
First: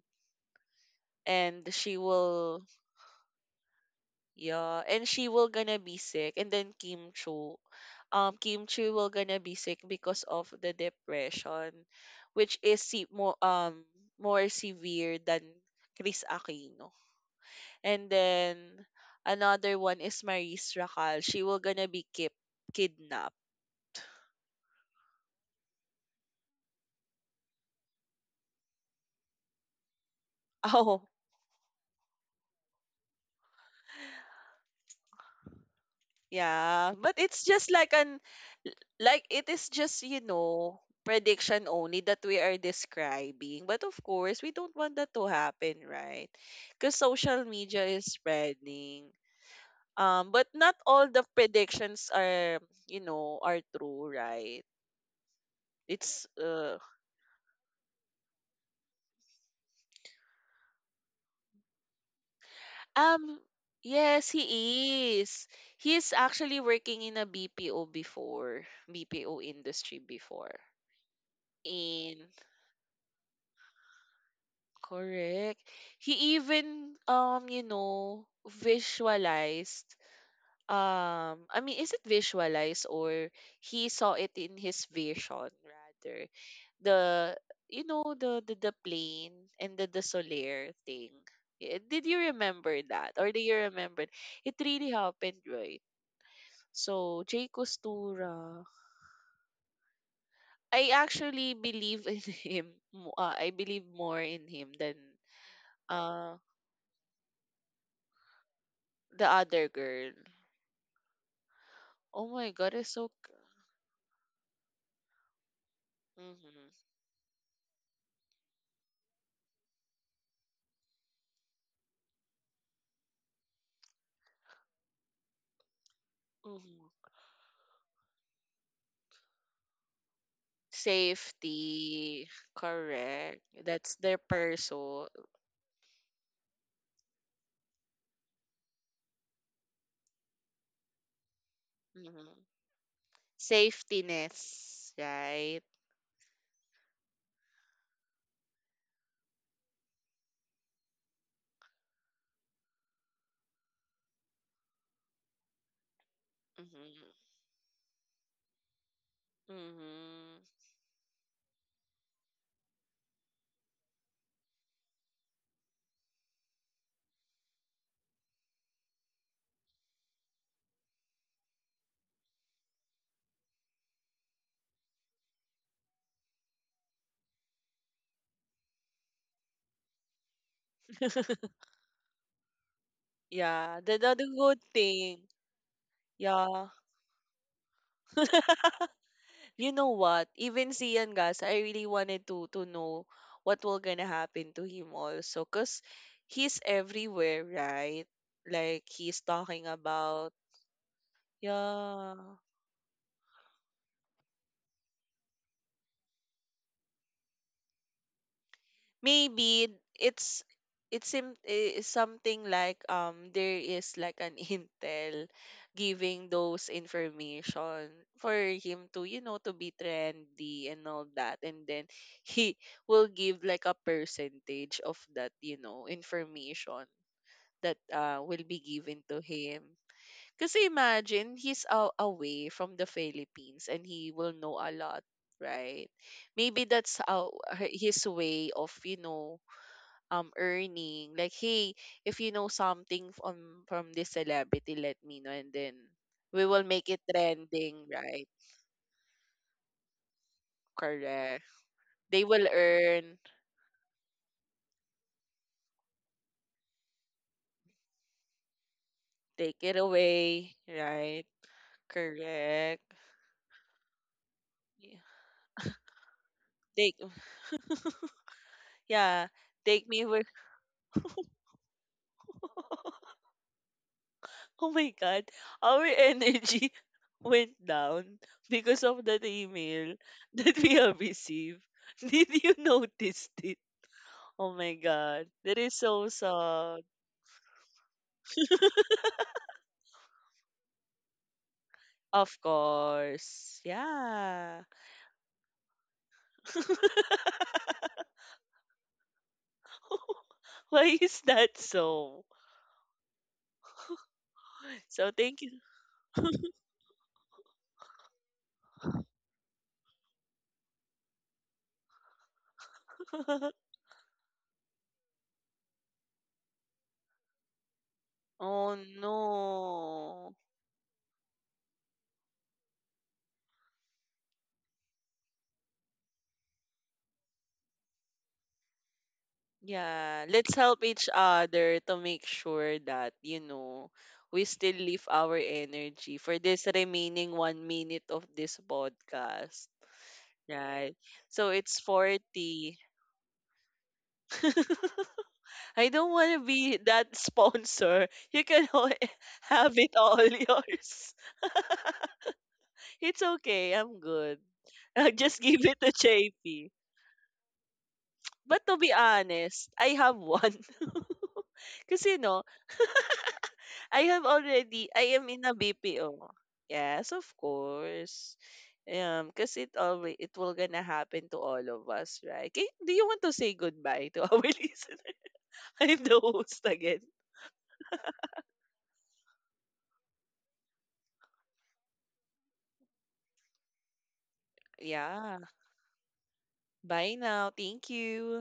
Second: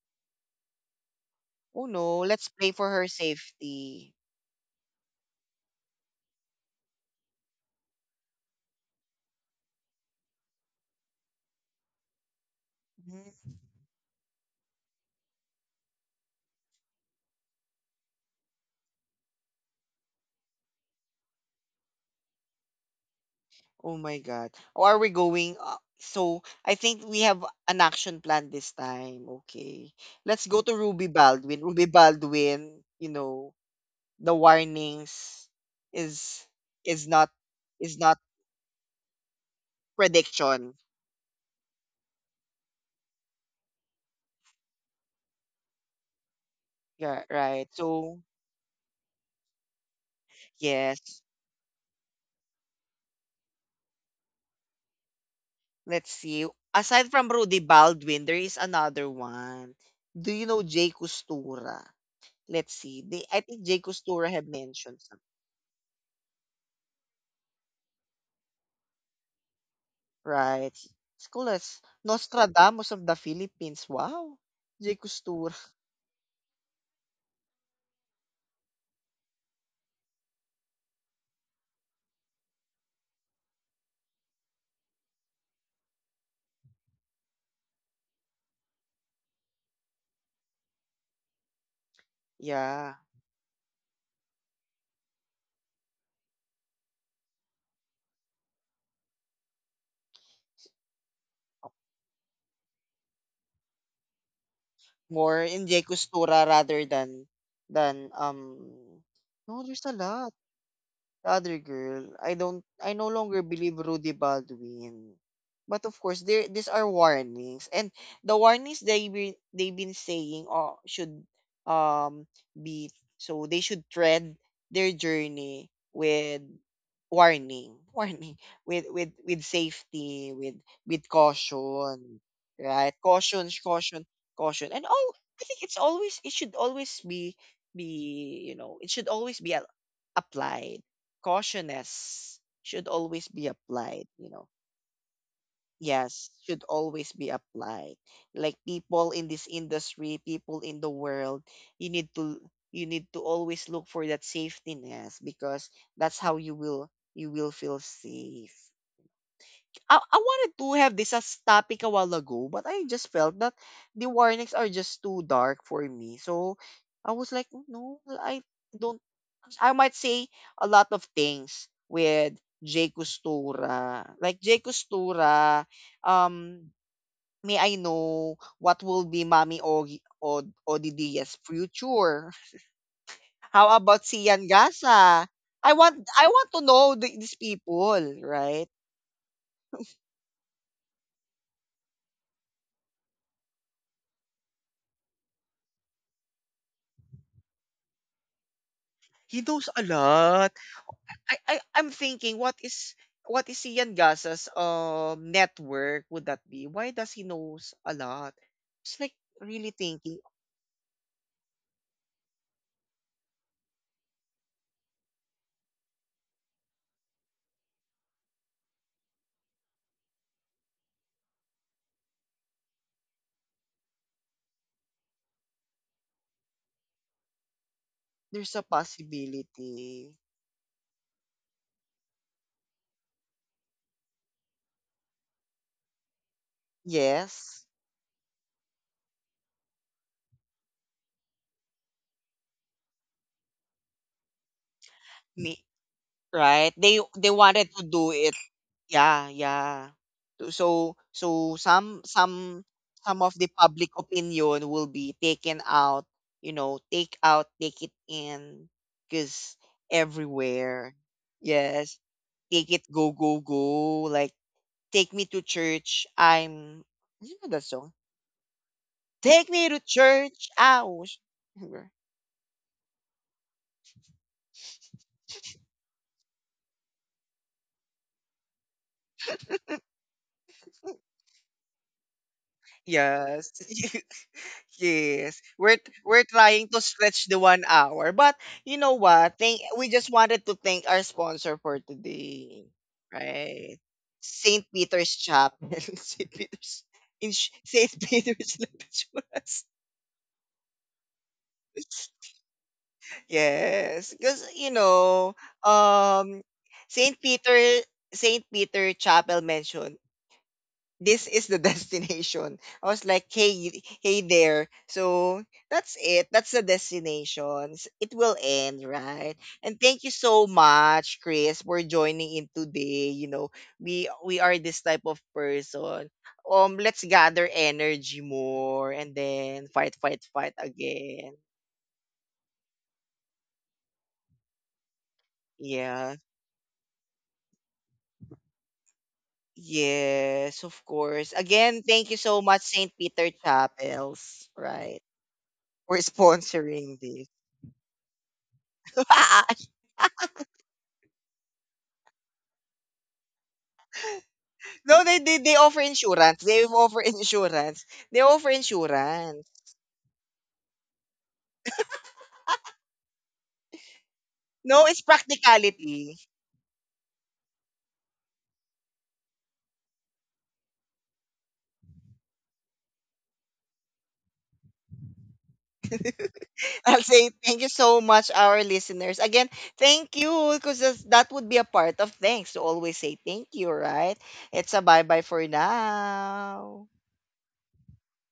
[SPEAKER 2] and
[SPEAKER 1] Oh
[SPEAKER 2] she
[SPEAKER 1] no, let's
[SPEAKER 2] will.
[SPEAKER 1] pray for her safety.
[SPEAKER 2] Yeah, and she will gonna be sick, and then Kim Chu, um, Kim Chu will gonna be sick because of the depression, which is se- more
[SPEAKER 1] Mhm.
[SPEAKER 2] um more severe than Chris Aquino. And then another one is Maris Racal. She will gonna be kip kidnapped.
[SPEAKER 1] Oh my God. Oh, are we going? Uh, so I think we have an action plan this time. Okay. Let's go to
[SPEAKER 2] Oh,
[SPEAKER 1] Ruby Baldwin. Ruby Baldwin, you know, the warnings is,
[SPEAKER 2] yeah,
[SPEAKER 1] is
[SPEAKER 2] but
[SPEAKER 1] not
[SPEAKER 2] it's just like
[SPEAKER 1] is not
[SPEAKER 2] an like it is just, you
[SPEAKER 1] prediction.
[SPEAKER 2] know, prediction only that we are describing. But of course, we don't want that to happen, right? Because
[SPEAKER 1] Yeah,
[SPEAKER 2] social
[SPEAKER 1] right.
[SPEAKER 2] media is
[SPEAKER 1] So,
[SPEAKER 2] spreading. Um, but not all the
[SPEAKER 1] yes.
[SPEAKER 2] predictions are, you know, are true, right?
[SPEAKER 1] Let's
[SPEAKER 2] It's
[SPEAKER 1] see.
[SPEAKER 2] uh
[SPEAKER 1] Aside from Rudy Baldwin, there is another one. Do you know Jay Costura? Let's see. They,
[SPEAKER 2] um
[SPEAKER 1] I think Jay
[SPEAKER 2] yes,
[SPEAKER 1] Costura had mentioned
[SPEAKER 2] he
[SPEAKER 1] some.
[SPEAKER 2] is. He's actually working in a B P O before, B P O industry before.
[SPEAKER 1] Right. It's cool as
[SPEAKER 2] In
[SPEAKER 1] Nostradamus of the Philippines. Wow. Jay
[SPEAKER 2] correct.
[SPEAKER 1] Costura.
[SPEAKER 2] He even um you know visualized, um I mean is it visualized or he saw it in his vision rather, the you know the the, the plane and the the solar thing. Eh, Did you remember
[SPEAKER 1] Yeah.
[SPEAKER 2] that or do you remember? It really happened, right? So Jay Costura, I actually believe in him. mo- Uh, I believe more in him than
[SPEAKER 1] More in Jay
[SPEAKER 2] uh
[SPEAKER 1] Costura rather than than um
[SPEAKER 2] the other
[SPEAKER 1] no, there's a
[SPEAKER 2] girl.
[SPEAKER 1] lot. The other
[SPEAKER 2] Oh
[SPEAKER 1] girl, I
[SPEAKER 2] my God,
[SPEAKER 1] don't
[SPEAKER 2] it's so
[SPEAKER 1] I no longer believe Rudy Baldwin. But of course,
[SPEAKER 2] mm-hmm,
[SPEAKER 1] there, these are warnings. And the warnings, they be, they've been saying, uh, should, um be, so they should tread their journey with
[SPEAKER 2] mm-hmm.
[SPEAKER 1] warning, warning, with with with safety, with with
[SPEAKER 2] Safety,
[SPEAKER 1] caution, right?
[SPEAKER 2] correct.
[SPEAKER 1] Caution,
[SPEAKER 2] That's
[SPEAKER 1] caution,
[SPEAKER 2] their
[SPEAKER 1] caution. And
[SPEAKER 2] person.
[SPEAKER 1] oh, I think it's always, it should always be, be, you know, it should always be a- applied.
[SPEAKER 2] Mm-hmm.
[SPEAKER 1] Cautiousness should always be applied, you know.
[SPEAKER 2] Safetiness, right?
[SPEAKER 1] Yes, should always be applied. Like, people in this industry, people in the world, you need to, you need to always look for that safety net because that's how you will
[SPEAKER 2] Mm-hmm.
[SPEAKER 1] you will feel safe. I, I
[SPEAKER 2] Mm-hmm.
[SPEAKER 1] wanted to have this as topic a while ago, but I just felt that the warnings are just too dark for me. So I was like, "Oh, no, I don't I might say a lot of things with J. Costura. Like, J. Costura, um, may I know what will be Mami Ogi O Odidia's future?
[SPEAKER 2] Yeah,
[SPEAKER 1] How
[SPEAKER 2] the, the,
[SPEAKER 1] about
[SPEAKER 2] the
[SPEAKER 1] si
[SPEAKER 2] good
[SPEAKER 1] Yan
[SPEAKER 2] thing.
[SPEAKER 1] Gasa? I want I want
[SPEAKER 2] Yeah.
[SPEAKER 1] to know th- these people, right?
[SPEAKER 2] You know what? Even si Ian Gas, I really wanted to to know what will gonna happen to him also, cause he's everywhere, right? Like he's
[SPEAKER 1] He
[SPEAKER 2] talking
[SPEAKER 1] knows a
[SPEAKER 2] about,
[SPEAKER 1] lot. I, I I'm
[SPEAKER 2] yeah.
[SPEAKER 1] thinking what is, what is Ian Gasa's um network would that be? Why does he knows a lot? It's like
[SPEAKER 2] Maybe
[SPEAKER 1] really thinking.
[SPEAKER 2] it's it seem eh, something like um there is like an intel giving those information for him to you know to be trendy and all that, and then he will give like a percentage of that you know information that uh will be
[SPEAKER 1] There's a
[SPEAKER 2] given to him.
[SPEAKER 1] possibility.
[SPEAKER 2] Kasi imagine he's a away from the Philippines and he will know a lot, right? Maybe that's how
[SPEAKER 1] Yes.
[SPEAKER 2] his way of you know um earning, like hey, if you know something from from this celebrity let me know, and
[SPEAKER 1] Me,
[SPEAKER 2] then we will
[SPEAKER 1] right?
[SPEAKER 2] make it
[SPEAKER 1] they they wanted
[SPEAKER 2] trending,
[SPEAKER 1] to do
[SPEAKER 2] right?
[SPEAKER 1] it. Yeah, yeah. so
[SPEAKER 2] Correct,
[SPEAKER 1] so some
[SPEAKER 2] they will
[SPEAKER 1] some
[SPEAKER 2] earn.
[SPEAKER 1] some of the public opinion will be taken out, you know, take out, take it in,
[SPEAKER 2] Take
[SPEAKER 1] because
[SPEAKER 2] it away,
[SPEAKER 1] everywhere.
[SPEAKER 2] right?
[SPEAKER 1] Yes, take
[SPEAKER 2] Correct.
[SPEAKER 1] it. Go, go, go. Like,
[SPEAKER 2] Yeah.
[SPEAKER 1] take me to church. I'm
[SPEAKER 2] Take
[SPEAKER 1] You know that song,
[SPEAKER 2] yeah
[SPEAKER 1] take me
[SPEAKER 2] take
[SPEAKER 1] to
[SPEAKER 2] me where.
[SPEAKER 1] church. I was.
[SPEAKER 2] Oh my god, our energy went down because of that email that we have received. Did you notice it?
[SPEAKER 1] Yes.
[SPEAKER 2] Oh my god,
[SPEAKER 1] Yes,
[SPEAKER 2] that is
[SPEAKER 1] we're
[SPEAKER 2] so
[SPEAKER 1] we're trying
[SPEAKER 2] sad.
[SPEAKER 1] to stretch the one hour, but you know what? Thank We just wanted to thank our sponsor for
[SPEAKER 2] Of
[SPEAKER 1] today,
[SPEAKER 2] course.
[SPEAKER 1] right?
[SPEAKER 2] Yeah.
[SPEAKER 1] Saint Peter's Chapel, Saint Peter's in Sh- Saint Peter's Lapichuras.
[SPEAKER 2] Why is that so?
[SPEAKER 1] Yes, because you
[SPEAKER 2] So thank
[SPEAKER 1] know,
[SPEAKER 2] you.
[SPEAKER 1] um, Saint Peter Saint Peter Chapel mentioned this is the destination. I was like, hey, hey there. So, that's it. That's the destination. S- It will
[SPEAKER 2] Oh
[SPEAKER 1] end, right? And thank you
[SPEAKER 2] no.
[SPEAKER 1] so much, Chris, for joining in today. You know, we we are this type of person. Um, let's gather energy more and then fight,
[SPEAKER 2] Yeah,
[SPEAKER 1] fight,
[SPEAKER 2] let's
[SPEAKER 1] fight
[SPEAKER 2] help each
[SPEAKER 1] again.
[SPEAKER 2] other to make sure that, you know, we still leave our energy
[SPEAKER 1] Yeah.
[SPEAKER 2] for this remaining one minute of this podcast.
[SPEAKER 1] Yes, of
[SPEAKER 2] Right.
[SPEAKER 1] course.
[SPEAKER 2] So it's
[SPEAKER 1] Again, thank you so much,
[SPEAKER 2] forty.
[SPEAKER 1] Saint Peter Chapels, right?
[SPEAKER 2] I
[SPEAKER 1] For
[SPEAKER 2] don't want to be
[SPEAKER 1] sponsoring
[SPEAKER 2] that
[SPEAKER 1] this.
[SPEAKER 2] sponsor. You can have it all yours. It's okay. I'm good.
[SPEAKER 1] No, they,
[SPEAKER 2] Just
[SPEAKER 1] they they
[SPEAKER 2] give it
[SPEAKER 1] offer
[SPEAKER 2] to
[SPEAKER 1] insurance.
[SPEAKER 2] J P.
[SPEAKER 1] They offer insurance. They offer
[SPEAKER 2] But to be
[SPEAKER 1] insurance.
[SPEAKER 2] honest, I have one. Kasi you know, I have already,
[SPEAKER 1] No, it's
[SPEAKER 2] I am in a
[SPEAKER 1] practicality.
[SPEAKER 2] B P O. Yes, of course. Um, because it always it will gonna happen to all of us, right? Kay, do you want to say goodbye to our listeners? I'm the host again.
[SPEAKER 1] I'll say thank you so much, our listeners. Again, thank you, because that would be a part of thanks to always say thank you, right? It's a bye bye
[SPEAKER 2] Yeah.
[SPEAKER 1] for now.
[SPEAKER 2] Bye now. Thank you.